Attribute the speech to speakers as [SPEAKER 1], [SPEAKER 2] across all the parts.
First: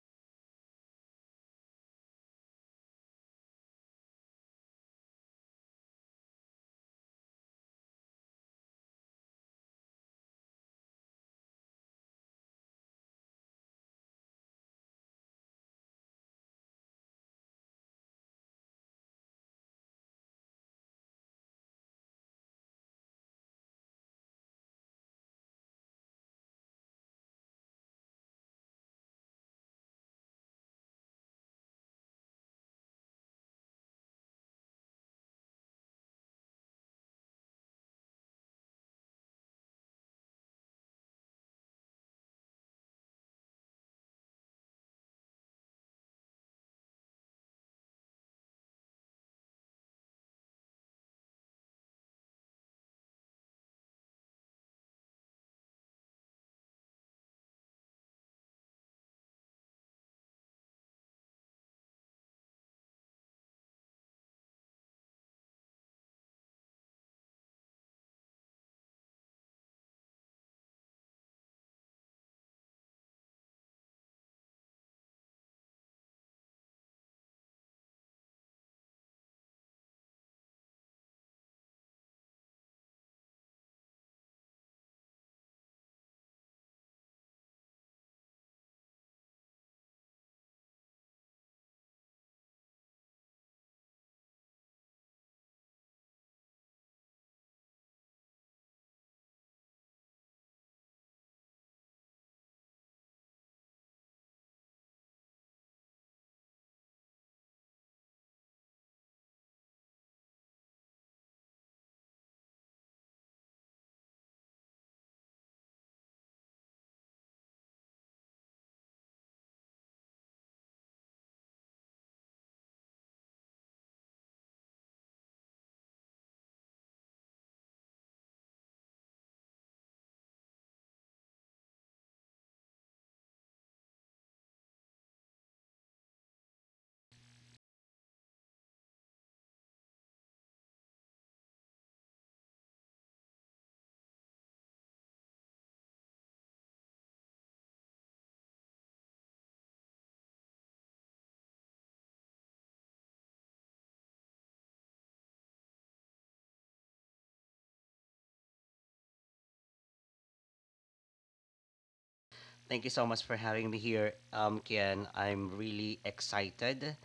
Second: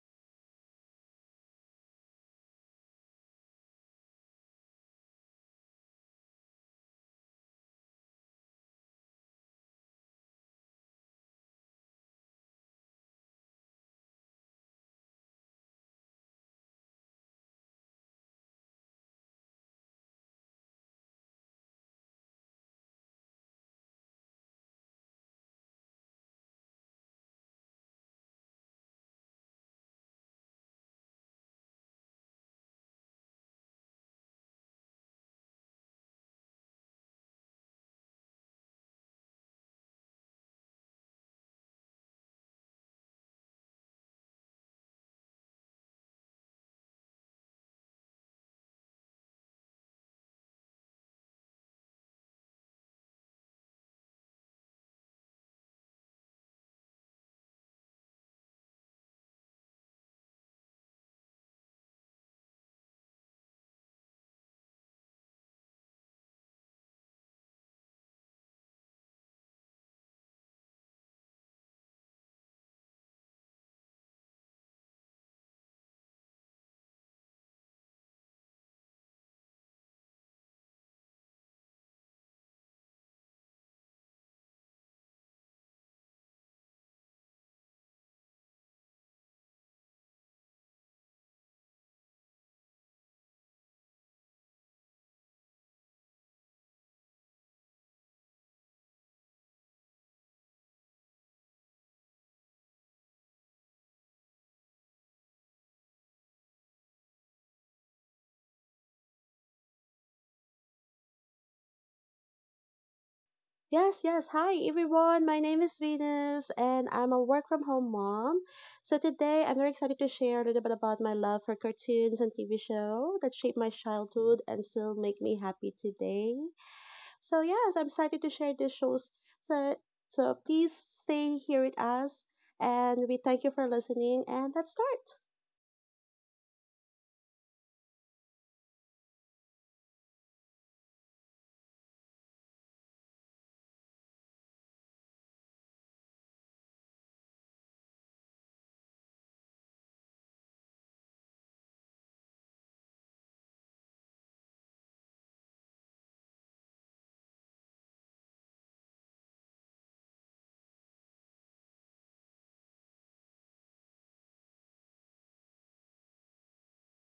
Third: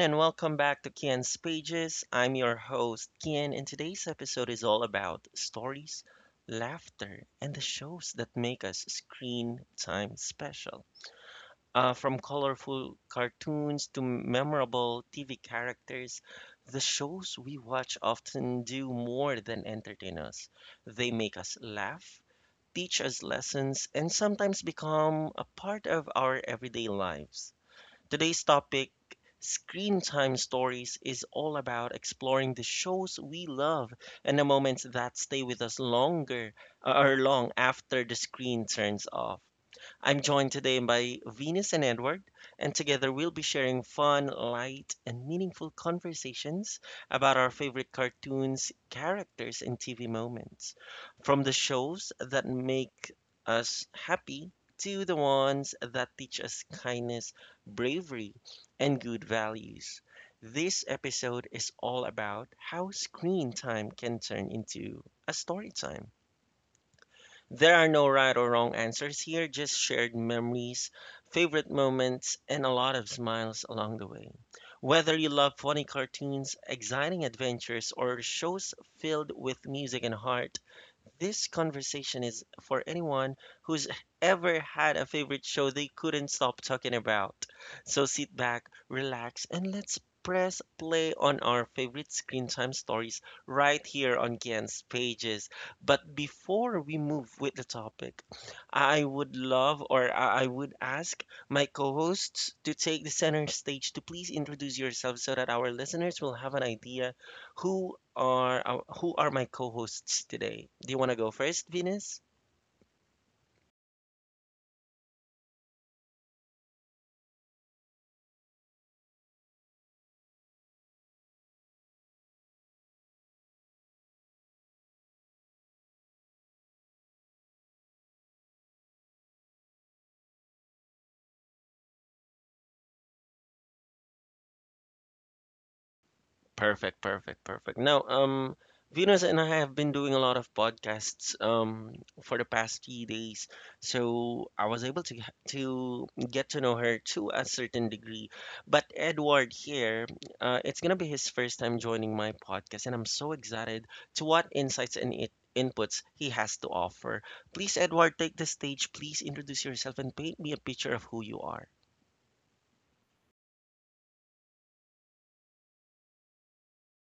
[SPEAKER 1] and welcome back to Kian's Pages. I'm your host, Kian, and today's episode is all about stories, laughter, and the shows that make us screen time special. From colorful cartoons to memorable TV characters, the shows we watch often do more than entertain us. They make us laugh, teach us lessons, and sometimes become a part of our everyday lives. Today's topic, Screen Time Stories, is all about exploring the shows we love and the moments that stay with us longer or long after the screen turns off. I'm joined today by Venus and Edward, and together we'll be sharing fun, light, and meaningful conversations about our favorite cartoons, characters, and TV moments. From the shows that make us happy to the ones that teach us kindness, bravery, and good values. This episode is all about how screen time can turn into a story time. There are no right or wrong answers here, just shared memories, favorite moments, and a lot of smiles along the way. Whether you love funny cartoons, exciting adventures, or shows filled with music and heart, this conversation is for anyone who's ever had a favorite show they couldn't stop talking about. So sit back, relax, and let's press play on our favorite screen time stories right here on Ken's pages. But before we move with the topic, I would love or I would ask my co hosts to take the center stage to please introduce yourselves so that our listeners will have an idea who are my co-hosts today? Do you want to go first, Venus?
[SPEAKER 2] Yes, yes. Hi, everyone. My name is Venus, and I'm a work from home mom. So, today I'm very excited to share a little bit about my love for cartoons and TV show that shaped my childhood and still make me happy today. So, yes, I'm excited to share these shows. So, so please stay here with us, and we thank you for listening. And let's start.
[SPEAKER 1] Perfect, perfect, perfect. Now, Venus and I have been doing a lot of podcasts for the past few days, so I was able to to get to know her to a certain degree. But Edward here, it's gonna be his first time joining my podcast, and I'm so excited to what insights and it inputs he has to offer. Please, Edward, take the stage. Please introduce yourself and paint me a picture of who you are.
[SPEAKER 3] Thank you so much for having me here, Kian. I'm really excited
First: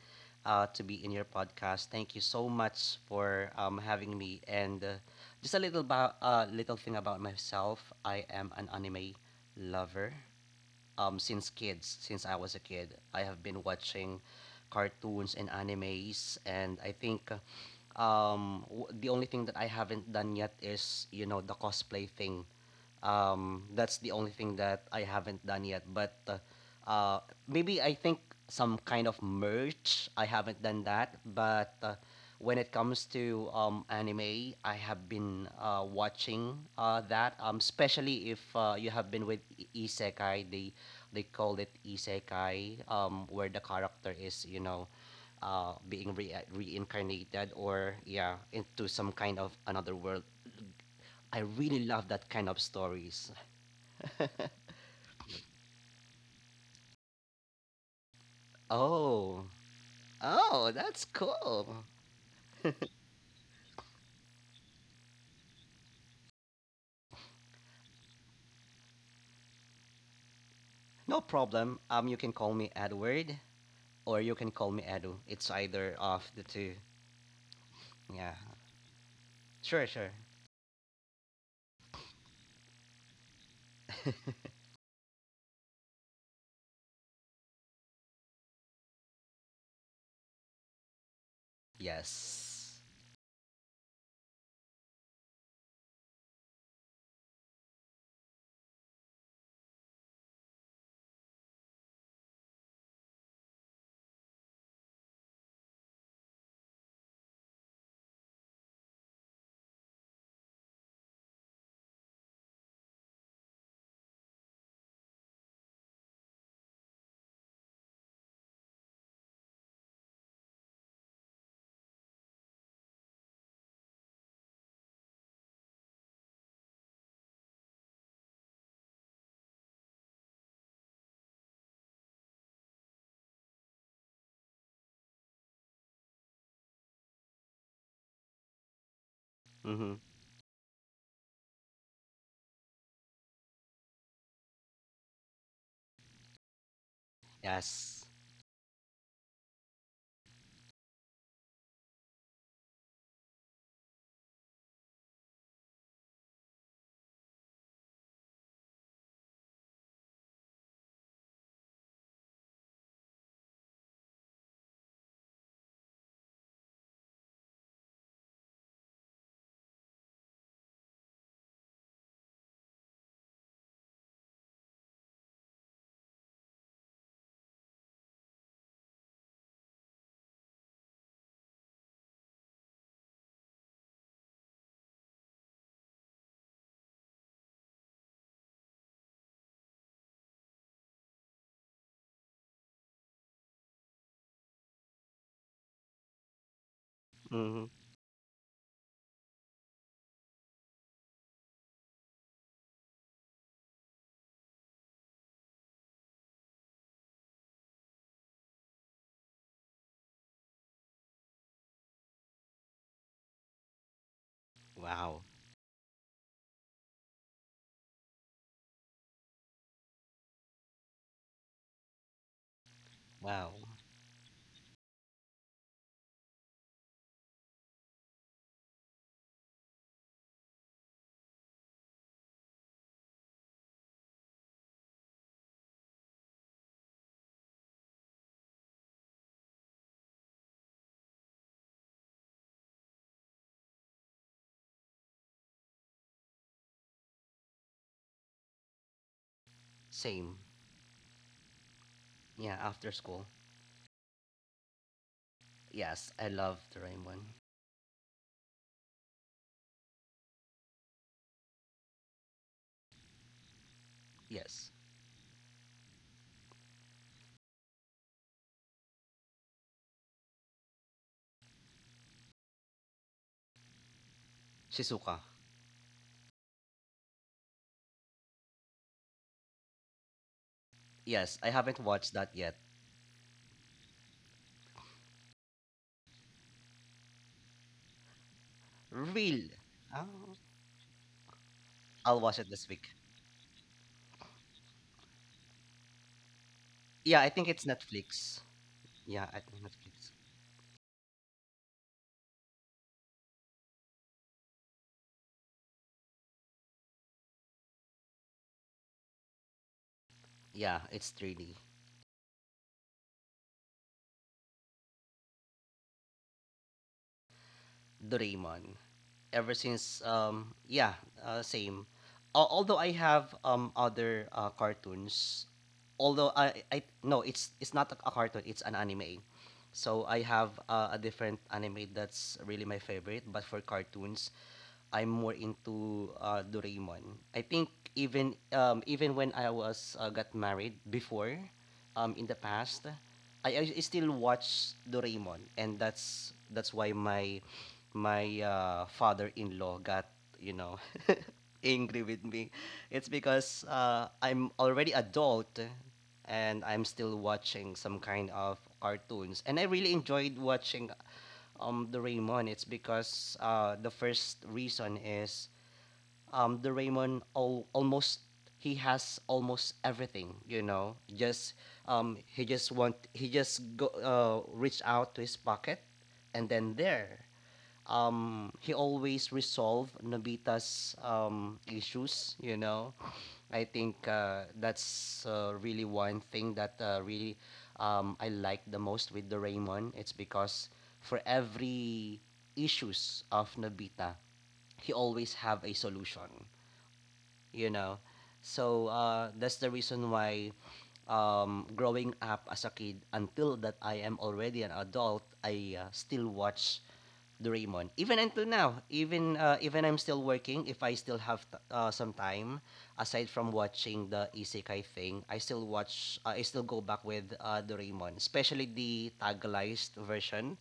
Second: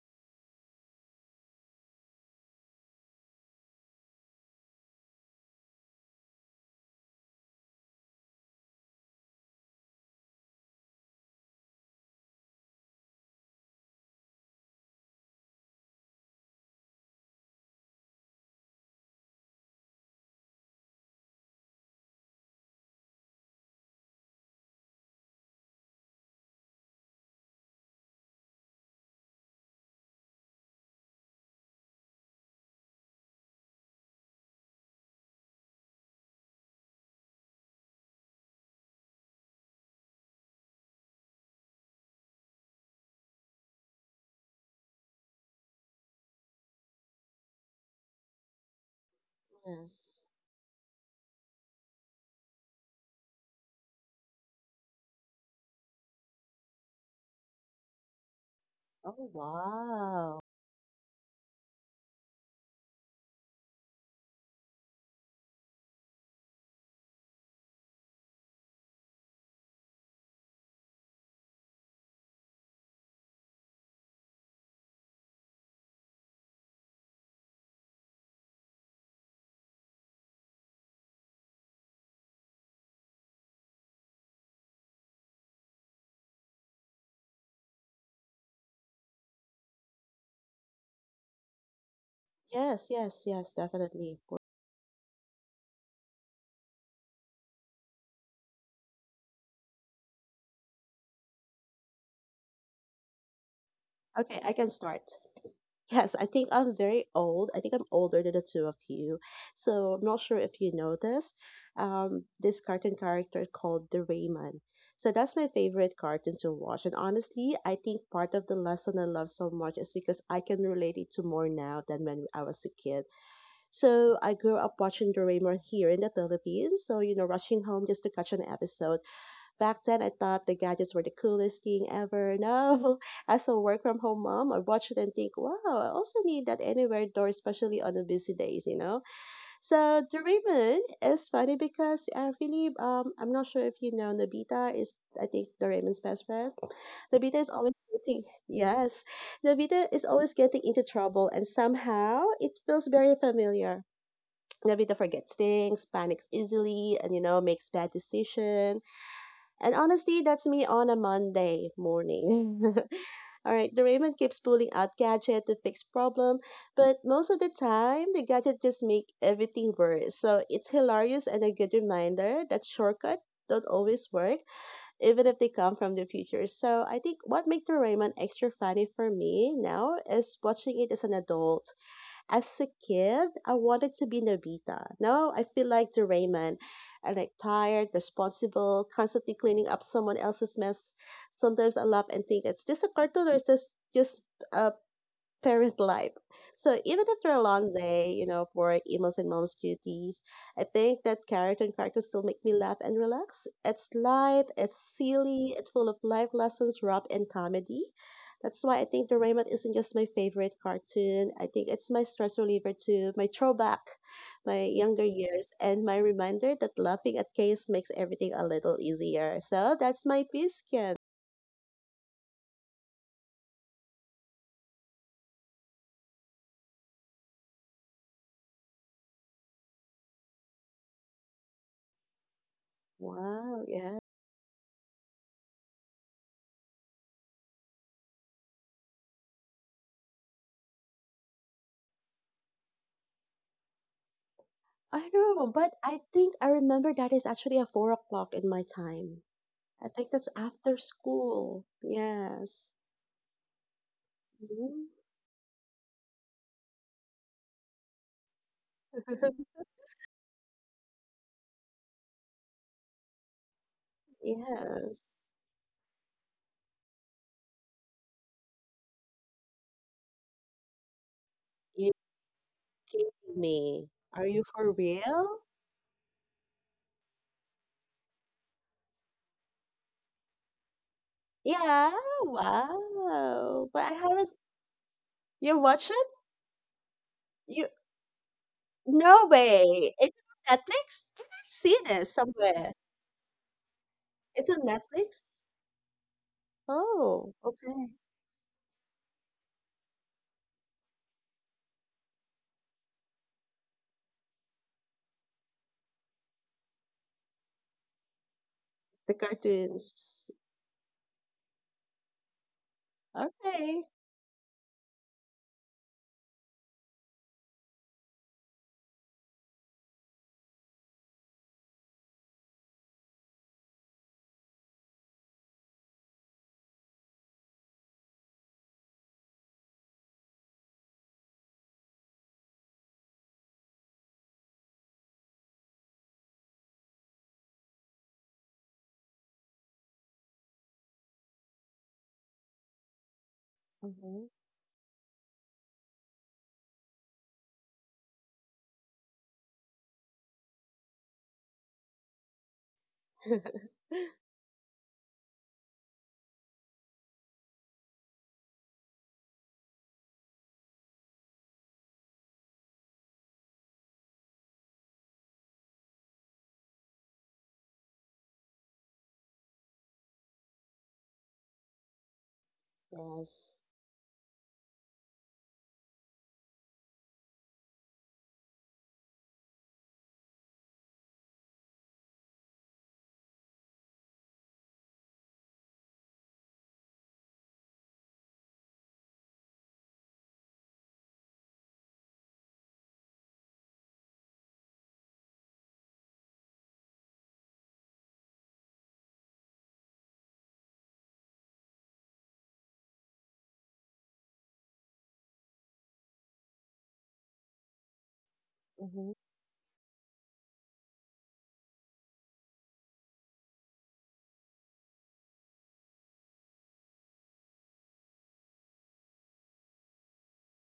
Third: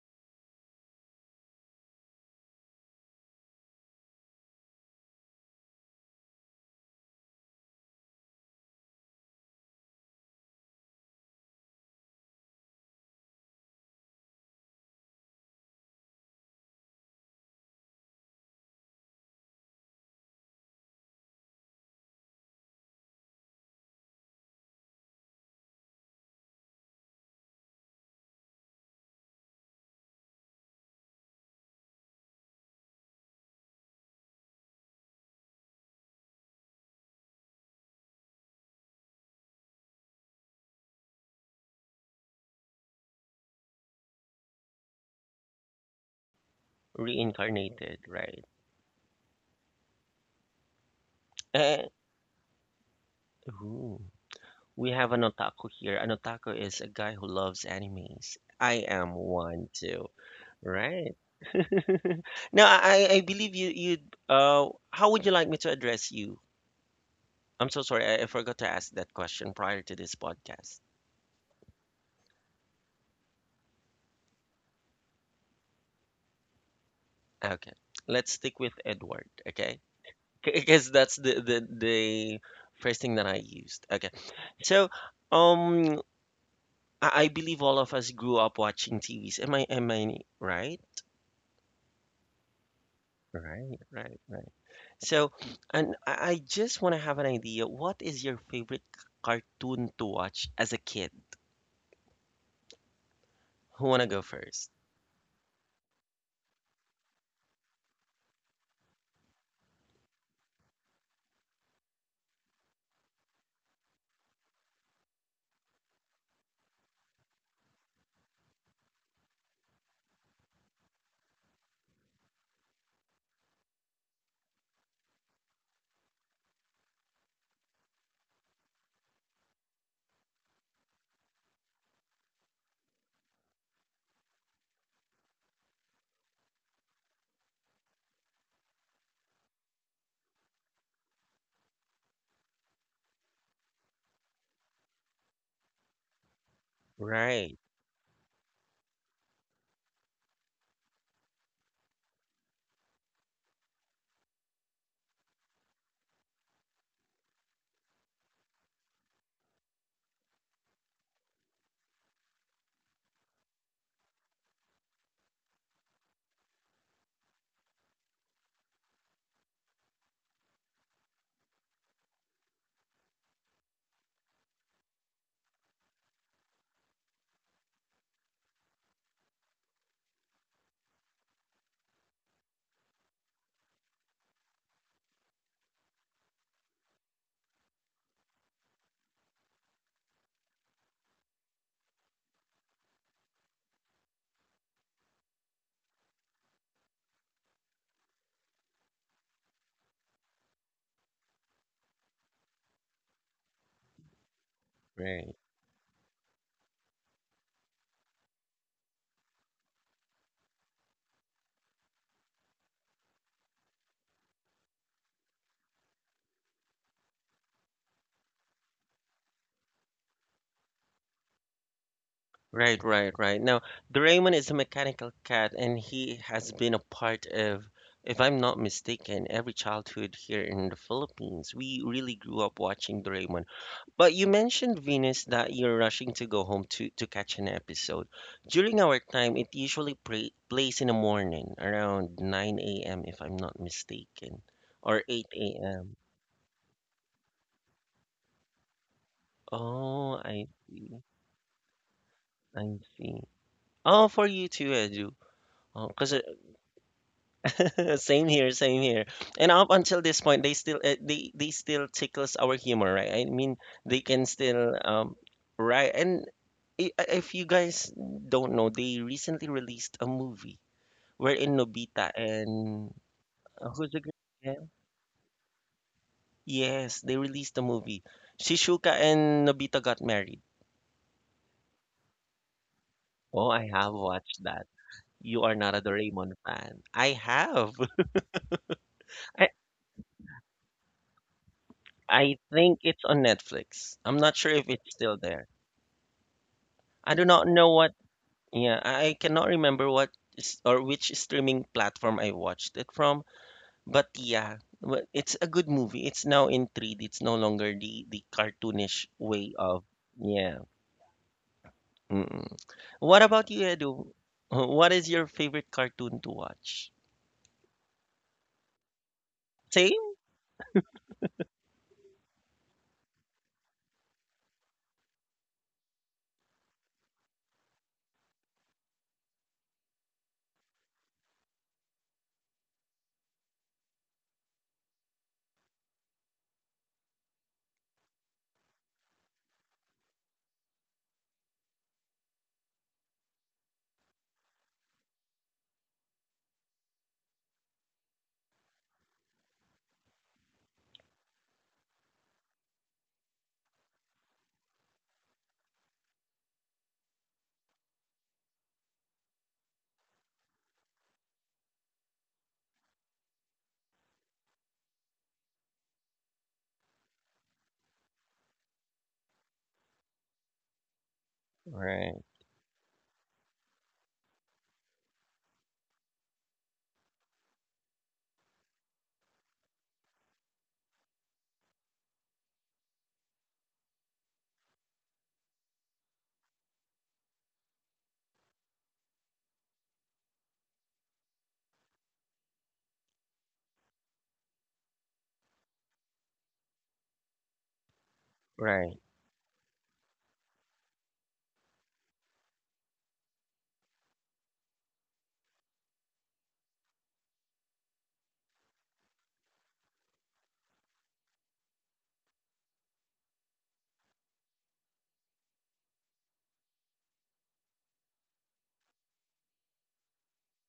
[SPEAKER 3] to be in your podcast. Thank you so much for having me. And just a little about little thing about myself. I am an anime lover. Since I was a kid, I have been watching cartoons and animes, and I think. The only thing that I haven't done yet is, the cosplay thing. That's the only thing that I haven't done yet. But uh, maybe I think some kind of merch. I haven't done that. But when it comes to anime, I have been watching that. Especially if you have been with isekai, they call it isekai, where the character is. Being reincarnated or
[SPEAKER 1] Reincarnated,
[SPEAKER 3] yeah
[SPEAKER 1] right?
[SPEAKER 3] into some kind of another
[SPEAKER 2] Yes.
[SPEAKER 3] world. I really love that kind of stories.
[SPEAKER 1] Eh, ooh. We have an otaku here. An otaku is a guy who loves animes. I am
[SPEAKER 2] Oh,
[SPEAKER 3] Oh,
[SPEAKER 1] one too,
[SPEAKER 2] wow.
[SPEAKER 3] oh, that's
[SPEAKER 1] right?
[SPEAKER 3] cool.
[SPEAKER 1] Now, I believe you, how would you like me to address you? I'm so sorry, I forgot to ask that question prior to this podcast.
[SPEAKER 3] No problem. You can call me Edward, or you can call me Edu. It's either of the two.
[SPEAKER 1] Okay, let's
[SPEAKER 3] Yeah.
[SPEAKER 1] stick with Edward, okay?
[SPEAKER 3] Sure, sure.
[SPEAKER 1] Because that's the first thing that I used. Okay, so, um, I believe all of us grew up watching TVs. Am I right?
[SPEAKER 3] Yes.
[SPEAKER 2] Yes, yes, yes,
[SPEAKER 1] Right? Right,
[SPEAKER 2] definitely.
[SPEAKER 1] right. So, and I just want to have an idea. What is your favorite cartoon to watch as a kid? Who want to go
[SPEAKER 2] Okay, I can
[SPEAKER 1] first?
[SPEAKER 2] start. Yes, I think I'm very old. I think I'm older than the two of you. So I'm not sure if you know this. This cartoon character called Doraemon. So that's my favorite cartoon to watch. And honestly, I think part of the lesson I love so much is because I can relate it to more now than when I was a kid. So I grew up watching Doraemon here in the Philippines. So, you know, rushing home just to catch an episode. Back then, I thought the gadgets were the coolest thing ever. Now, as a work from home mom, I watch it and think, wow, I also need that anywhere door, especially on the busy days, you know? So,
[SPEAKER 3] Mhm.
[SPEAKER 2] Doraemon is funny because I really, I'm not sure if you know, Nobita is, I think, Doraemon's best friend. Nobita is
[SPEAKER 1] Right,
[SPEAKER 2] always
[SPEAKER 3] Yes.
[SPEAKER 2] getting, yes, Nobita is always getting into trouble, and somehow it feels very familiar. Nobita forgets things, panics easily, and you know makes bad decisions. And honestly, that's me on a Monday morning. All right, the Raymond keeps pulling out gadget to fix problem, but most of the time, the gadget just make everything worse. So it's hilarious and a good reminder that shortcut don't always work, even if they come from the future. So I think what makes the Raymond extra funny for me now is watching it as an adult. As a kid, I wanted to be Nobita. Now I feel like the Rayman. I'm like tired, responsible, constantly cleaning up someone else's mess. Sometimes I laugh and think, is this a cartoon or is this just uh parent life. So even after a
[SPEAKER 3] Mhm.
[SPEAKER 2] long day, you know, for emails, and mom's duties, I think that character and characters still make me laugh and relax. It's light, it's
[SPEAKER 1] right,
[SPEAKER 2] silly, it's full of life lessons, rap, and comedy. That's why I think Doraemon isn't just my favorite cartoon. I think it's my stress reliever too, my throwback, my younger
[SPEAKER 3] Wow.
[SPEAKER 2] years, and my reminder that laughing at chaos makes everything a little easier. So that's my piece, Ken.
[SPEAKER 1] right, right, right.
[SPEAKER 3] Wow.
[SPEAKER 1] Now, Doraemon is a mechanical cat, and he has been a part of, if I'm not mistaken, every childhood here in the Philippines. We really grew up watching Doraemon.
[SPEAKER 2] Wow, yeah.
[SPEAKER 1] But you mentioned, Venus, that you're rushing to go home to catch an episode. During our time, it usually plays in the morning around 9 a.m., if I'm not mistaken, or
[SPEAKER 2] I know,
[SPEAKER 1] 8
[SPEAKER 2] but
[SPEAKER 1] a.m.
[SPEAKER 2] I think I remember that is actually at 4 o'clock in my time. I think
[SPEAKER 1] Oh,
[SPEAKER 2] that's
[SPEAKER 3] Same.
[SPEAKER 1] I
[SPEAKER 2] after
[SPEAKER 1] see.
[SPEAKER 2] school.
[SPEAKER 3] Yeah.
[SPEAKER 2] Yes.
[SPEAKER 1] I
[SPEAKER 3] After
[SPEAKER 1] see.
[SPEAKER 3] school.
[SPEAKER 1] Oh, for you too,
[SPEAKER 2] Mhm.
[SPEAKER 1] Edu. Oh,
[SPEAKER 3] Yes, I love the Doraemon.
[SPEAKER 1] same here, same here. And up until this point, they still they still tickles our humor, right? I mean, they can
[SPEAKER 3] Yes.
[SPEAKER 1] still
[SPEAKER 2] Yes.
[SPEAKER 1] right. And if you guys don't know, they recently released a movie wherein
[SPEAKER 2] You
[SPEAKER 1] Nobita and
[SPEAKER 2] kidding
[SPEAKER 1] who's
[SPEAKER 2] me?
[SPEAKER 1] the girl?
[SPEAKER 2] Are you
[SPEAKER 1] Yeah.
[SPEAKER 2] for
[SPEAKER 3] Shizuka.
[SPEAKER 2] real?
[SPEAKER 1] Yes, they released a movie. Shizuka and Nobita got married.
[SPEAKER 3] Yes, I haven't
[SPEAKER 2] Yeah,
[SPEAKER 3] watched that yet.
[SPEAKER 1] Oh, I
[SPEAKER 2] wow. But I
[SPEAKER 1] have
[SPEAKER 2] haven't.
[SPEAKER 1] watched that. You are
[SPEAKER 2] You
[SPEAKER 1] not a
[SPEAKER 2] watch it?
[SPEAKER 1] Doraemon fan. I
[SPEAKER 2] You
[SPEAKER 1] have.
[SPEAKER 2] no
[SPEAKER 3] Real.
[SPEAKER 1] I
[SPEAKER 2] way. It's
[SPEAKER 3] Oh,
[SPEAKER 2] on Netflix? Did I see this
[SPEAKER 3] I'll
[SPEAKER 1] I
[SPEAKER 3] watch it this
[SPEAKER 2] somewhere?
[SPEAKER 1] think
[SPEAKER 3] week.
[SPEAKER 1] it's on Netflix. I'm not
[SPEAKER 2] It's
[SPEAKER 1] sure
[SPEAKER 2] on
[SPEAKER 1] if it's still
[SPEAKER 2] Netflix?
[SPEAKER 1] there. I
[SPEAKER 3] Yeah,
[SPEAKER 1] do
[SPEAKER 3] I
[SPEAKER 2] Oh,
[SPEAKER 1] not
[SPEAKER 3] think it's
[SPEAKER 1] know
[SPEAKER 2] okay.
[SPEAKER 1] what.
[SPEAKER 3] Netflix.
[SPEAKER 1] Yeah, I
[SPEAKER 3] Yeah, I
[SPEAKER 1] cannot
[SPEAKER 3] think
[SPEAKER 1] remember what
[SPEAKER 3] Netflix.
[SPEAKER 1] or which streaming platform I watched it from. But yeah, well, it's a good movie. It's now in 3D. It's no longer the cartoonish
[SPEAKER 2] The
[SPEAKER 1] way of
[SPEAKER 2] cartoons.
[SPEAKER 1] yeah.
[SPEAKER 3] Yeah, it's 3D.
[SPEAKER 1] Mm-mm. What about you,
[SPEAKER 2] Okay.
[SPEAKER 1] Edu? What is your favorite cartoon to watch?
[SPEAKER 3] Doraemon ever
[SPEAKER 1] Same?
[SPEAKER 3] since, yeah, same. Al although I have other cartoons. Although I no, it's not a cartoon, it's an anime. So I have a different anime that's really my favorite, but for cartoons I'm more into Doraemon, I think. Even when I was, got married before, in the past, I still
[SPEAKER 2] Hmm.
[SPEAKER 3] watch Doraemon, and that's why my father-in-law got, you know angry with me. It's because I'm already adult and I'm still watching some kind of cartoons, and I really enjoyed watching Doraemon. It's because the first reason is, the Raymond almost he has almost everything. Just
[SPEAKER 1] Right,
[SPEAKER 3] he just want, he
[SPEAKER 2] Yes.
[SPEAKER 3] just go reach out to his pocket, and then there, he always resolve Nobita's issues. I think that's really one thing that really, I like the most with the Raymond. It's because for every issues of Nobita, he always have a solution you know. So
[SPEAKER 1] right.
[SPEAKER 3] that's the reason why, growing up as a kid until that I am already an adult, I still watch Doraemon. Even until now,
[SPEAKER 2] Mm-hmm.
[SPEAKER 3] even I'm still working, if I still have some time aside from watching the isekai thing, I still go back with Doraemon, especially the tagalized version.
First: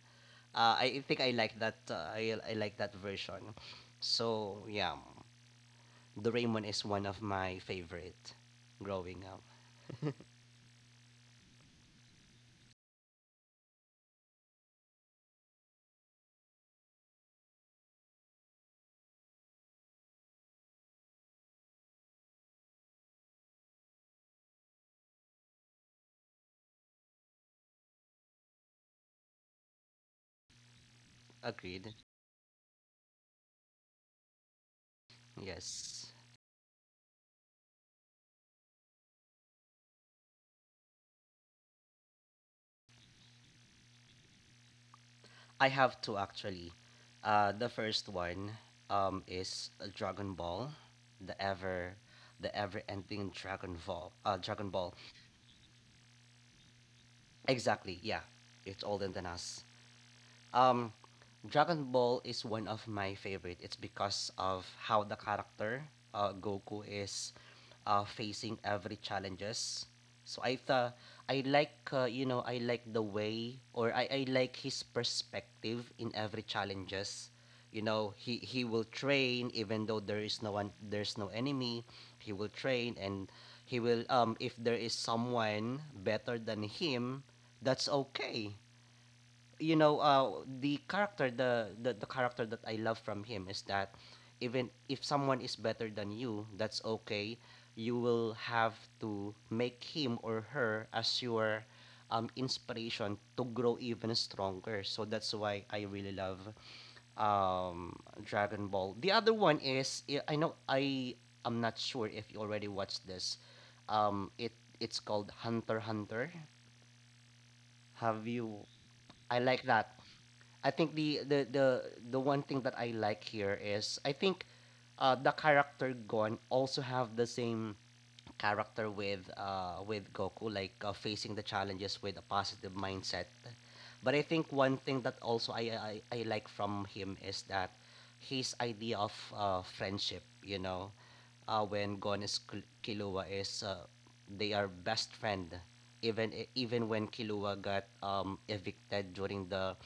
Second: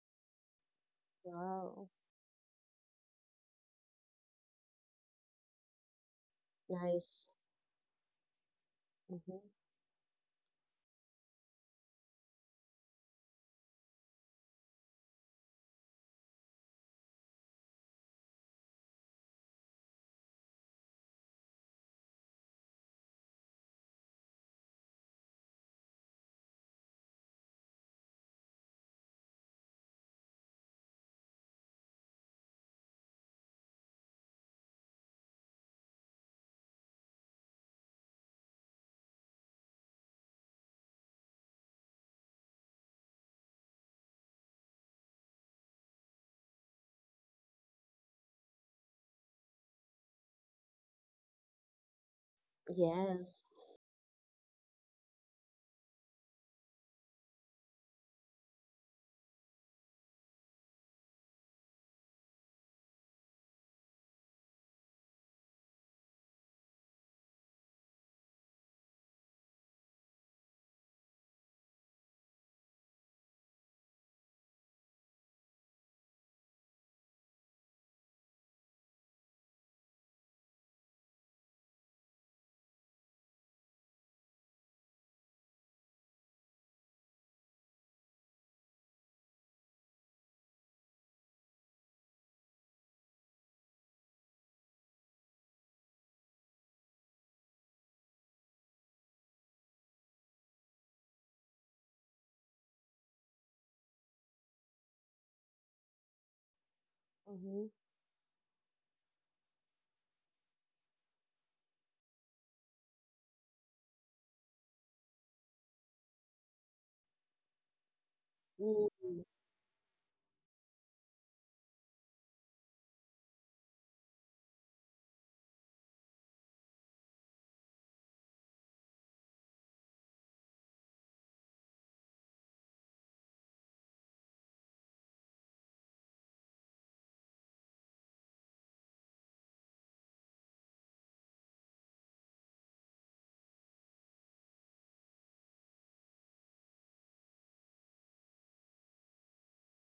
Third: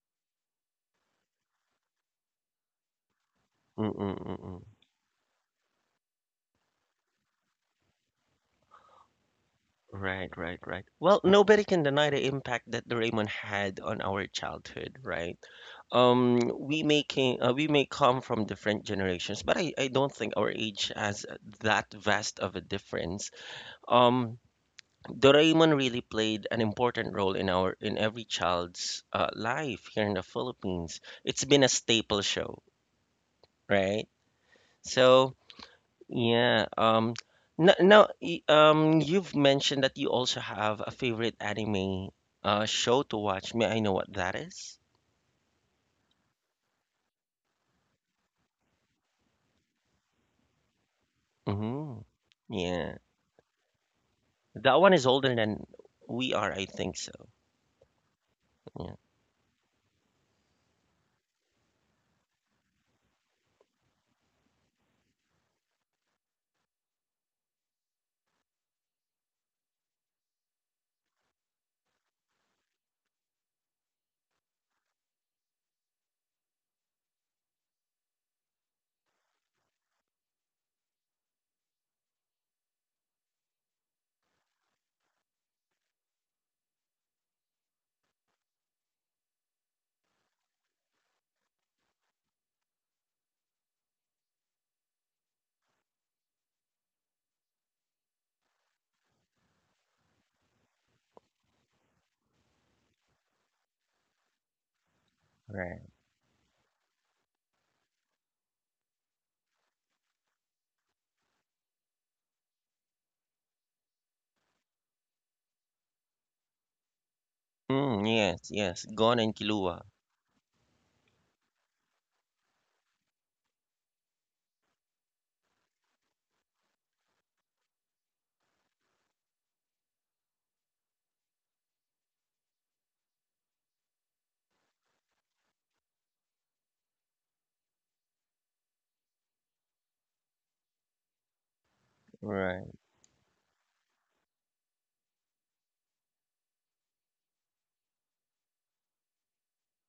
[SPEAKER 3] I think I like that
[SPEAKER 2] Wow.
[SPEAKER 3] uh, I, I like that version.
[SPEAKER 1] Mm-mm-mm-mm.
[SPEAKER 3] So, yeah. Doraemon is one of
[SPEAKER 2] Nice.
[SPEAKER 3] my favorite growing
[SPEAKER 2] Mm-hmm.
[SPEAKER 3] up.
[SPEAKER 1] Right, right, right. Well, nobody can deny the impact that Doraemon had on our childhood, right? We may come from different generations, but I don't think our age has that vast of a difference. Um, Doraemon really played an important role in our in every child's life here in the Philippines. It's been a
[SPEAKER 3] Agreed.
[SPEAKER 1] staple show, right? So
[SPEAKER 3] Yes.
[SPEAKER 1] yeah, no, no, y- you've mentioned that you also have a favorite anime show to watch. May I know what that is?
[SPEAKER 3] I have two actually. The first one, is Dragon Ball, the ever
[SPEAKER 1] Mm-hmm.
[SPEAKER 3] the ever
[SPEAKER 1] Yeah,
[SPEAKER 3] ending
[SPEAKER 2] Yes.
[SPEAKER 3] Dragon Ball. Dragon
[SPEAKER 1] that
[SPEAKER 3] Ball.
[SPEAKER 1] one is older than we are, I think so.
[SPEAKER 3] Exactly. Yeah. It's
[SPEAKER 1] Yeah,
[SPEAKER 3] older than us. Um, Dragon Ball is one of my favorite. It's because of how the character, Goku, is facing every challenges. So I thought I like the way, or I like his perspective in every challenges. You know he will train even though there's no enemy. He will train, and he will, if there is someone better than him, that's okay you know, the character that I love from him is that even if someone is better than you, that's okay. You will have to make him or her as your, inspiration to grow even stronger. So that's why
[SPEAKER 1] right.
[SPEAKER 3] I really love,
[SPEAKER 2] Mm-hmm.
[SPEAKER 3] um, Dragon Ball. The other one is, I am not sure if you already watched this. Um, it it's called Hunter x Hunter.
[SPEAKER 1] Mm,
[SPEAKER 3] Have
[SPEAKER 1] yes,
[SPEAKER 3] you?
[SPEAKER 1] yes, Gon
[SPEAKER 2] Mm.
[SPEAKER 1] and
[SPEAKER 3] I like
[SPEAKER 1] Killua.
[SPEAKER 3] that. I think the one thing that I like here is I think the character Gon also have the same character with Goku, like facing the challenges with a positive mindset. But I think one thing that also I like from him is that his idea of friendship, when Gones,
[SPEAKER 1] Right,
[SPEAKER 3] Kilua, is, they are best friend. Even when Kilua got, evicted during the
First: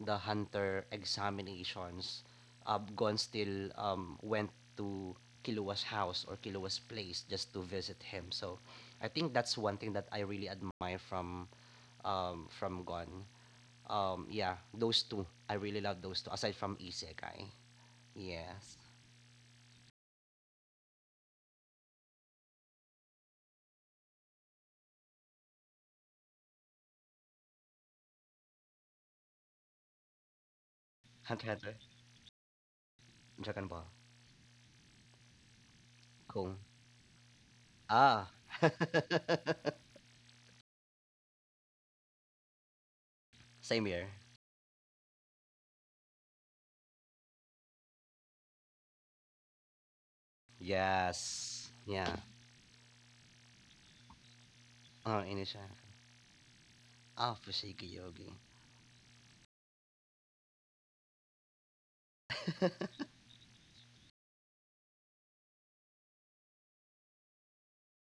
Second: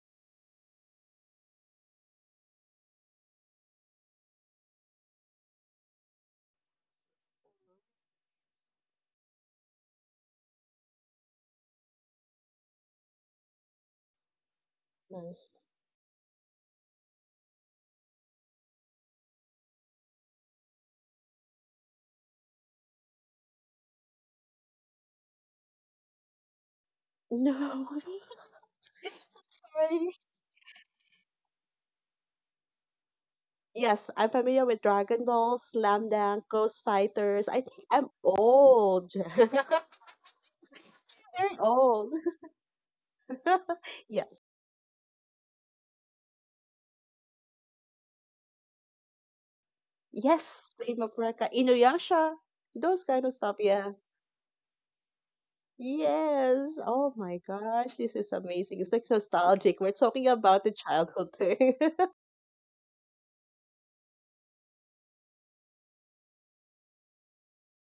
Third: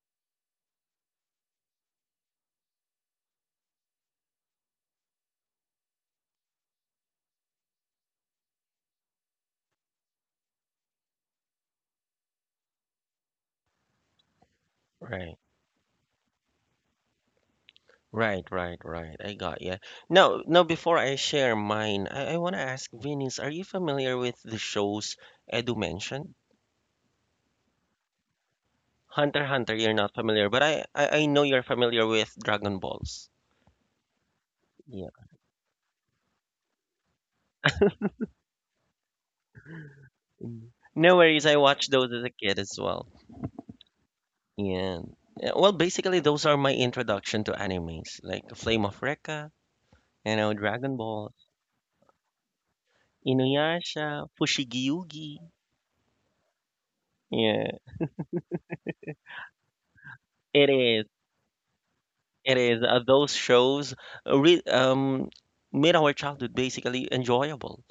[SPEAKER 3] the hunter examinations, Gon still, went to Kilua's house, or Kilua's place, just to visit him. So I think that's one thing that I really admire from, Gon. Yeah, those two,
[SPEAKER 1] right.
[SPEAKER 3] I
[SPEAKER 2] Nice.
[SPEAKER 3] really love those two, aside from Isekai.
[SPEAKER 1] Right,
[SPEAKER 3] Yes.
[SPEAKER 1] right, right. I got you. Now, now before I share mine, I want to ask Vinny's, are you familiar with the shows Edu mentioned?
[SPEAKER 2] No.
[SPEAKER 1] Hunter x Hunter, you're
[SPEAKER 2] Sorry.
[SPEAKER 1] not familiar, but I
[SPEAKER 3] Hunter
[SPEAKER 1] know
[SPEAKER 3] x
[SPEAKER 1] you're
[SPEAKER 3] Hunter.
[SPEAKER 1] familiar with Dragon Balls.
[SPEAKER 3] Dragon Ball.
[SPEAKER 2] Yes, I'm familiar with
[SPEAKER 1] Yeah.
[SPEAKER 2] Dragon Ball, Slam
[SPEAKER 3] Cool.
[SPEAKER 2] Dunk, Ghost Fighters. I think I'm
[SPEAKER 3] Ah.
[SPEAKER 2] old.
[SPEAKER 1] Mm. No worries, I
[SPEAKER 2] Very
[SPEAKER 1] watched those
[SPEAKER 2] old.
[SPEAKER 1] as a kid as well.
[SPEAKER 3] Same here.
[SPEAKER 2] Yes.
[SPEAKER 1] And yeah, eh, well, basically those are my introduction to animes, like Flame of Recca, you know,
[SPEAKER 2] Yes,
[SPEAKER 1] Dragon
[SPEAKER 2] Flame of
[SPEAKER 1] Ball,
[SPEAKER 2] Recca,
[SPEAKER 3] Yes. Yeah.
[SPEAKER 2] Inuyasha, those kind of stuff. Yeah.
[SPEAKER 1] Inuyasha, Fushigi
[SPEAKER 3] Oh,
[SPEAKER 1] Yugi.
[SPEAKER 3] ini siya.
[SPEAKER 2] Yes. Oh
[SPEAKER 3] Ah,
[SPEAKER 2] my
[SPEAKER 1] Yeah,
[SPEAKER 3] Fushigi
[SPEAKER 2] gosh, this
[SPEAKER 3] Yogi.
[SPEAKER 2] is amazing. It's like nostalgic. We're talking about
[SPEAKER 1] it
[SPEAKER 2] the
[SPEAKER 1] is.
[SPEAKER 2] childhood thing.
[SPEAKER 1] Those shows re made our childhood basically enjoyable.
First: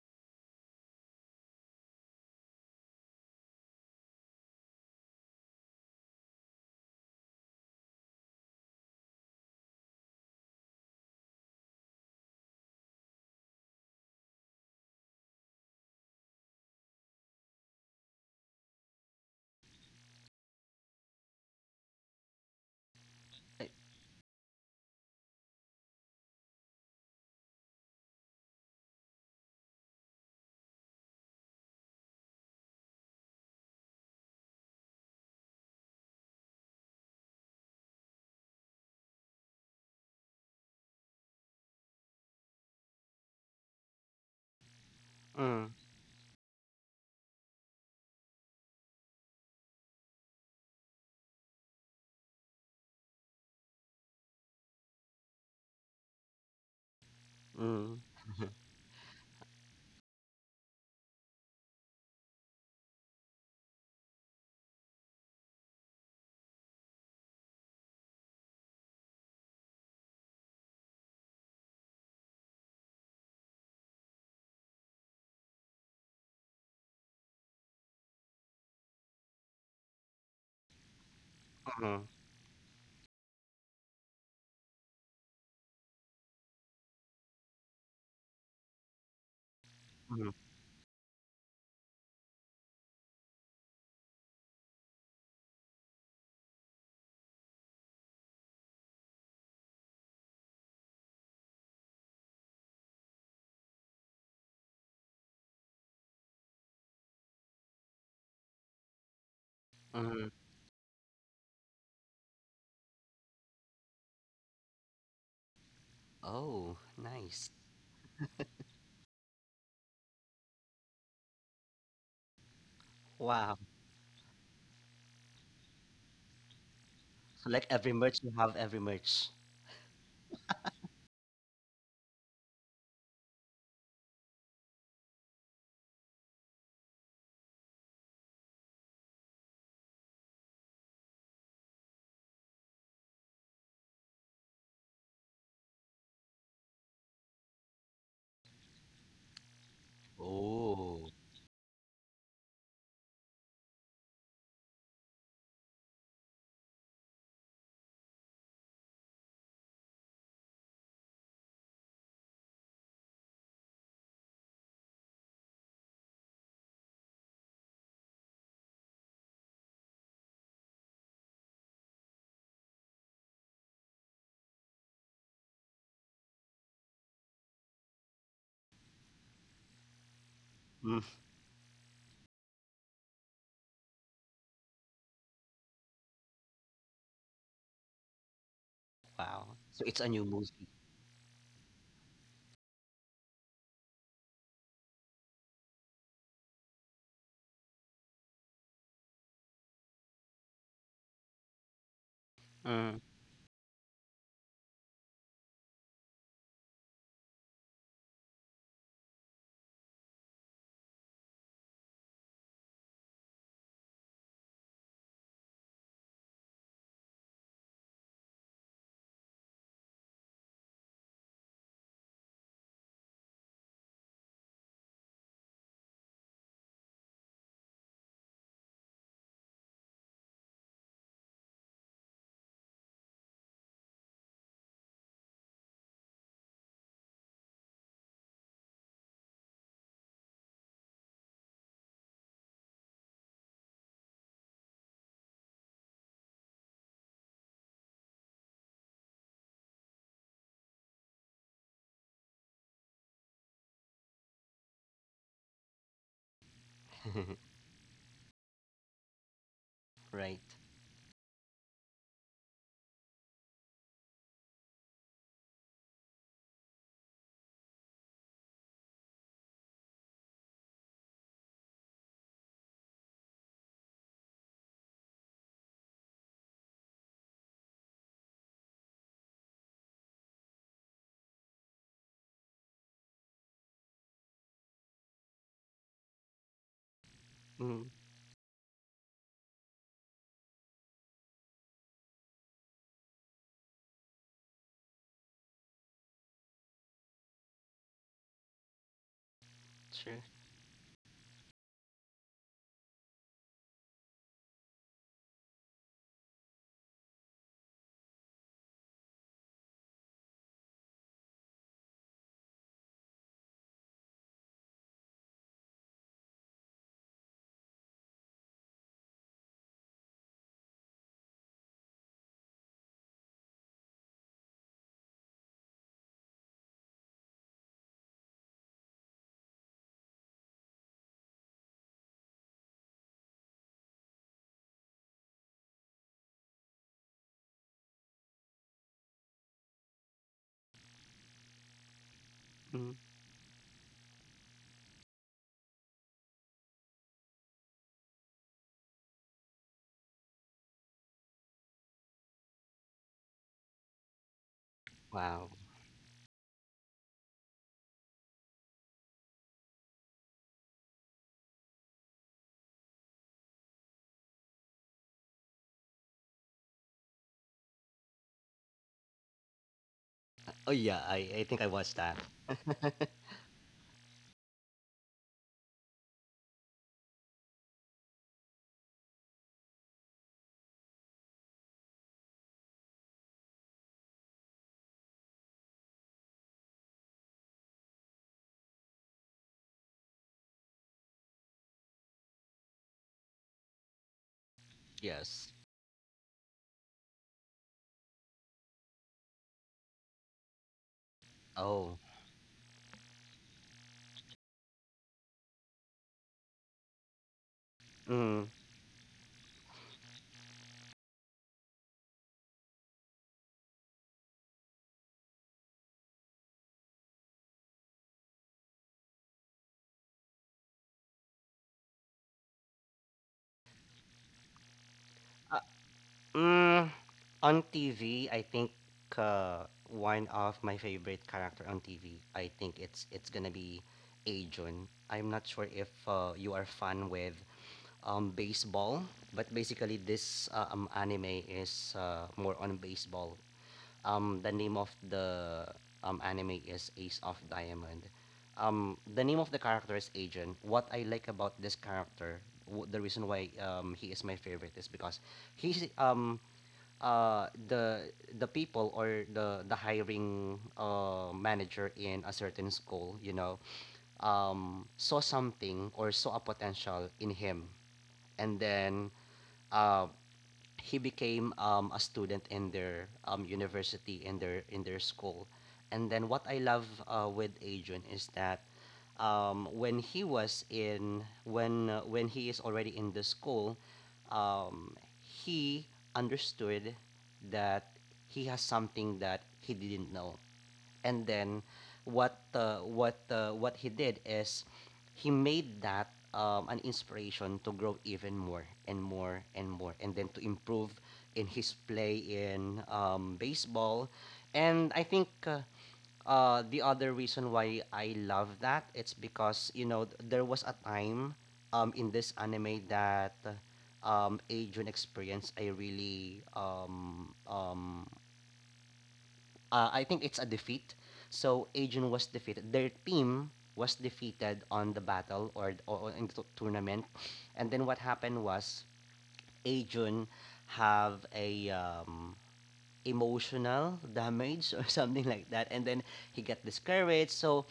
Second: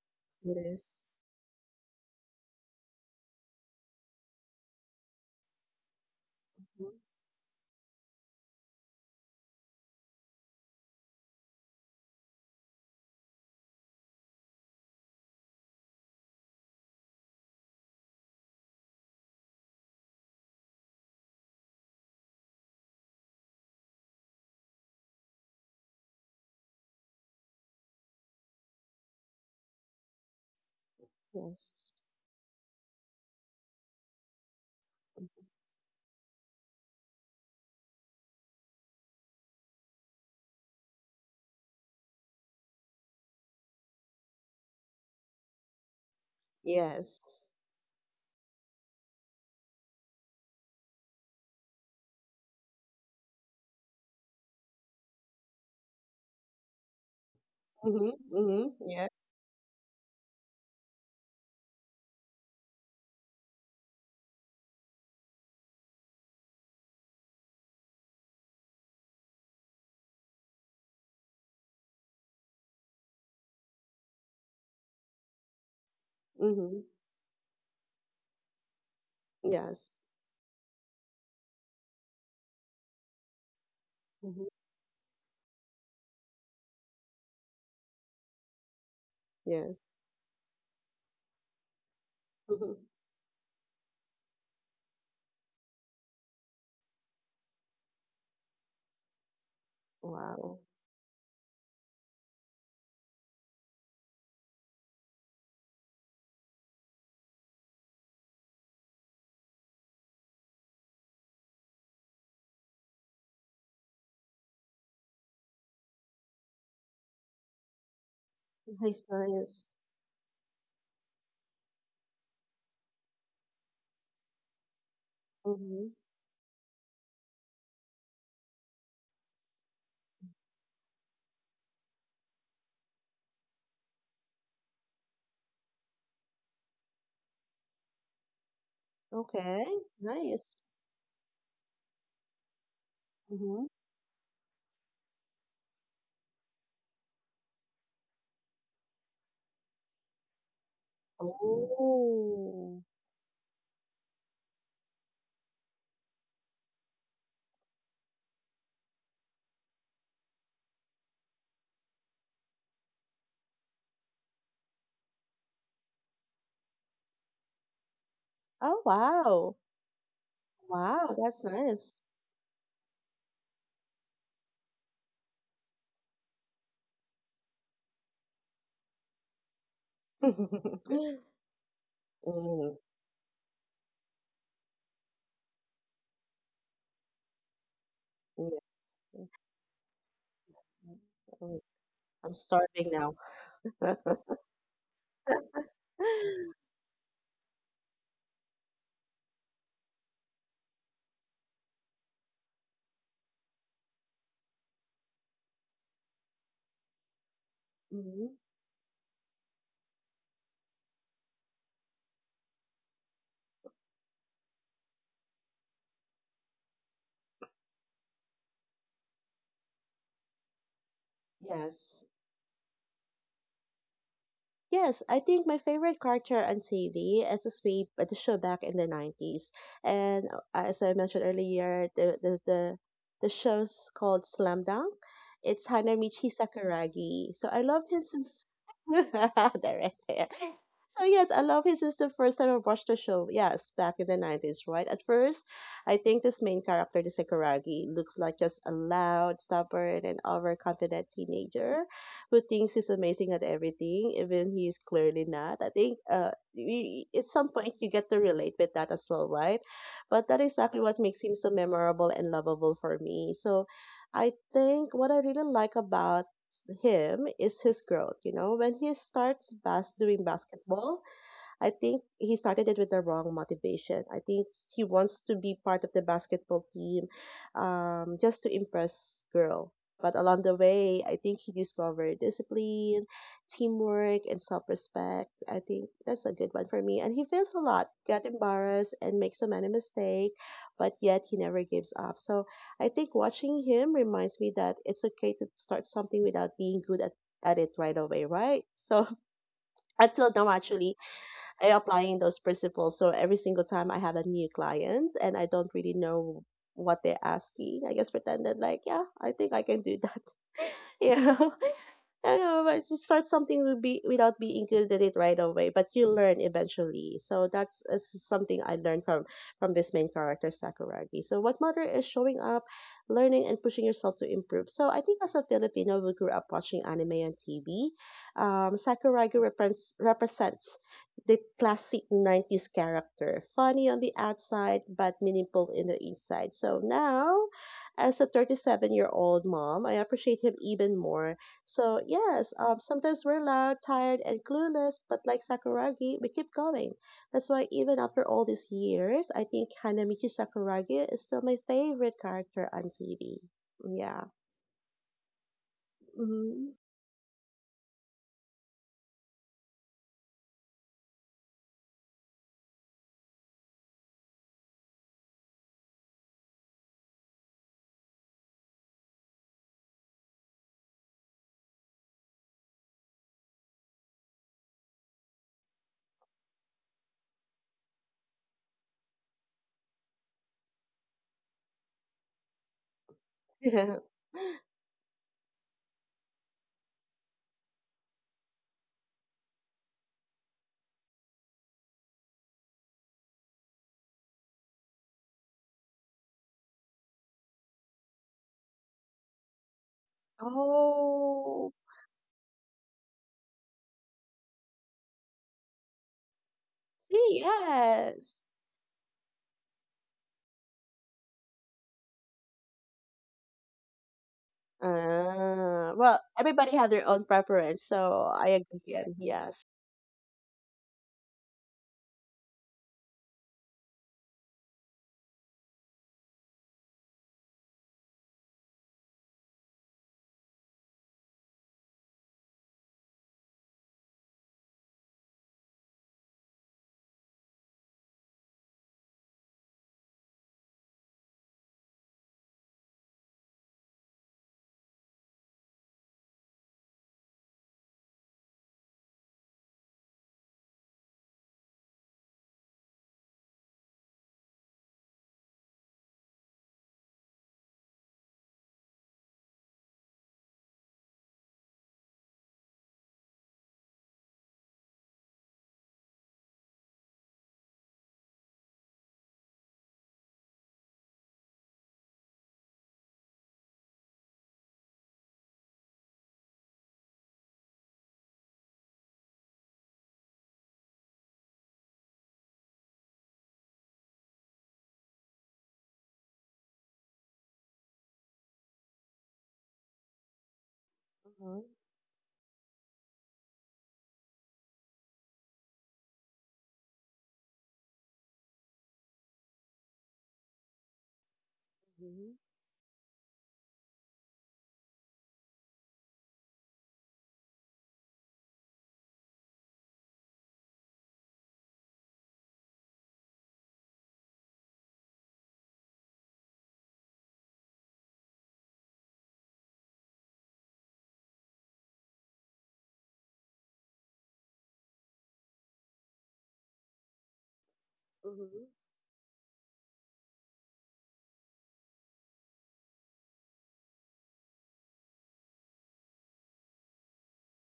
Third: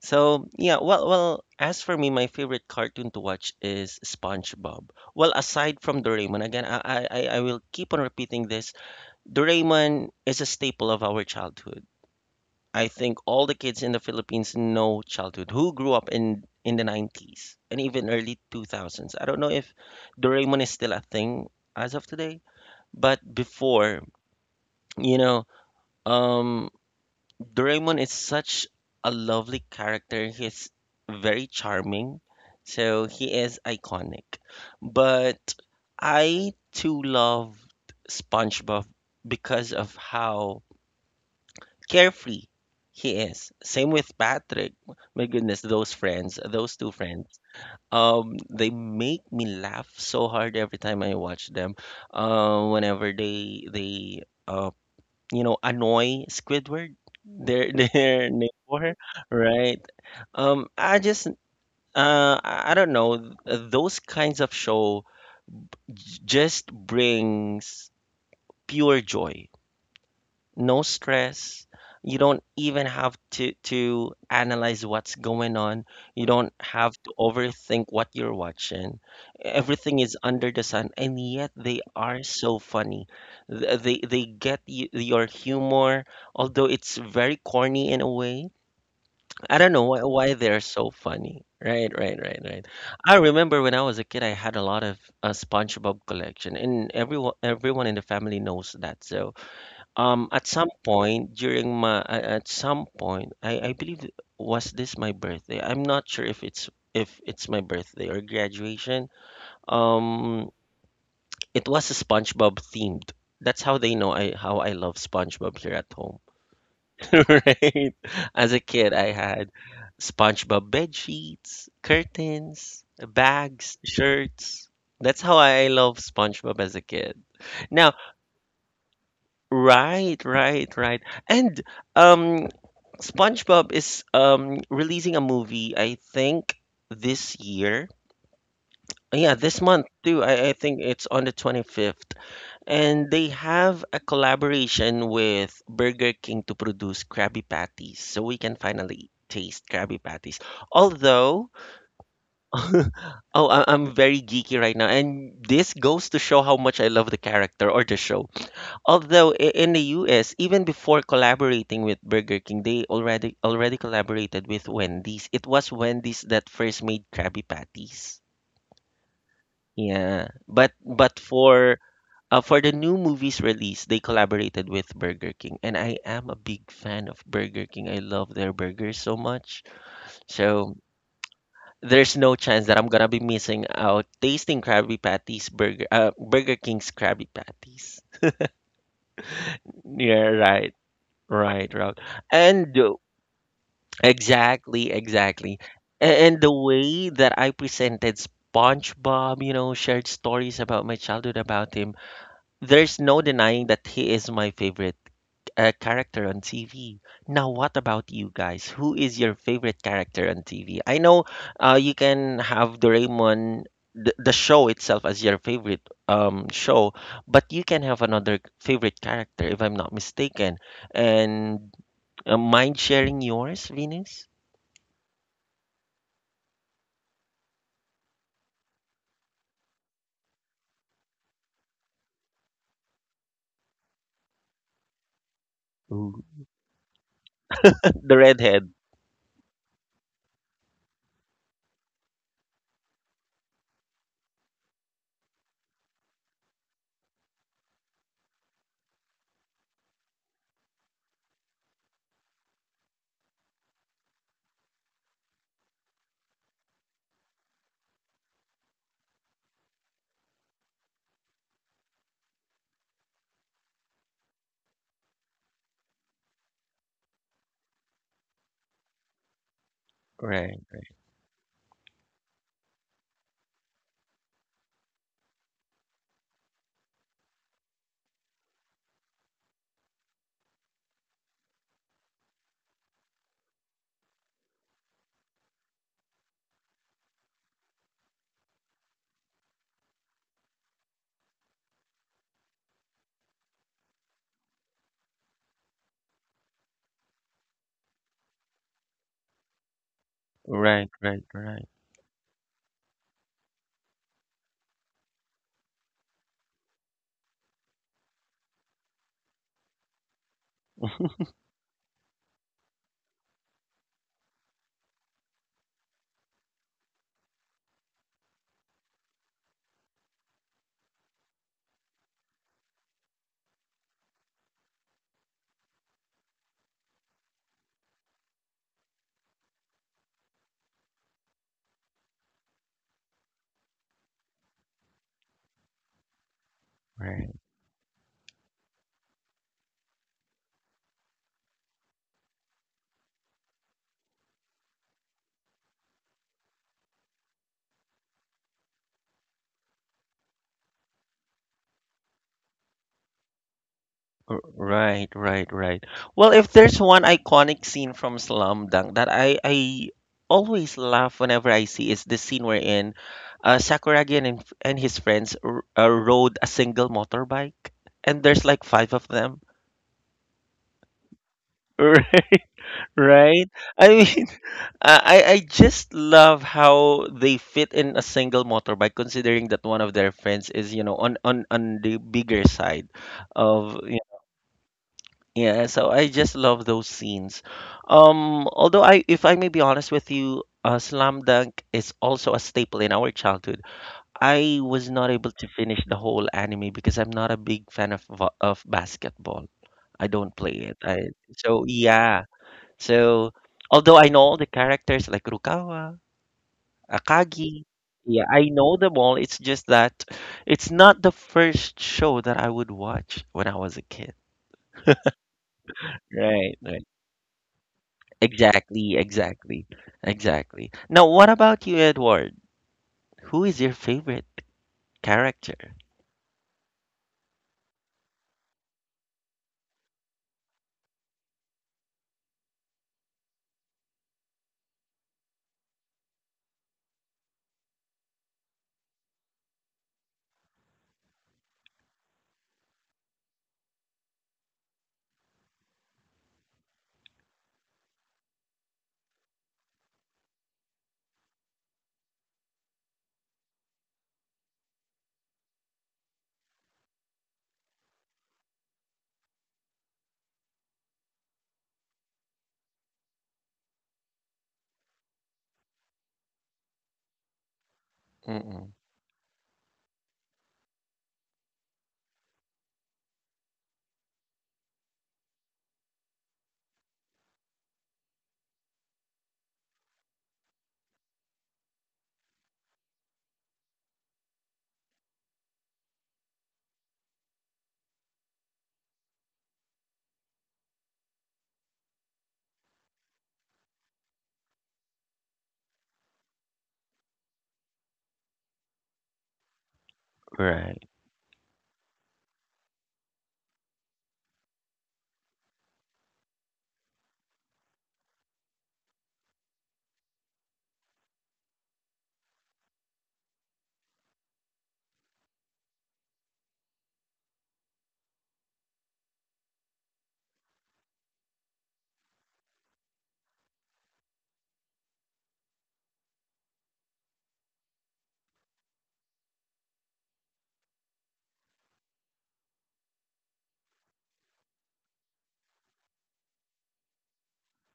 [SPEAKER 1] So
[SPEAKER 2] It
[SPEAKER 1] yeah,
[SPEAKER 2] is.
[SPEAKER 1] well, well, as for me, my favorite cartoon to watch is SpongeBob. Well, aside from Doraemon, again, I
[SPEAKER 2] Mm-hmm.
[SPEAKER 1] I, I I will keep on repeating this. Doraemon is a staple of our childhood. I think all the kids in the Philippines know childhood who grew up in the 90s and even early 2000s. I don't know if Doraemon is still a thing as of today, but
[SPEAKER 3] Ay.
[SPEAKER 1] before, you know. Um, Doraemon is such a lovely character. He's very
[SPEAKER 2] Yes.
[SPEAKER 1] charming, so he is iconic. But I too love SpongeBob because of how carefree he is. Same with Patrick. My goodness,
[SPEAKER 3] Mm,
[SPEAKER 1] those friends, those two
[SPEAKER 2] Yes.
[SPEAKER 1] friends. They make me laugh so hard every time I watch them. Whenever they you know, annoy Squidward, their
[SPEAKER 3] mm,
[SPEAKER 2] Mhm.
[SPEAKER 1] their
[SPEAKER 2] Mhm.
[SPEAKER 1] neighbor,
[SPEAKER 2] Yeah.
[SPEAKER 1] right? I just I don't know. Those kinds of show just brings pure joy no stress. You don't even have to analyze what's going on. You don't
[SPEAKER 2] Mhm.
[SPEAKER 1] have to overthink what you're watching.
[SPEAKER 2] Yes.
[SPEAKER 1] Everything is under the sun, and yet they
[SPEAKER 3] mm,
[SPEAKER 1] are so funny. They
[SPEAKER 2] Mhm.
[SPEAKER 1] get y your humor, although it's very corny in a way. I don't
[SPEAKER 2] Yes.
[SPEAKER 1] know why
[SPEAKER 3] mm,
[SPEAKER 1] they're so funny. Right, right, right, right.
[SPEAKER 2] Mhm.
[SPEAKER 1] I remember when I was a kid, I had a lot of SpongeBob collection, and everyone in the family knows that. So
[SPEAKER 2] Wow.
[SPEAKER 1] at some point, I believe was this my birthday? I'm not sure if it's my birthday or graduation.
[SPEAKER 3] mm.
[SPEAKER 1] Um, it was a SpongeBob themed. That's how they know I how I love SpongeBob here at home.
[SPEAKER 3] Oh, nice.
[SPEAKER 1] Right? As a kid,
[SPEAKER 2] Nice.
[SPEAKER 1] I had
[SPEAKER 2] Nice.
[SPEAKER 1] SpongeBob bed sheets, curtains,
[SPEAKER 3] Wow.
[SPEAKER 1] bags, shirts. That's how I
[SPEAKER 2] Mhm.
[SPEAKER 1] love SpongeBob as a kid.
[SPEAKER 3] So like, every
[SPEAKER 1] Now,
[SPEAKER 3] merch, you have every merch.
[SPEAKER 1] right, right, right. And um SpongeBob is releasing a movie, I think, this year. Yeah, this
[SPEAKER 2] Okay.
[SPEAKER 1] month too.
[SPEAKER 2] Nice.
[SPEAKER 1] I think it's on the 25th. And they
[SPEAKER 2] Mhm.
[SPEAKER 1] have a collaboration with Burger King to produce Krabby Patties. So we can finally taste Krabby Patties.
[SPEAKER 3] Oh.
[SPEAKER 1] Although, oh,
[SPEAKER 2] Oh.
[SPEAKER 1] I'm very geeky right now. And this goes to show how much I love the character or the show. Although in the US, even before collaborating with Burger King, they already collaborated with Wendy's. It was Wendy's that first made Krabby Patties.
[SPEAKER 2] Oh. Wow.
[SPEAKER 1] Yeah, but
[SPEAKER 2] Wow.
[SPEAKER 1] but
[SPEAKER 2] That's
[SPEAKER 1] for
[SPEAKER 2] nice.
[SPEAKER 1] uh, for the new movie's release, they collaborated with Burger King, and I am a big fan of Burger King. I love their burgers so much. So
[SPEAKER 3] Mm,
[SPEAKER 1] there's no chance
[SPEAKER 2] Mm,
[SPEAKER 1] that I'm gonna be missing out tasting Krabby Patties burger Burger King's Krabby Patties.
[SPEAKER 2] yeah.
[SPEAKER 3] wow. So it's a new
[SPEAKER 1] Yeah,
[SPEAKER 3] movie.
[SPEAKER 1] right,
[SPEAKER 2] Oh,
[SPEAKER 1] right, right.
[SPEAKER 2] I'm
[SPEAKER 1] And
[SPEAKER 2] starving now.
[SPEAKER 1] exactly, exactly. And the way that I presented SpongeBob, you know, shared stories about my childhood about him, there's
[SPEAKER 3] Mm,
[SPEAKER 1] no denying that he is my favorite character on TV. Now, what about you
[SPEAKER 2] Mhm.
[SPEAKER 1] guys? Who is your favorite character on TV? I know you can have Doraemon, the show itself, as your favorite show, but you can have another favorite character, if I'm not mistaken. And
[SPEAKER 2] Yes.
[SPEAKER 1] mind sharing yours, Venus?
[SPEAKER 2] Yes, I think my favorite character on TV is the Sweep, the show back in the 90s. And as I mentioned earlier, the show's called Slam Dunk. It's Hanamichi Sakuragi. So I love his
[SPEAKER 1] The redhead.
[SPEAKER 2] there, right there. So yes, I love his since the first time I watched the show. Yes, back in the 90s, right? At first, I think this main character, the Sakuragi, looks like just a loud, stubborn, and overconfident teenager who thinks he's amazing at everything, even he's clearly not. I think we, at some point you get to relate with that as well, right? But that
[SPEAKER 3] right.
[SPEAKER 2] is exactly what makes him so memorable and lovable for me. So I think what I really like about him is his growth. You know, when he starts doing
[SPEAKER 1] Right.
[SPEAKER 2] basketball, I think he started it with the wrong motivation. I think he wants to be part of the basketball team just to impress girl. But along the way, I think he discovered discipline, teamwork, and self-respect. I think that's a good one for me. And he fails a lot,
[SPEAKER 3] Mm,
[SPEAKER 2] got embarrassed, and makes so many mistakes, but yet he never gives up. So I think watching him reminds me that it's okay to start something without being good at it right away, right? So
[SPEAKER 3] sure.
[SPEAKER 2] until now,
[SPEAKER 1] Right,
[SPEAKER 2] actually,
[SPEAKER 1] right, right.
[SPEAKER 2] applying those principles. So every single time I have a new client and I don't really know what they're asking, I just pretended like, yeah, I think I can do that. Yeah, you know, but to start something will be without being good at it right away, but you learn eventually. So that's something I learned from this main character Sakuragi. So what matter is showing up, learning, and pushing yourself to improve. So I think as a Filipino, we grew up watching anime on TV. Sakuragi represents the classic 90s character, funny on the outside but meaningful in the inside. So
[SPEAKER 1] Right,
[SPEAKER 2] now as a 37-year-old mom, I appreciate him even more. So yes,
[SPEAKER 3] Mm.
[SPEAKER 2] sometimes we're loud, tired, and clueless, but like Sakuragi, we keep going. That's why even after all these years, I think Hanamichi Sakuragi is still my favorite character on TV. Yeah.
[SPEAKER 1] right, right,
[SPEAKER 3] Wow.
[SPEAKER 1] right. Well, if
[SPEAKER 2] Hmm.
[SPEAKER 1] there's one iconic scene from Slum Dunk that I always laugh whenever I see is the scene wherein Sakuragi and and his friends rode a single motorbike, and there's like five of them.
[SPEAKER 3] Oh yeah, I think I watched that.
[SPEAKER 1] Right, right. I mean, I just love how they fit in a single motorbike, considering that one of their friends is on on the bigger side of yeah. So I just love those scenes. Although if I may be honest with you, Slam Dunk is also a staple in our childhood. I was not able to
[SPEAKER 3] Yes.
[SPEAKER 1] finish the whole anime because I'm not a big fan of of basketball. I don't play it. I so
[SPEAKER 2] Oh,
[SPEAKER 3] Oh.
[SPEAKER 1] yeah. So although I know all the characters like Rukawa.
[SPEAKER 2] see,
[SPEAKER 1] Akagi. Yeah,
[SPEAKER 2] yes.
[SPEAKER 1] I
[SPEAKER 3] Mm.
[SPEAKER 1] know them all. It's just that it's not the first show that I would watch when I was a kid.
[SPEAKER 2] Well,
[SPEAKER 1] Right,
[SPEAKER 2] everybody
[SPEAKER 1] right.
[SPEAKER 2] have their own preference, so I agree
[SPEAKER 1] Exactly,
[SPEAKER 2] again.
[SPEAKER 1] exactly,
[SPEAKER 2] Yes.
[SPEAKER 1] exactly. Now, what about you, Edward? Who is your favorite character?
[SPEAKER 3] Mm, on TV, I think, uh, one of my favorite character on TV, I think it's gonna be Ajun. I'm not sure if, you are fun with, baseball, but basically this, anime is, more on baseball. The name of the, anime is Ace of Diamond. The name of the character is Agent. What I like about this character, the reason why, he is my favorite, is because he's, the people, or the hiring, manager in a certain school, saw something, or saw a potential in him, and
[SPEAKER 1] Mm-mm.
[SPEAKER 3] then, uh, he became, a student in their, university, in their school. And then, what I love, with adrian, is that, when he was in when he is already in the school, um, he understood that he has something that he didn't know, and
[SPEAKER 2] Mhm,
[SPEAKER 3] then what he did is he made that, an inspiration to grow even more and more and more, and then to
[SPEAKER 1] Right.
[SPEAKER 3] improve in his play
[SPEAKER 2] mhm,
[SPEAKER 3] in, baseball. And I think, the other reason why I love that, it's because, you know, there was a time, in this anime, that, Adrian experience, I really, I think it's a defeat. So Ajun was defeated. Their team was defeated on the battle, or in the tournament. And then what happened
[SPEAKER 2] mhm,
[SPEAKER 3] was, Ajun have a, emotional damage, or something like that, and then he got discouraged. So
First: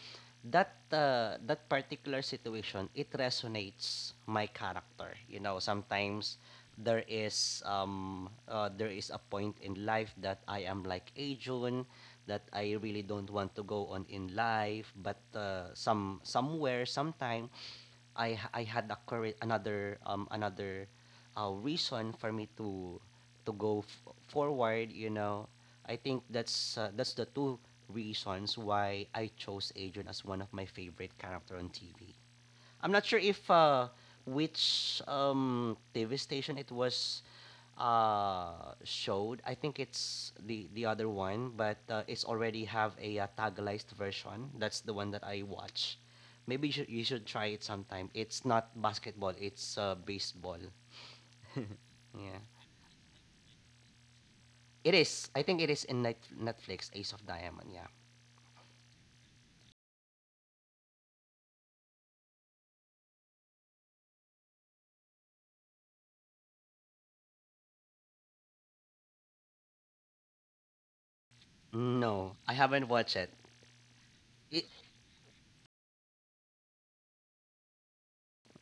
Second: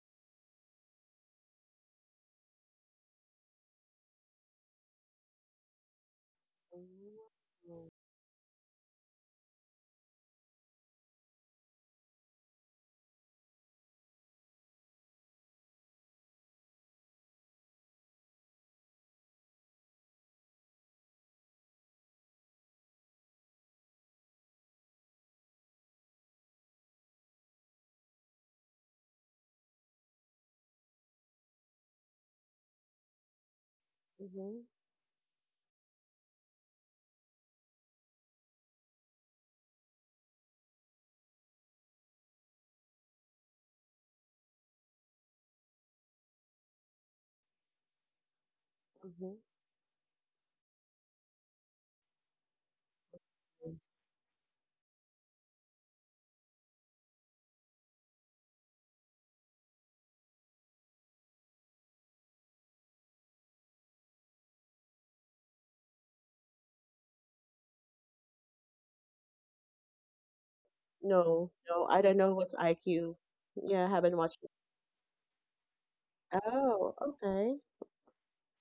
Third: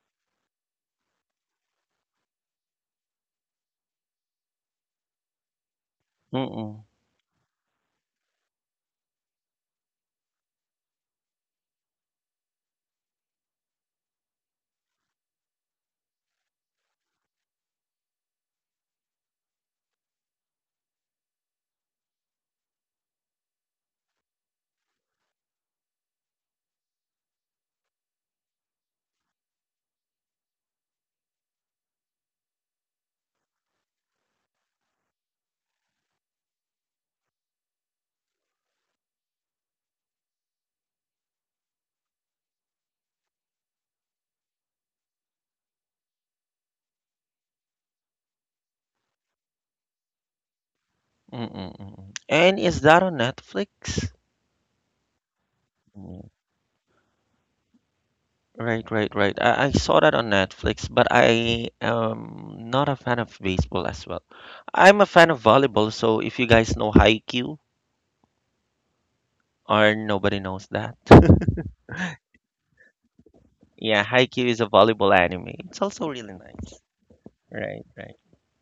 [SPEAKER 3] that, that particular situation, it resonates my character. Sometimes
[SPEAKER 1] Mm-mm.
[SPEAKER 3] there is
[SPEAKER 2] mhm,
[SPEAKER 3] um uh, there is a point in life that I am like Ajun, that I really don't want to go on in life. But, somewhere, sometime, I had a current, another reason for me, to go forward. You know, I think that's, that's the two reasons why I chose Adrian as one of my favorite character on TV. I'm not sure if,
[SPEAKER 2] mhm,
[SPEAKER 3] which, TV station it was, showed. I think it's the other one, but, it's already have a, tagalized version. That's the one that I watch. Maybe you should try it sometime. It's not basketball.
[SPEAKER 2] mhm,
[SPEAKER 3] It's, baseball.
[SPEAKER 1] Mm-mm, mm-mm.
[SPEAKER 3] Yeah,
[SPEAKER 1] And is that on
[SPEAKER 2] mhm.
[SPEAKER 1] Netflix?
[SPEAKER 3] it is. I think it is in Net-
[SPEAKER 1] Mm.
[SPEAKER 3] Netflix. Ace of Diamond. Yeah.
[SPEAKER 1] Right, right, right. I saw that on Netflix, but I am not a fan of baseball as well. I'm a fan of volleyball, so if you guys know Haikyuu, or nobody knows that.
[SPEAKER 2] No, no, I don't
[SPEAKER 3] No,
[SPEAKER 2] know
[SPEAKER 3] I
[SPEAKER 2] what's
[SPEAKER 3] haven't watched
[SPEAKER 2] IQ.
[SPEAKER 3] it.
[SPEAKER 2] Yeah, I
[SPEAKER 1] Yeah,
[SPEAKER 2] haven't watched
[SPEAKER 1] Haikyuu
[SPEAKER 2] it.
[SPEAKER 1] is
[SPEAKER 3] It
[SPEAKER 1] a volleyball anime. It's also really nice.
[SPEAKER 2] Oh, okay.
[SPEAKER 1] Right,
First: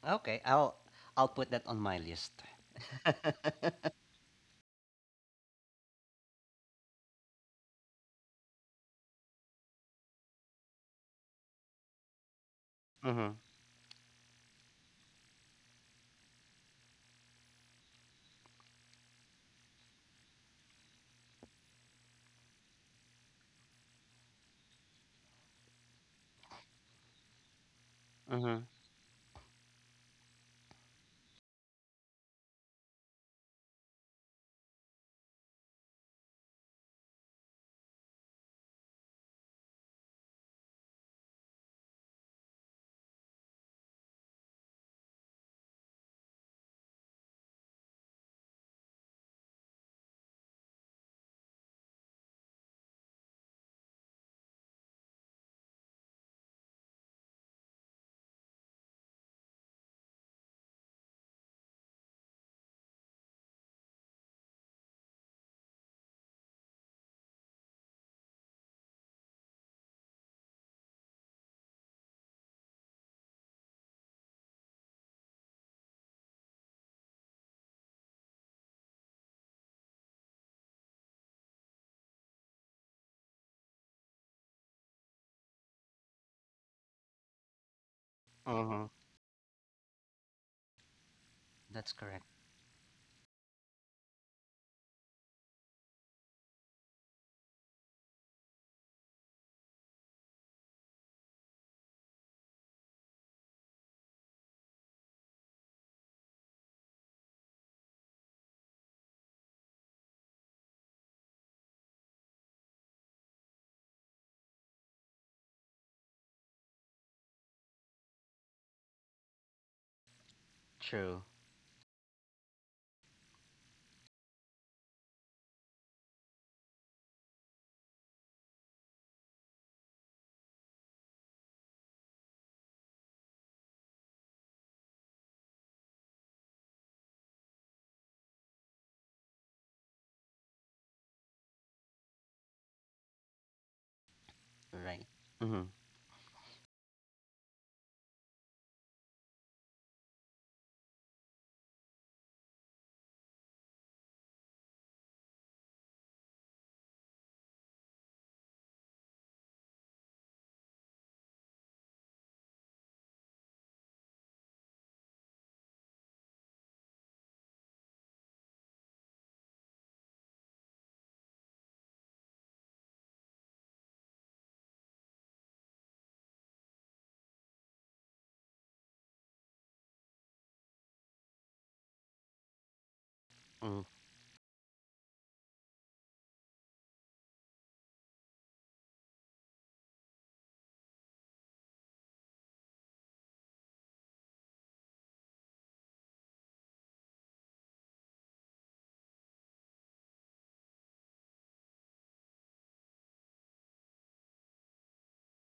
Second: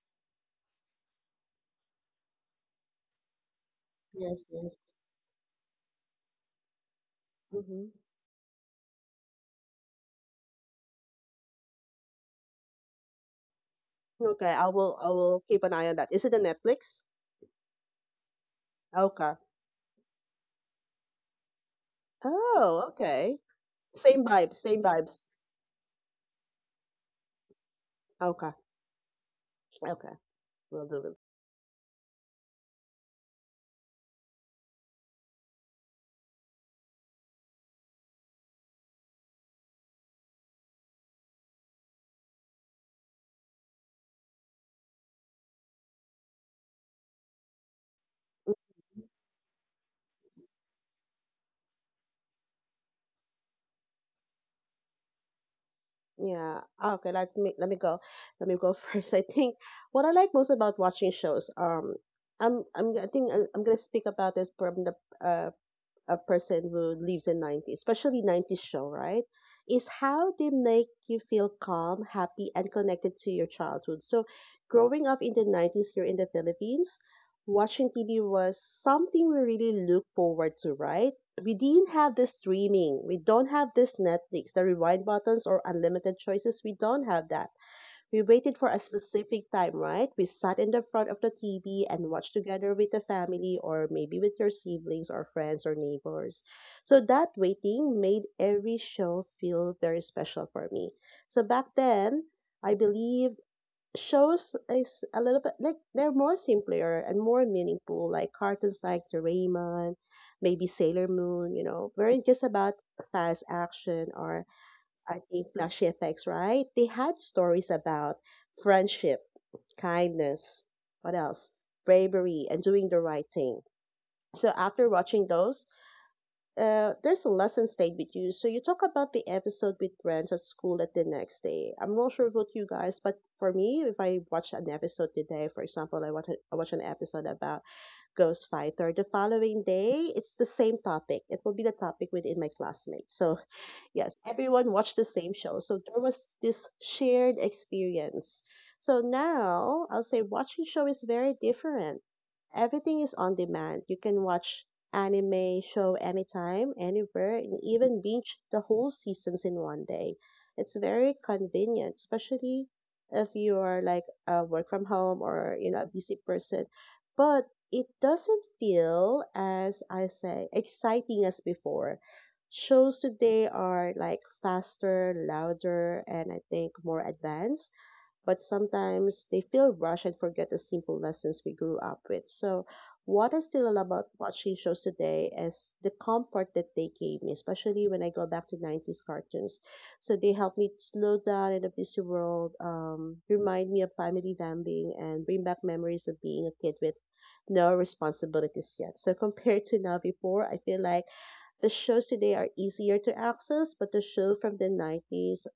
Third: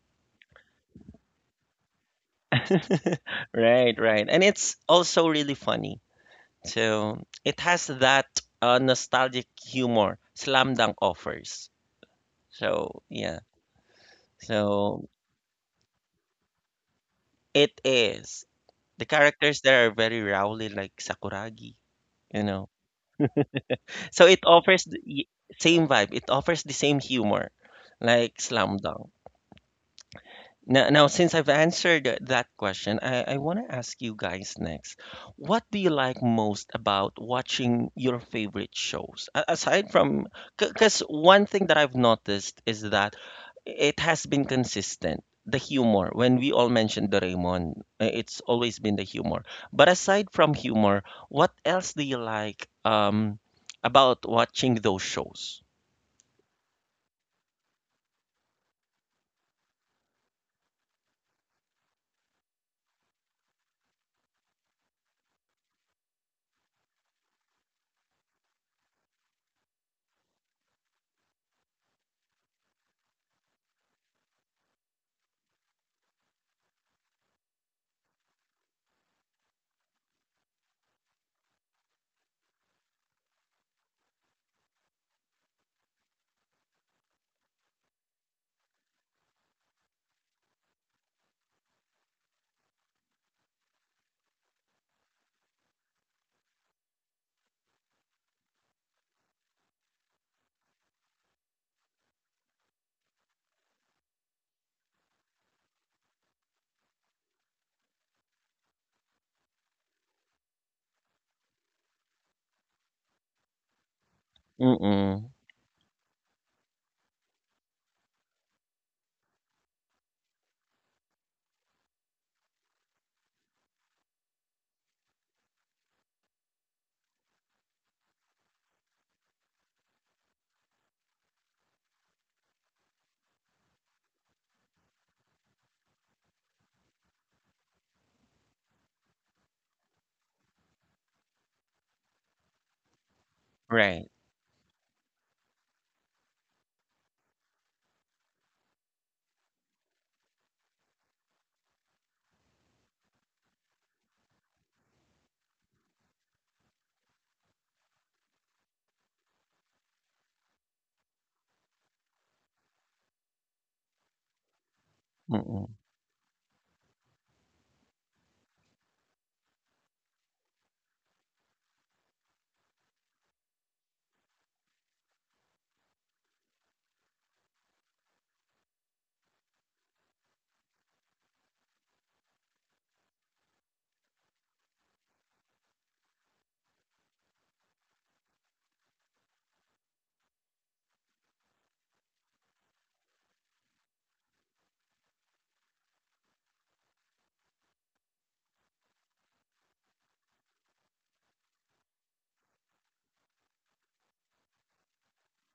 [SPEAKER 3] okay, I'll put that on my list.
[SPEAKER 1] right. Right, right. And
[SPEAKER 2] Yes,
[SPEAKER 1] it's
[SPEAKER 2] yes.
[SPEAKER 1] also really funny. So it has
[SPEAKER 2] Mm-hmm.
[SPEAKER 1] that nostalgic humor Slam Dunk offers. So
[SPEAKER 3] Mhm.
[SPEAKER 1] yeah.
[SPEAKER 2] Okay, I will
[SPEAKER 1] So
[SPEAKER 2] keep an eye on that. Is it on Netflix?
[SPEAKER 1] it is. The
[SPEAKER 2] Okay.
[SPEAKER 1] characters there are very rowdy like Sakuragi, you know.
[SPEAKER 2] Oh, okay. Same
[SPEAKER 1] So it
[SPEAKER 2] vibes, same
[SPEAKER 1] offers the
[SPEAKER 2] vibes.
[SPEAKER 1] same vibe. It offers the same humor like
[SPEAKER 2] Okay.
[SPEAKER 3] Mhm.
[SPEAKER 1] Slam Dunk.
[SPEAKER 2] Okay. We'll
[SPEAKER 1] Now,
[SPEAKER 2] do
[SPEAKER 1] now,
[SPEAKER 2] it.
[SPEAKER 1] since I've answered that question, I want to ask you guys next. What do you like most about watching your favorite shows? Aside from, because one thing that I've noticed is that it has been consistent. The humor, when we all mentioned the Doraemon, it's always been the humor. But aside from humor, what else do you like about watching those shows?
[SPEAKER 2] Yeah. Okay, Let me go first. I think what I like most about watching shows, I'm I think I I'm gonna speak about this from the uh a person who lives in 90s, especially 90s show, right? Is how they make you feel calm, happy, and connected to your childhood. So, growing up in the 90s here in the Philippines, watching TV was something we really look forward to, right? We didn't have this streaming. We don't have this Netflix, the rewind buttons or unlimited choices. We don't have that. We waited for a
[SPEAKER 3] Mhm.
[SPEAKER 2] specific time, right? We sat in the front of the TV
[SPEAKER 3] That's
[SPEAKER 2] and
[SPEAKER 3] correct.
[SPEAKER 2] watched together with the family or maybe with your siblings or friends or neighbors. So that waiting made every show feel very special for me. So back then, I believe shows is a little bit like they're more simpler and more meaningful, like cartoons like Doraemon, maybe Sailor Moon, you know, weren't just about fast action or I
[SPEAKER 1] Mm-mm.
[SPEAKER 2] think Flashy effects, right? They had stories about friendship, kindness, what
[SPEAKER 3] True.
[SPEAKER 2] else? Bravery and doing the right thing. So after watching those, there's a lesson stayed with you. So you talk about the episode with friends at school at the next day. I'm not sure about you guys, but for me, if I watch an episode today, for example, I watch an episode about Ghost Fighter, the following day, it's the same topic. It will be the topic within my classmates. So
[SPEAKER 1] Right.
[SPEAKER 2] yes, everyone watched
[SPEAKER 3] Right.
[SPEAKER 2] the same show.
[SPEAKER 3] Mm-hmm.
[SPEAKER 2] So there was this shared experience. So now I'll say watching show is very different. Everything is on demand. You can watch anime show anytime, anywhere, and even binge the whole seasons in one day. It's very convenient, especially if you are like a work from home or you
[SPEAKER 1] Mm-mm.
[SPEAKER 2] know a busy person. But it doesn't feel as I say exciting as before shows today are like faster, louder, and I think more advanced, but sometimes they feel rushed and forget the simple lessons we grew up with. So, what I still
[SPEAKER 3] Mm.
[SPEAKER 2] love about watching shows today is the comfort that they gave me, especially when I go back to 90s cartoons. So, they help me slow down in a busy world, remind me of family bonding, and bring back memories of being a kid with no responsibilities yet. So, compared to now before, I feel like the shows today are easier to access, but the show from the 90s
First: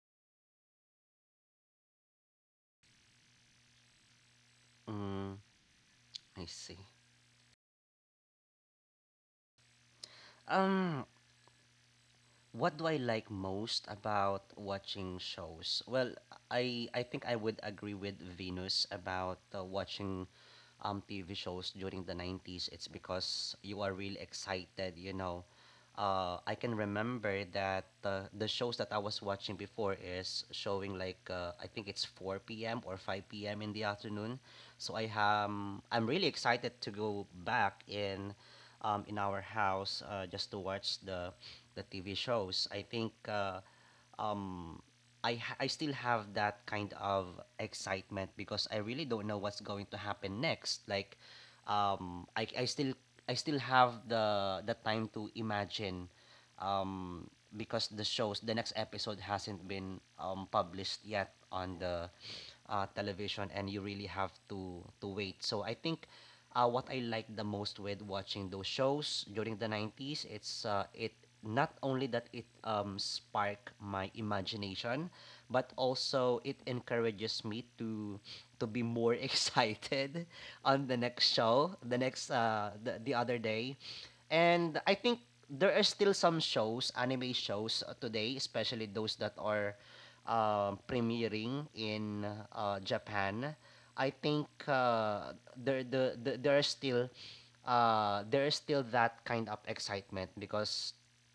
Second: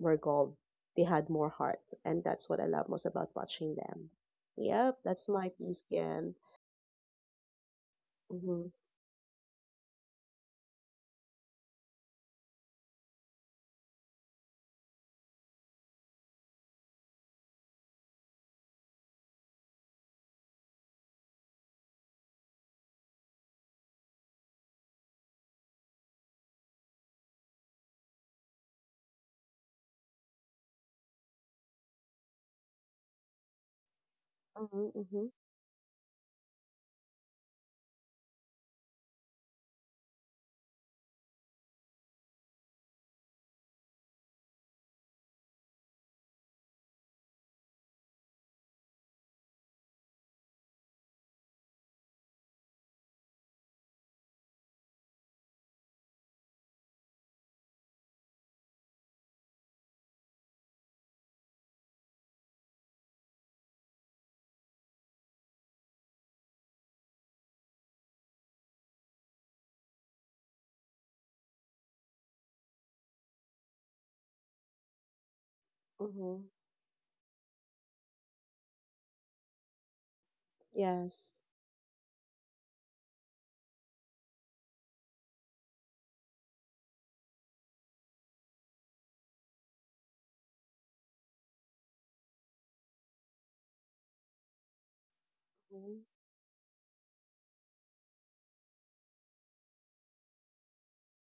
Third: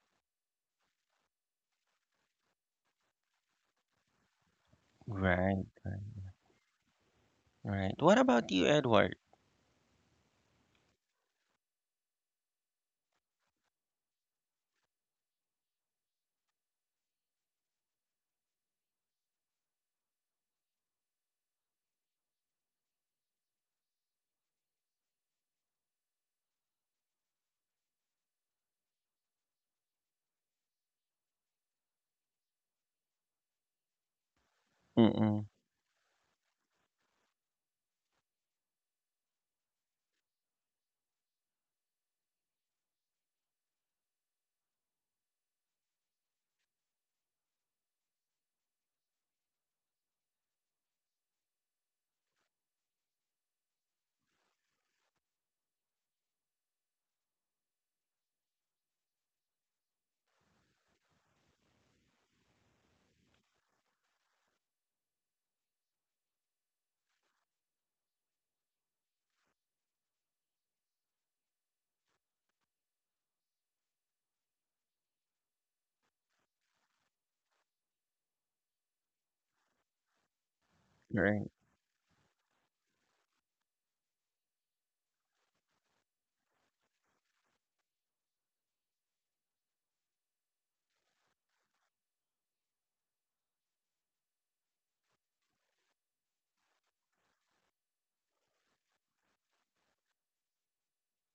[SPEAKER 2] were gold. They had more heart, and that's what I love most about watching them. Yep, that's
[SPEAKER 3] Mm.
[SPEAKER 2] my
[SPEAKER 1] Right.
[SPEAKER 2] piece again.
[SPEAKER 3] I see.
[SPEAKER 1] Right. What about you,
[SPEAKER 2] Mm-hmm.
[SPEAKER 1] Edward?
[SPEAKER 3] Um, what do I like most about watching shows? Well, I think I would agree with Venus about, watching, TV shows during the 90s. It's because you are really excited. I can remember that, the shows that I was watching before is showing like, I think it's 4 p.m. or 5 p.m. in the afternoon.
[SPEAKER 2] Mm-hmm.
[SPEAKER 3] So I
[SPEAKER 2] Mm-hmm.
[SPEAKER 1] Mm,
[SPEAKER 3] um, I'm really excited to go back in, in our house, just to watch the TV shows. I think, um, I still have that kind of excitement, because I really don't know what's going to happen next. Like, um, I I still I still have the time to imagine, um, because the next episode hasn't been published yet on the, television, and you really have to wait. So I think what I like the most with watching those shows during the 90s, it not only that it sparked my imagination, but also
[SPEAKER 2] Mm-hmm.
[SPEAKER 3] it encourages me to be more excited on the next
[SPEAKER 2] Yes.
[SPEAKER 1] right.
[SPEAKER 3] show, the other day. And I think there are still some shows, anime shows today, especially those that are premiering in Japan. I think
[SPEAKER 2] Mm-hmm.
[SPEAKER 3] there are still there is still that kind of excitement because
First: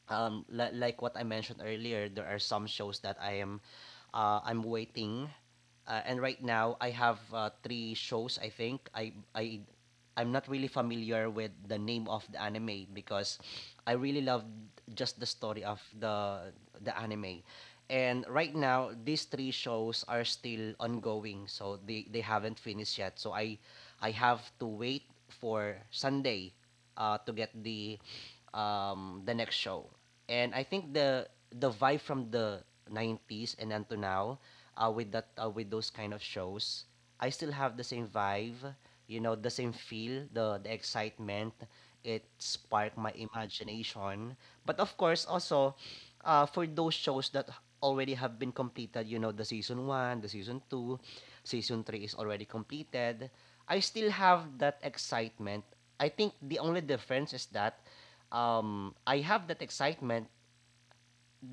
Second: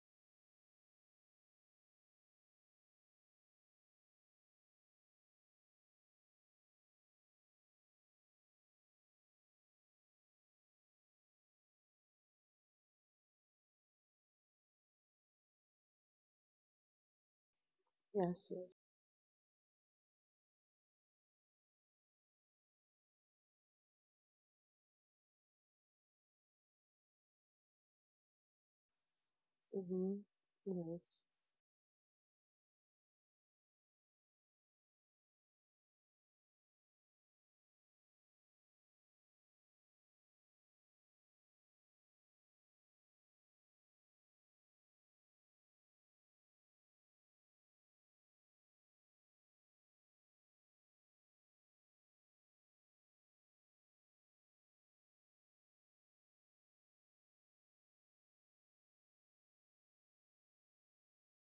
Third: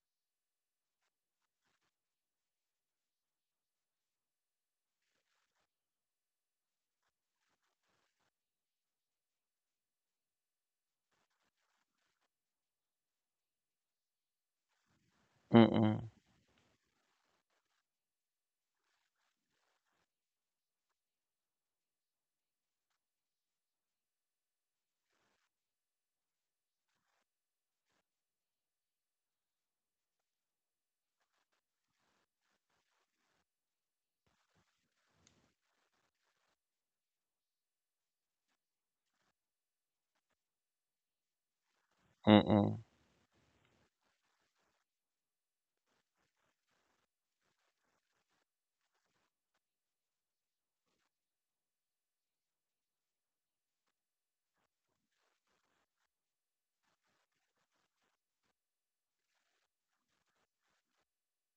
[SPEAKER 3] like what I mentioned earlier, there are some shows that I'm waiting, and right now I have three shows. I think I'm not really familiar with the name of the anime because I really loved just the story of
[SPEAKER 1] Mm,
[SPEAKER 3] the anime. And
[SPEAKER 2] Yes.
[SPEAKER 3] right
[SPEAKER 2] Yes.
[SPEAKER 3] now, these three shows are still ongoing, so they haven't finished yet. So I have to wait for Sunday to get the next show.
[SPEAKER 2] Mm-hmm.
[SPEAKER 3] And I think
[SPEAKER 2] Yes.
[SPEAKER 3] the vibe from the 90s and until now, with those kind of shows, I still have the same vibe, you know, the same feel, the excitement. It
[SPEAKER 1] mm.
[SPEAKER 3] sparked my imagination. But of course, also for those shows that already have been completed, you know, the season one, the season two, season three is already completed. I still have that excitement. I think the only difference is that I have that excitement.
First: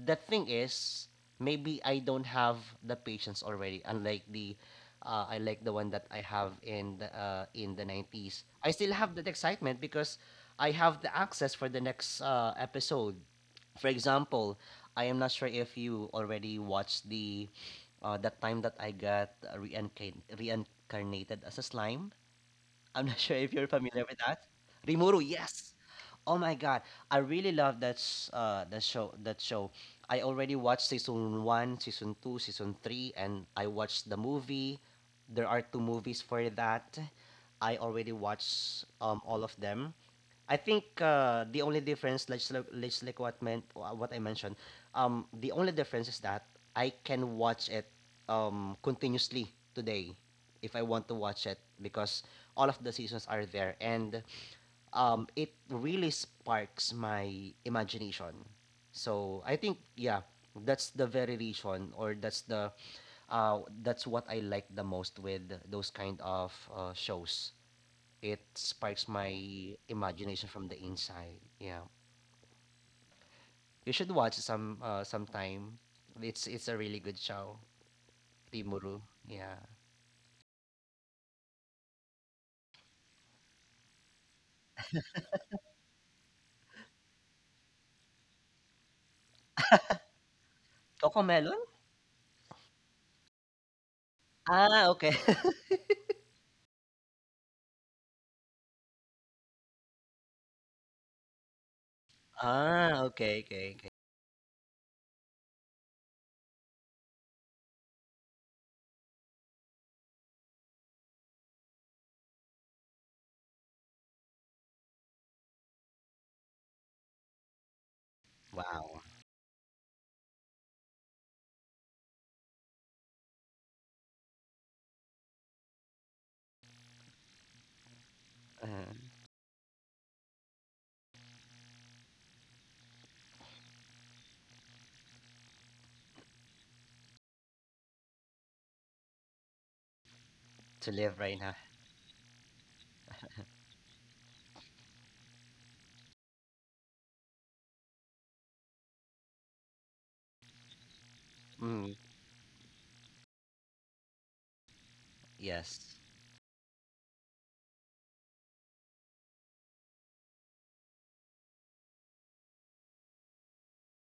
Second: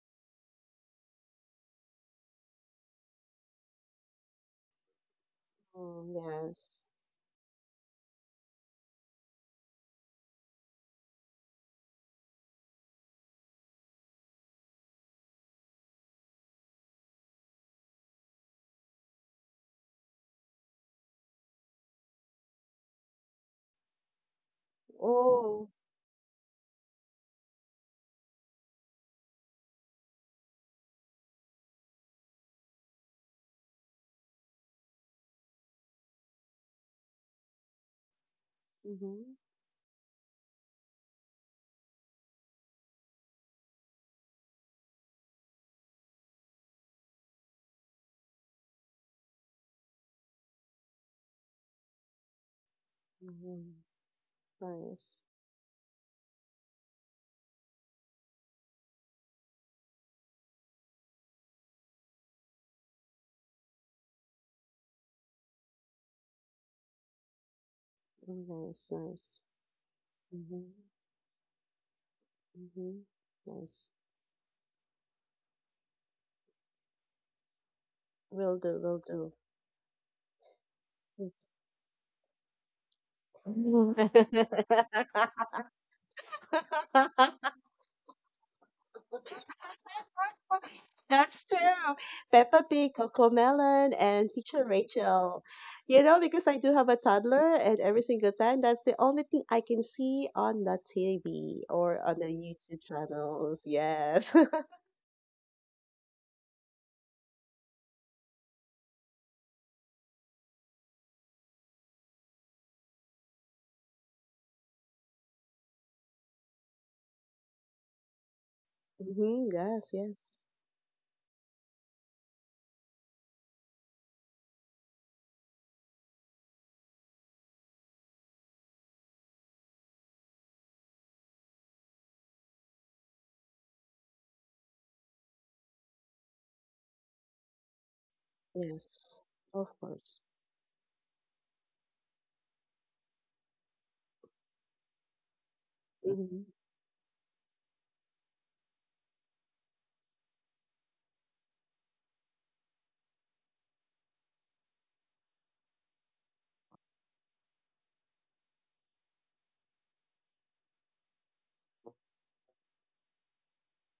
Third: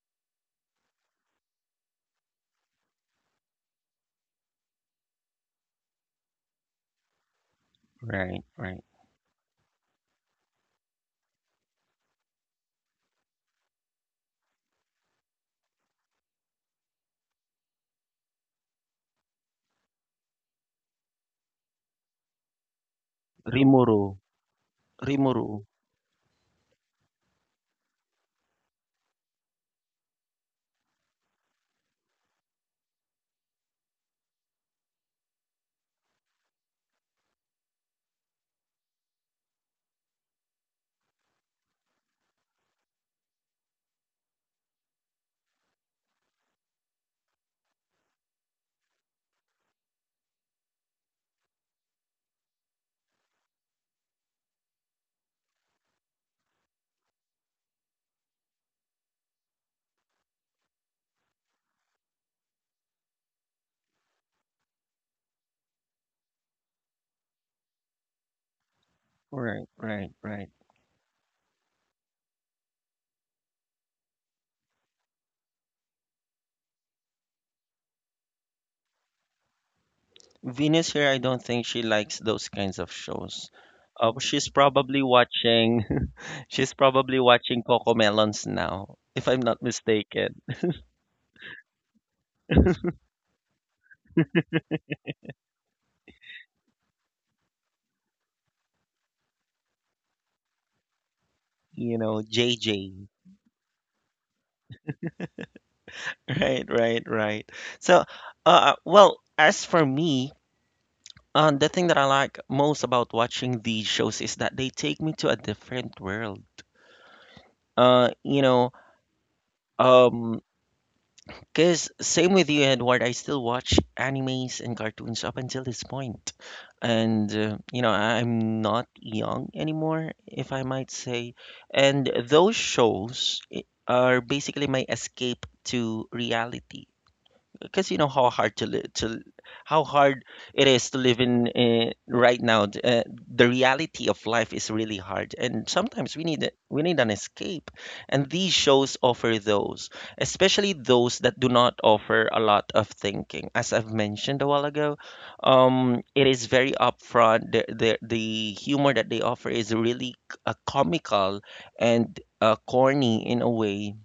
[SPEAKER 3] The thing is, maybe I don't have the patience already. Unlike I like the one that
[SPEAKER 2] Mm,
[SPEAKER 3] I have
[SPEAKER 2] yes.
[SPEAKER 3] in the
[SPEAKER 1] Right,
[SPEAKER 3] nineties. I
[SPEAKER 1] right.
[SPEAKER 3] still have that excitement because I have the access for the next episode. For example, I am not sure if you already watched the that time that I got reincarnated as a slime. I'm not sure if you're
[SPEAKER 1] Rimuru.
[SPEAKER 3] familiar with that. Rimuru,
[SPEAKER 1] Rimuru.
[SPEAKER 2] Oh.
[SPEAKER 3] yes. Oh my god, I really love that show. I already watched season 1, season 2, season 3, and I watched the movie. There are two movies for that. I already watched
[SPEAKER 2] Mm-hmm.
[SPEAKER 3] all of them. I think the only difference, let's look, let's like what meant wha- what I mentioned. The only difference is that I can watch it continuously today if I want to watch it because all of the seasons are
[SPEAKER 2] Mm-hmm.
[SPEAKER 3] there. And
[SPEAKER 2] Nice.
[SPEAKER 3] it really sparks my imagination. So I think yeah, that's the very reason, or that's the that's what I like the most with those kind of shows.
[SPEAKER 2] Mm,
[SPEAKER 3] It
[SPEAKER 2] nice.
[SPEAKER 3] sparks
[SPEAKER 2] Nice.
[SPEAKER 1] Right,
[SPEAKER 3] my
[SPEAKER 1] right, right.
[SPEAKER 3] imagination from
[SPEAKER 2] Mm-hmm.
[SPEAKER 3] the inside. Yeah,
[SPEAKER 2] Mm-hmm. Nice.
[SPEAKER 3] you should watch sometime. It's a really good show,
[SPEAKER 2] Will do.
[SPEAKER 3] Rimuru.
[SPEAKER 2] Will
[SPEAKER 3] Yeah,
[SPEAKER 1] Venus here, I
[SPEAKER 2] do.
[SPEAKER 1] don't think she likes those kinds of shows.
[SPEAKER 2] Mm.
[SPEAKER 1] She's probably watching she's probably watching Coco Melons now, if I'm not mistaken.
[SPEAKER 3] Coco
[SPEAKER 2] That's
[SPEAKER 3] Melon.
[SPEAKER 2] true. Peppa Pig, Coco Melon, and Teacher
[SPEAKER 3] Ah, okay.
[SPEAKER 2] Rachel. You know, because I do have a toddler, and every single time, that's the only thing I can see on the TV
[SPEAKER 1] You
[SPEAKER 2] or
[SPEAKER 1] know,
[SPEAKER 2] on the
[SPEAKER 1] J
[SPEAKER 2] YouTube
[SPEAKER 1] J.
[SPEAKER 3] Okay,
[SPEAKER 2] channels.
[SPEAKER 3] okay, okay.
[SPEAKER 2] Yes. Hmm.
[SPEAKER 1] Right, right, right. So, well, as for me, the thing that I like most about watching these shows is that they take me to a different world. You know,
[SPEAKER 3] Wow,
[SPEAKER 2] Yes, yes,
[SPEAKER 1] Um, because same with you, Edward, I still watch animes and cartoons up until this point. And, you know, I'm not
[SPEAKER 3] uh,
[SPEAKER 1] young anymore, if I might say. And those shows are basically my escape to reality because you know
[SPEAKER 2] yes. Of
[SPEAKER 1] how hard
[SPEAKER 2] course.
[SPEAKER 1] it is to
[SPEAKER 3] to
[SPEAKER 1] live
[SPEAKER 3] live right
[SPEAKER 1] in
[SPEAKER 3] now.
[SPEAKER 1] uh, the reality of life is really hard and sometimes we need
[SPEAKER 2] Hmm.
[SPEAKER 1] we need an escape and these shows offer those, especially those that do not
[SPEAKER 3] Mm,
[SPEAKER 1] offer a lot of thinking, as I've mentioned a while ago.
[SPEAKER 3] yes.
[SPEAKER 1] It is very upfront. The humor that they offer is really comical and corny in a way,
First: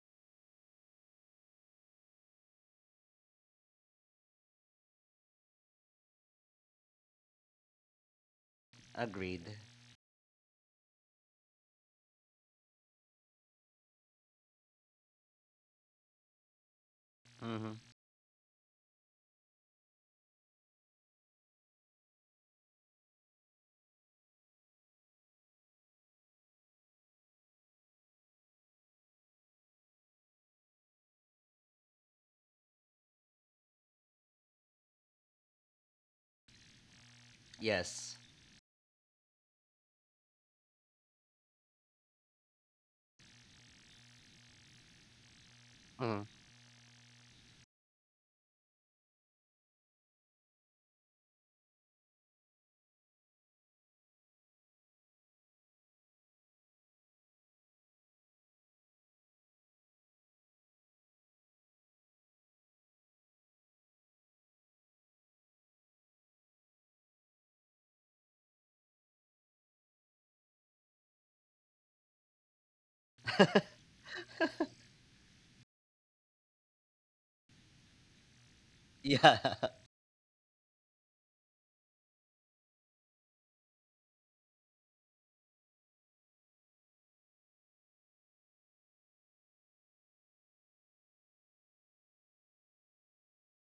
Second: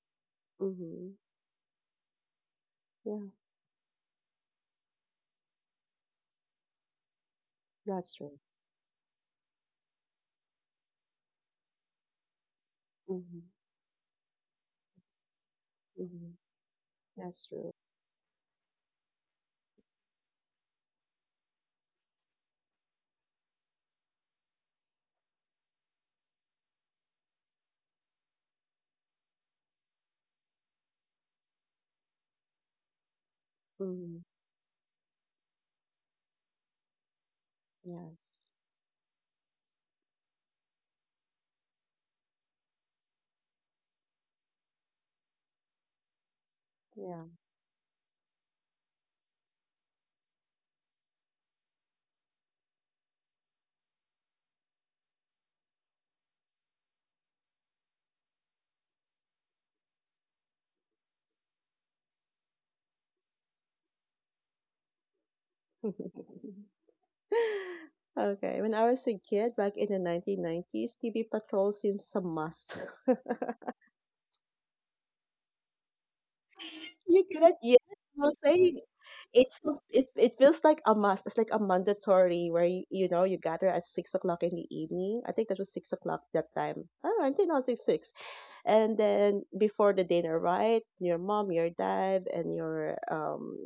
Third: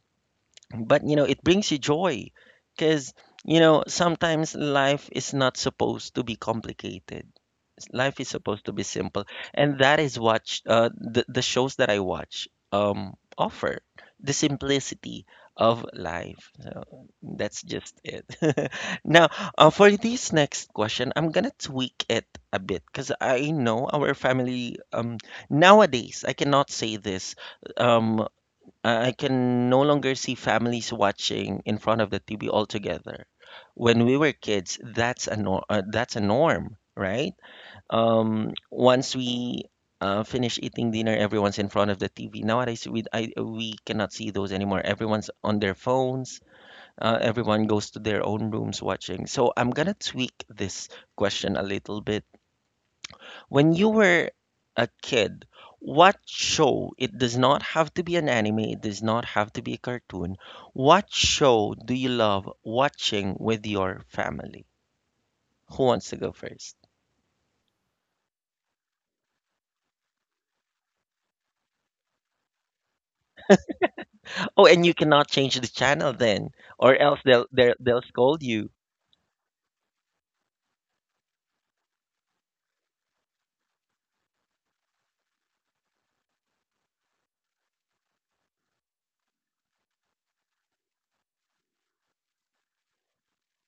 [SPEAKER 1] but
[SPEAKER 2] Hmm.
[SPEAKER 1] you know it brings you joy because
[SPEAKER 2] Yeah,
[SPEAKER 1] you know sometimes life is not supposed to be complicated.
[SPEAKER 2] that's
[SPEAKER 1] Life is
[SPEAKER 2] true.
[SPEAKER 1] supposed to be simple,
[SPEAKER 3] Agreed.
[SPEAKER 1] and that is what the shows that I watch
[SPEAKER 2] Hmm.
[SPEAKER 1] offer. The simplicity of
[SPEAKER 2] Hmm.
[SPEAKER 1] life, so
[SPEAKER 2] That's
[SPEAKER 1] that's
[SPEAKER 2] true.
[SPEAKER 3] Mm-hmm.
[SPEAKER 1] just it. Now, for this next question I'm gonna tweak it a bit because I know our family, nowadays I cannot say this. um I can no longer see families watching in front of the TV altogether. When we
[SPEAKER 2] Hmm.
[SPEAKER 1] were kids, that's a nor that's a norm, right?
[SPEAKER 3] Yes.
[SPEAKER 2] Yes.
[SPEAKER 1] Once we finish eating dinner, everyone's in front of the TV. Nowadays, we cannot see those anymore. Everyone's on their
[SPEAKER 3] Mm-hmm.
[SPEAKER 1] phones.
[SPEAKER 2] Yeah.
[SPEAKER 1] Everyone goes to their own rooms watching. So I'm gonna tweak this question a little bit. When you were a kid, what show, it does not have to be an anime, it does not have to be a cartoon. What show do you love watching with your family? Who wants to go first?
[SPEAKER 2] Okay, when I was a kid back in the 1990s, TV Patrol seems a must.
[SPEAKER 1] Oh, and you cannot change the channel then, or else
[SPEAKER 2] You
[SPEAKER 1] they'll
[SPEAKER 2] cannot,
[SPEAKER 1] they'll,
[SPEAKER 2] yes,
[SPEAKER 1] they'll
[SPEAKER 2] I was
[SPEAKER 1] scold you.
[SPEAKER 2] saying
[SPEAKER 3] Yeah.
[SPEAKER 2] it feels like a must. It's like a mandatory where you gather at 6 o'clock in the evening. I think that was 6 o'clock that time. Oh, I think not six. And then before the dinner, right? Your mom, your dad, and your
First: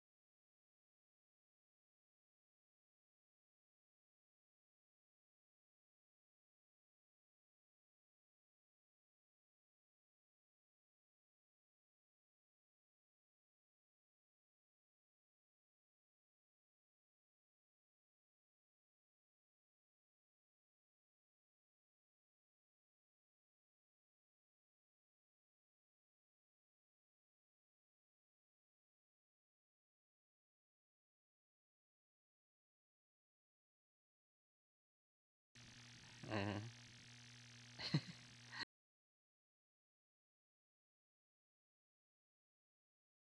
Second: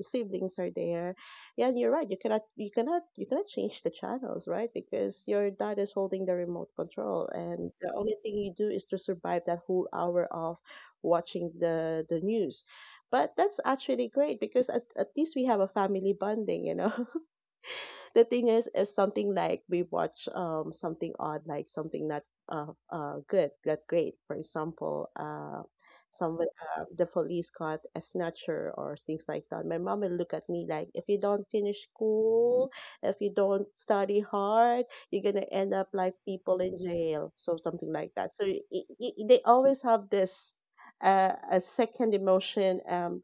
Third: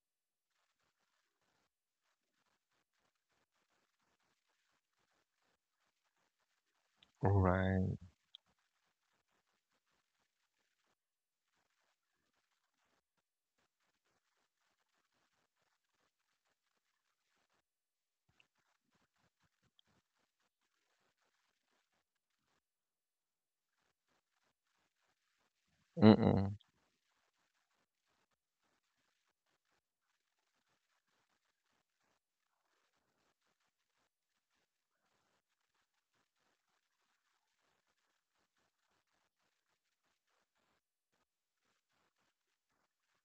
[SPEAKER 2] siblings are there. Yeah, and you're right. You cannot change the channels, right? Because your dad is holding the remote control, and the
[SPEAKER 1] Right.
[SPEAKER 2] only thing you do is to survive that whole hour of watching the news. But that's actually great because at least we have a family bonding. The thing is, if something like we watch something odd, like something not uh, good, not great, for example, some,
[SPEAKER 1] Mm-mm.
[SPEAKER 2] the police caught a snatcher or things like that, my mom will look at me like, if you don't finish school, if you don't study hard, you're gonna end up like people
[SPEAKER 3] Mm-hmm.
[SPEAKER 2] in jail, so something like that. So they always have this a second emotion,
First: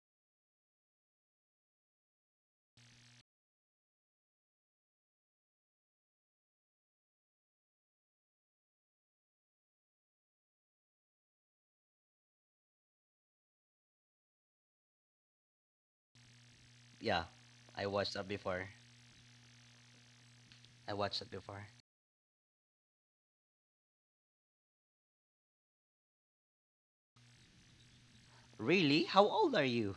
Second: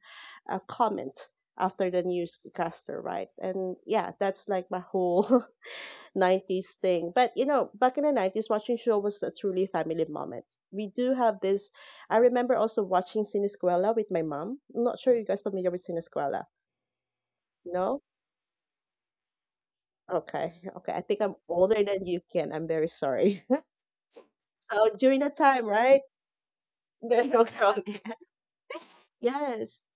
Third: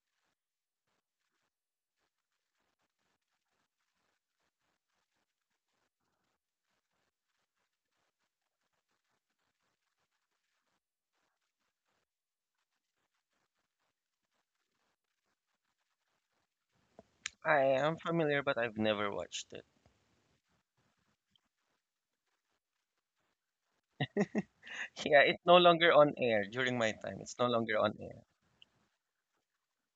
[SPEAKER 2] a comment after the newscaster, right? And yeah, that's like my whole 90s thing. But you know, back in the 90s, watching show was a truly family moment. We do have this. I remember also watching Sinisquela with my mom. I'm not sure you guys familiar with Sinisquela.
[SPEAKER 3] Yeah.
[SPEAKER 1] I
[SPEAKER 3] I
[SPEAKER 1] am
[SPEAKER 2] No?
[SPEAKER 3] watched that
[SPEAKER 1] familiar, but
[SPEAKER 3] before.
[SPEAKER 1] I've never watched it.
[SPEAKER 2] Okay.
[SPEAKER 3] I
[SPEAKER 2] Okay. I think
[SPEAKER 3] watched it
[SPEAKER 2] I'm
[SPEAKER 3] before.
[SPEAKER 2] older than you, Ken. I'm very sorry. So
[SPEAKER 1] Yeah,
[SPEAKER 2] during the
[SPEAKER 1] it's no
[SPEAKER 2] time,
[SPEAKER 1] longer
[SPEAKER 2] right?
[SPEAKER 1] on air during my time.
[SPEAKER 2] There's
[SPEAKER 1] It's no
[SPEAKER 2] no
[SPEAKER 1] longer
[SPEAKER 2] wrong.
[SPEAKER 1] on air.
[SPEAKER 3] Really? How old are
[SPEAKER 2] Yes.
[SPEAKER 3] you?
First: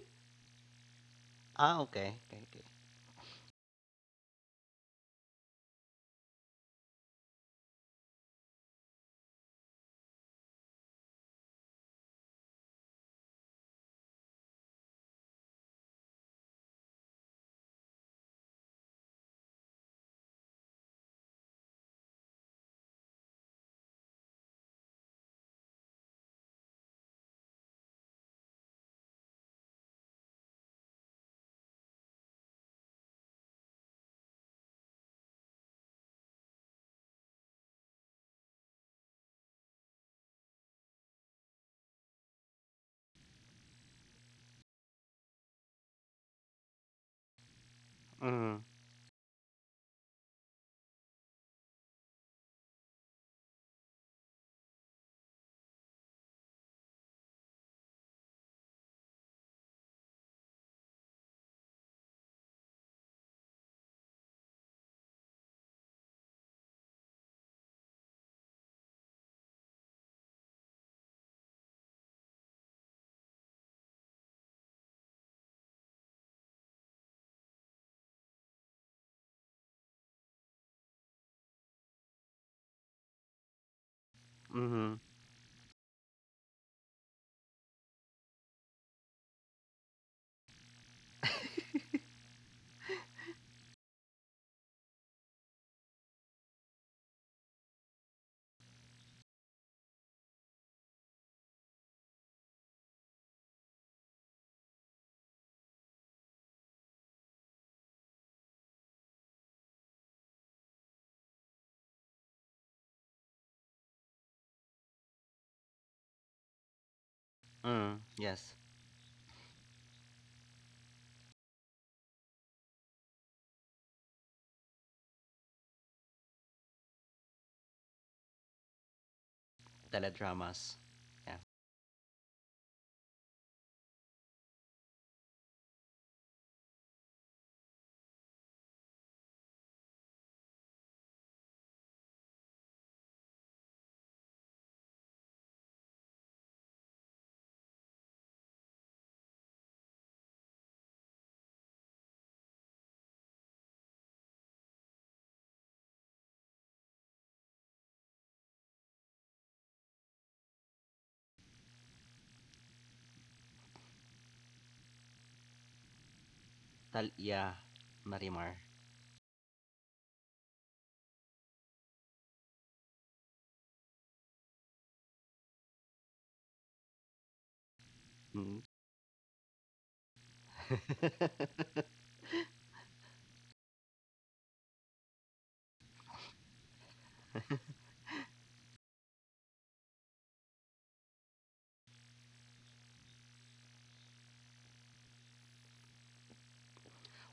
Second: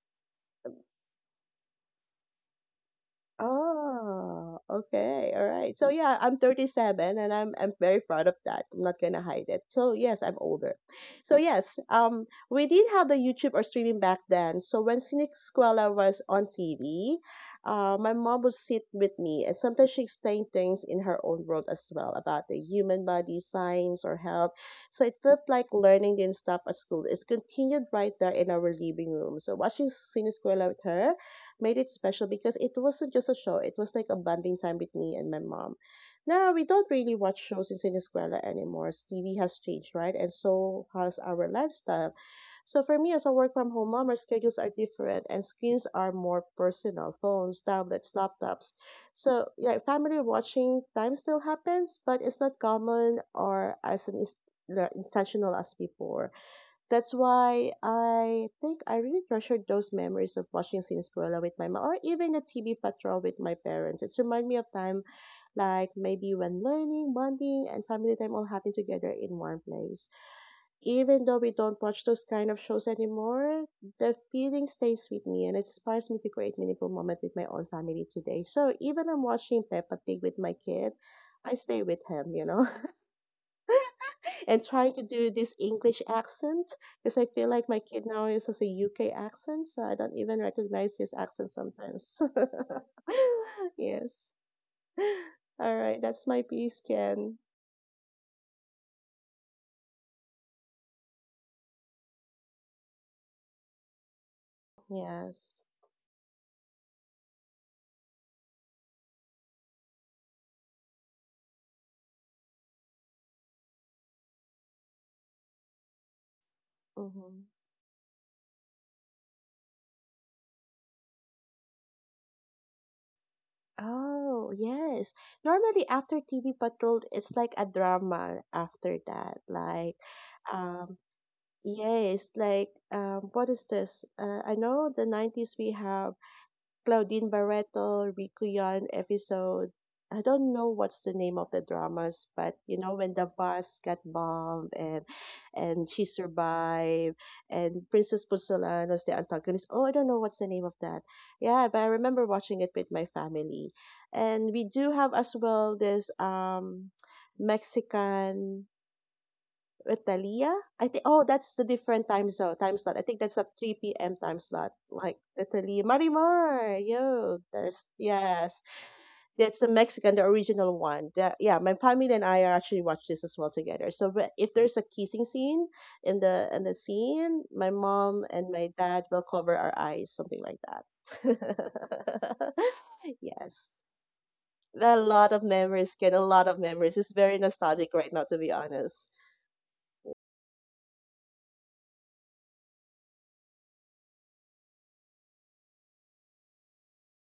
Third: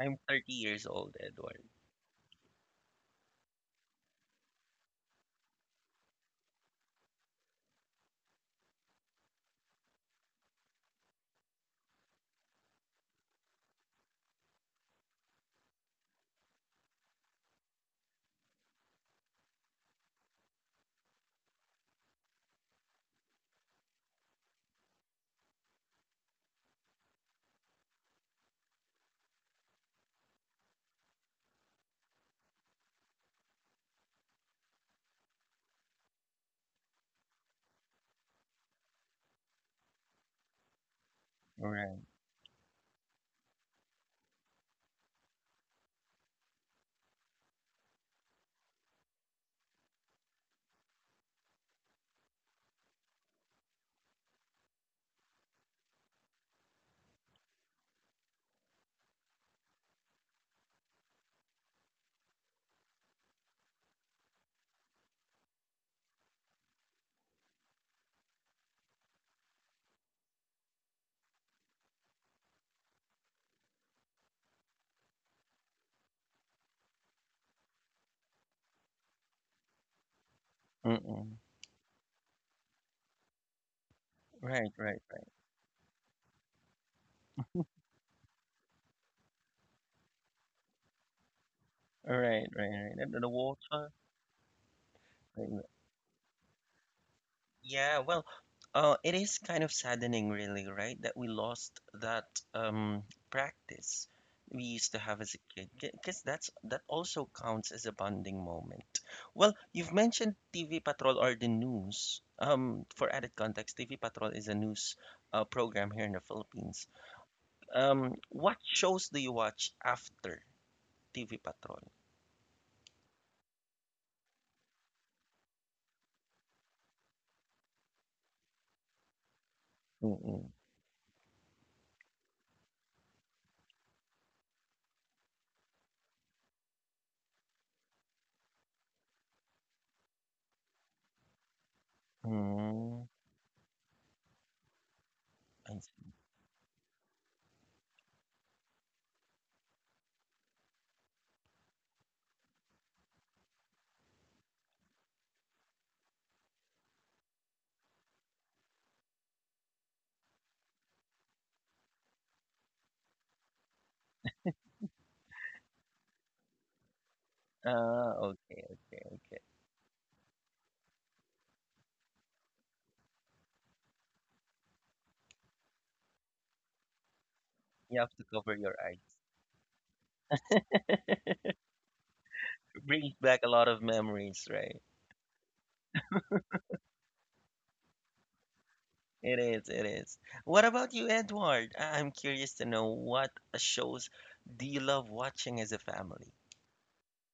[SPEAKER 1] I'm 30 years old, Edward.
[SPEAKER 3] Ah, okay. Okay, okay.
[SPEAKER 2] Oh, okay. All right. So yeah, I'm 37 and I'm very proud of that. I'm not gonna hide it. So yes, I'm older. So yes, we did have the YouTube or streaming back then. So when Cynic Squella was on TV, my mom would sit with me and sometimes she explained things in her own world as well about the human body, science or health. So it felt like learning didn't stop at school. It's continued right there in our living room. So watching Cynic Squella with her made it special because it wasn't just a show, it was like a bonding time with me and my mom. Now, we don't really watch shows in Sinisquela anymore. TV has changed, right? And so has our
[SPEAKER 1] Right.
[SPEAKER 2] lifestyle. So for me, as a work from home mom, our schedules are different and screens are more personal phones, tablets,
[SPEAKER 3] Mm-hmm.
[SPEAKER 2] laptops. So, yeah, family watching time still happens, but it's not common or as like, intentional as before. That's why I think I really treasured those memories of watching Siniscuela with my mom or even a TV patrol with my parents. It's remind me of time like maybe when learning, bonding, and family time all happen together in one place. Even though we don't watch those kind of shows anymore, the feeling stays with me and it inspires me to create meaningful moments with my own family today. So even I'm watching Peppa Pig with my kid,
[SPEAKER 1] Mm-mm.
[SPEAKER 2] I stay with him, you know. And
[SPEAKER 1] Right,
[SPEAKER 2] trying
[SPEAKER 3] Mm-hmm.
[SPEAKER 1] right.
[SPEAKER 2] to do this English accent because I feel like my kid now is has a UK accent, so I don't even recognize his accent sometimes.
[SPEAKER 1] Right, right, right. And the water.
[SPEAKER 2] Yes.
[SPEAKER 1] and-
[SPEAKER 2] All right, that's my piece, Ken.
[SPEAKER 1] Yeah, well, it is kind of saddening, really, right? That we lost that um practice we used to have as a
[SPEAKER 2] Yes.
[SPEAKER 1] kid, because that's that also counts as a bonding moment. Well, you've mentioned TV Patrol or the news. For added context, TV Patrol is a news program here in the Philippines.
[SPEAKER 2] Mm-hmm.
[SPEAKER 3] Mm, yes.
[SPEAKER 1] What shows do you watch after TV Patrol?
[SPEAKER 2] Oh, yes. Normally, after TV Patrol, it's like a drama after that. Like,
[SPEAKER 1] Mm-mm.
[SPEAKER 3] Teledramas.
[SPEAKER 2] um,
[SPEAKER 3] Yeah.
[SPEAKER 2] yes, like, what is this? I know the 90s we have Claudine Barreto, Rico Yon episode. I don't know what's the name of the dramas, but you know
[SPEAKER 1] Mm,
[SPEAKER 2] when the bus got bombed and
[SPEAKER 1] I
[SPEAKER 2] and she survived and Princess Pusulan was the antagonist. Oh, I don't know what's the name of that. Yeah, but I remember watching it with my family. And we do have as well this Mexican Italia? I think oh, that's the different time zone time slot. I think that's a 3 p.m. time slot. Like Italy, Marimar, yo,
[SPEAKER 3] Yeah.
[SPEAKER 2] there's
[SPEAKER 1] Ah,
[SPEAKER 3] Marimar.
[SPEAKER 1] okay,
[SPEAKER 2] yes,
[SPEAKER 1] okay, okay.
[SPEAKER 2] that's the Mexican, the original one. Yeah, my family and I are actually watch this as well together. So if there's a kissing scene in the scene, my
[SPEAKER 1] You have to
[SPEAKER 2] mom and
[SPEAKER 1] cover
[SPEAKER 3] Mm.
[SPEAKER 2] my
[SPEAKER 1] your
[SPEAKER 2] dad
[SPEAKER 1] eyes.
[SPEAKER 2] will cover our eyes, something like that.
[SPEAKER 1] Brings back a lot
[SPEAKER 2] Yes,
[SPEAKER 1] of memories, right?
[SPEAKER 2] a lot of memories, get a lot of memories. It's very nostalgic right now, to be honest.
[SPEAKER 1] It is, it is. What about you, Edward? I'm curious to know what shows do you love watching as a family?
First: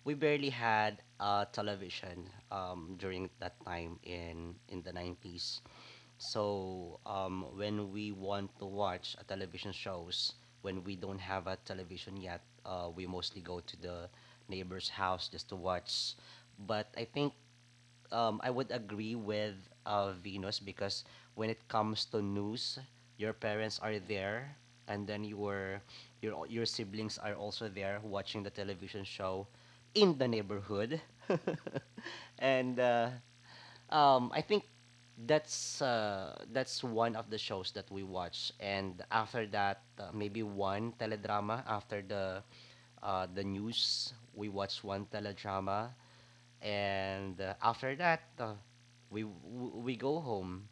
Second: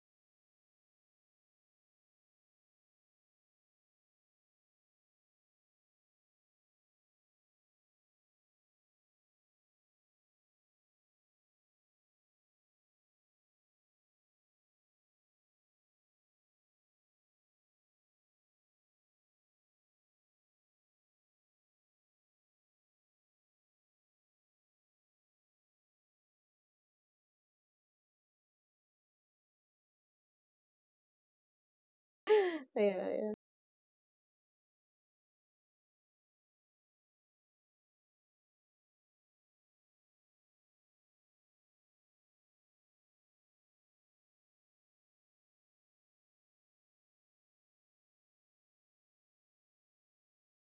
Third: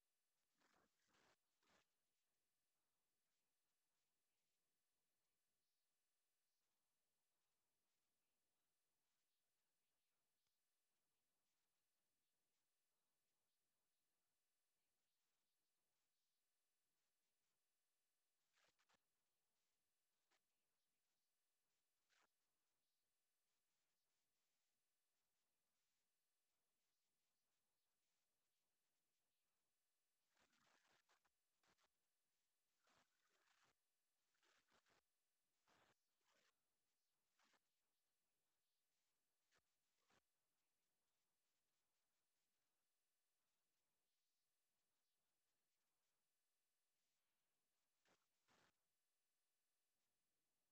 [SPEAKER 3] We barely had television during that time in the 90s. So when we want to watch a television shows, when we don't have a television yet, we mostly go to the neighbor's house just to watch. But I think I would agree with Venus because when it comes to news, your parents are there, and then your your siblings are also there watching the television show in the neighborhood.
[SPEAKER 2] Yeah,
[SPEAKER 3] and.
[SPEAKER 2] yeah.
[SPEAKER 3] I think that's one of the shows that we watch, and after that, maybe one teledrama after the news. We watch one teledrama, and after that, we go home.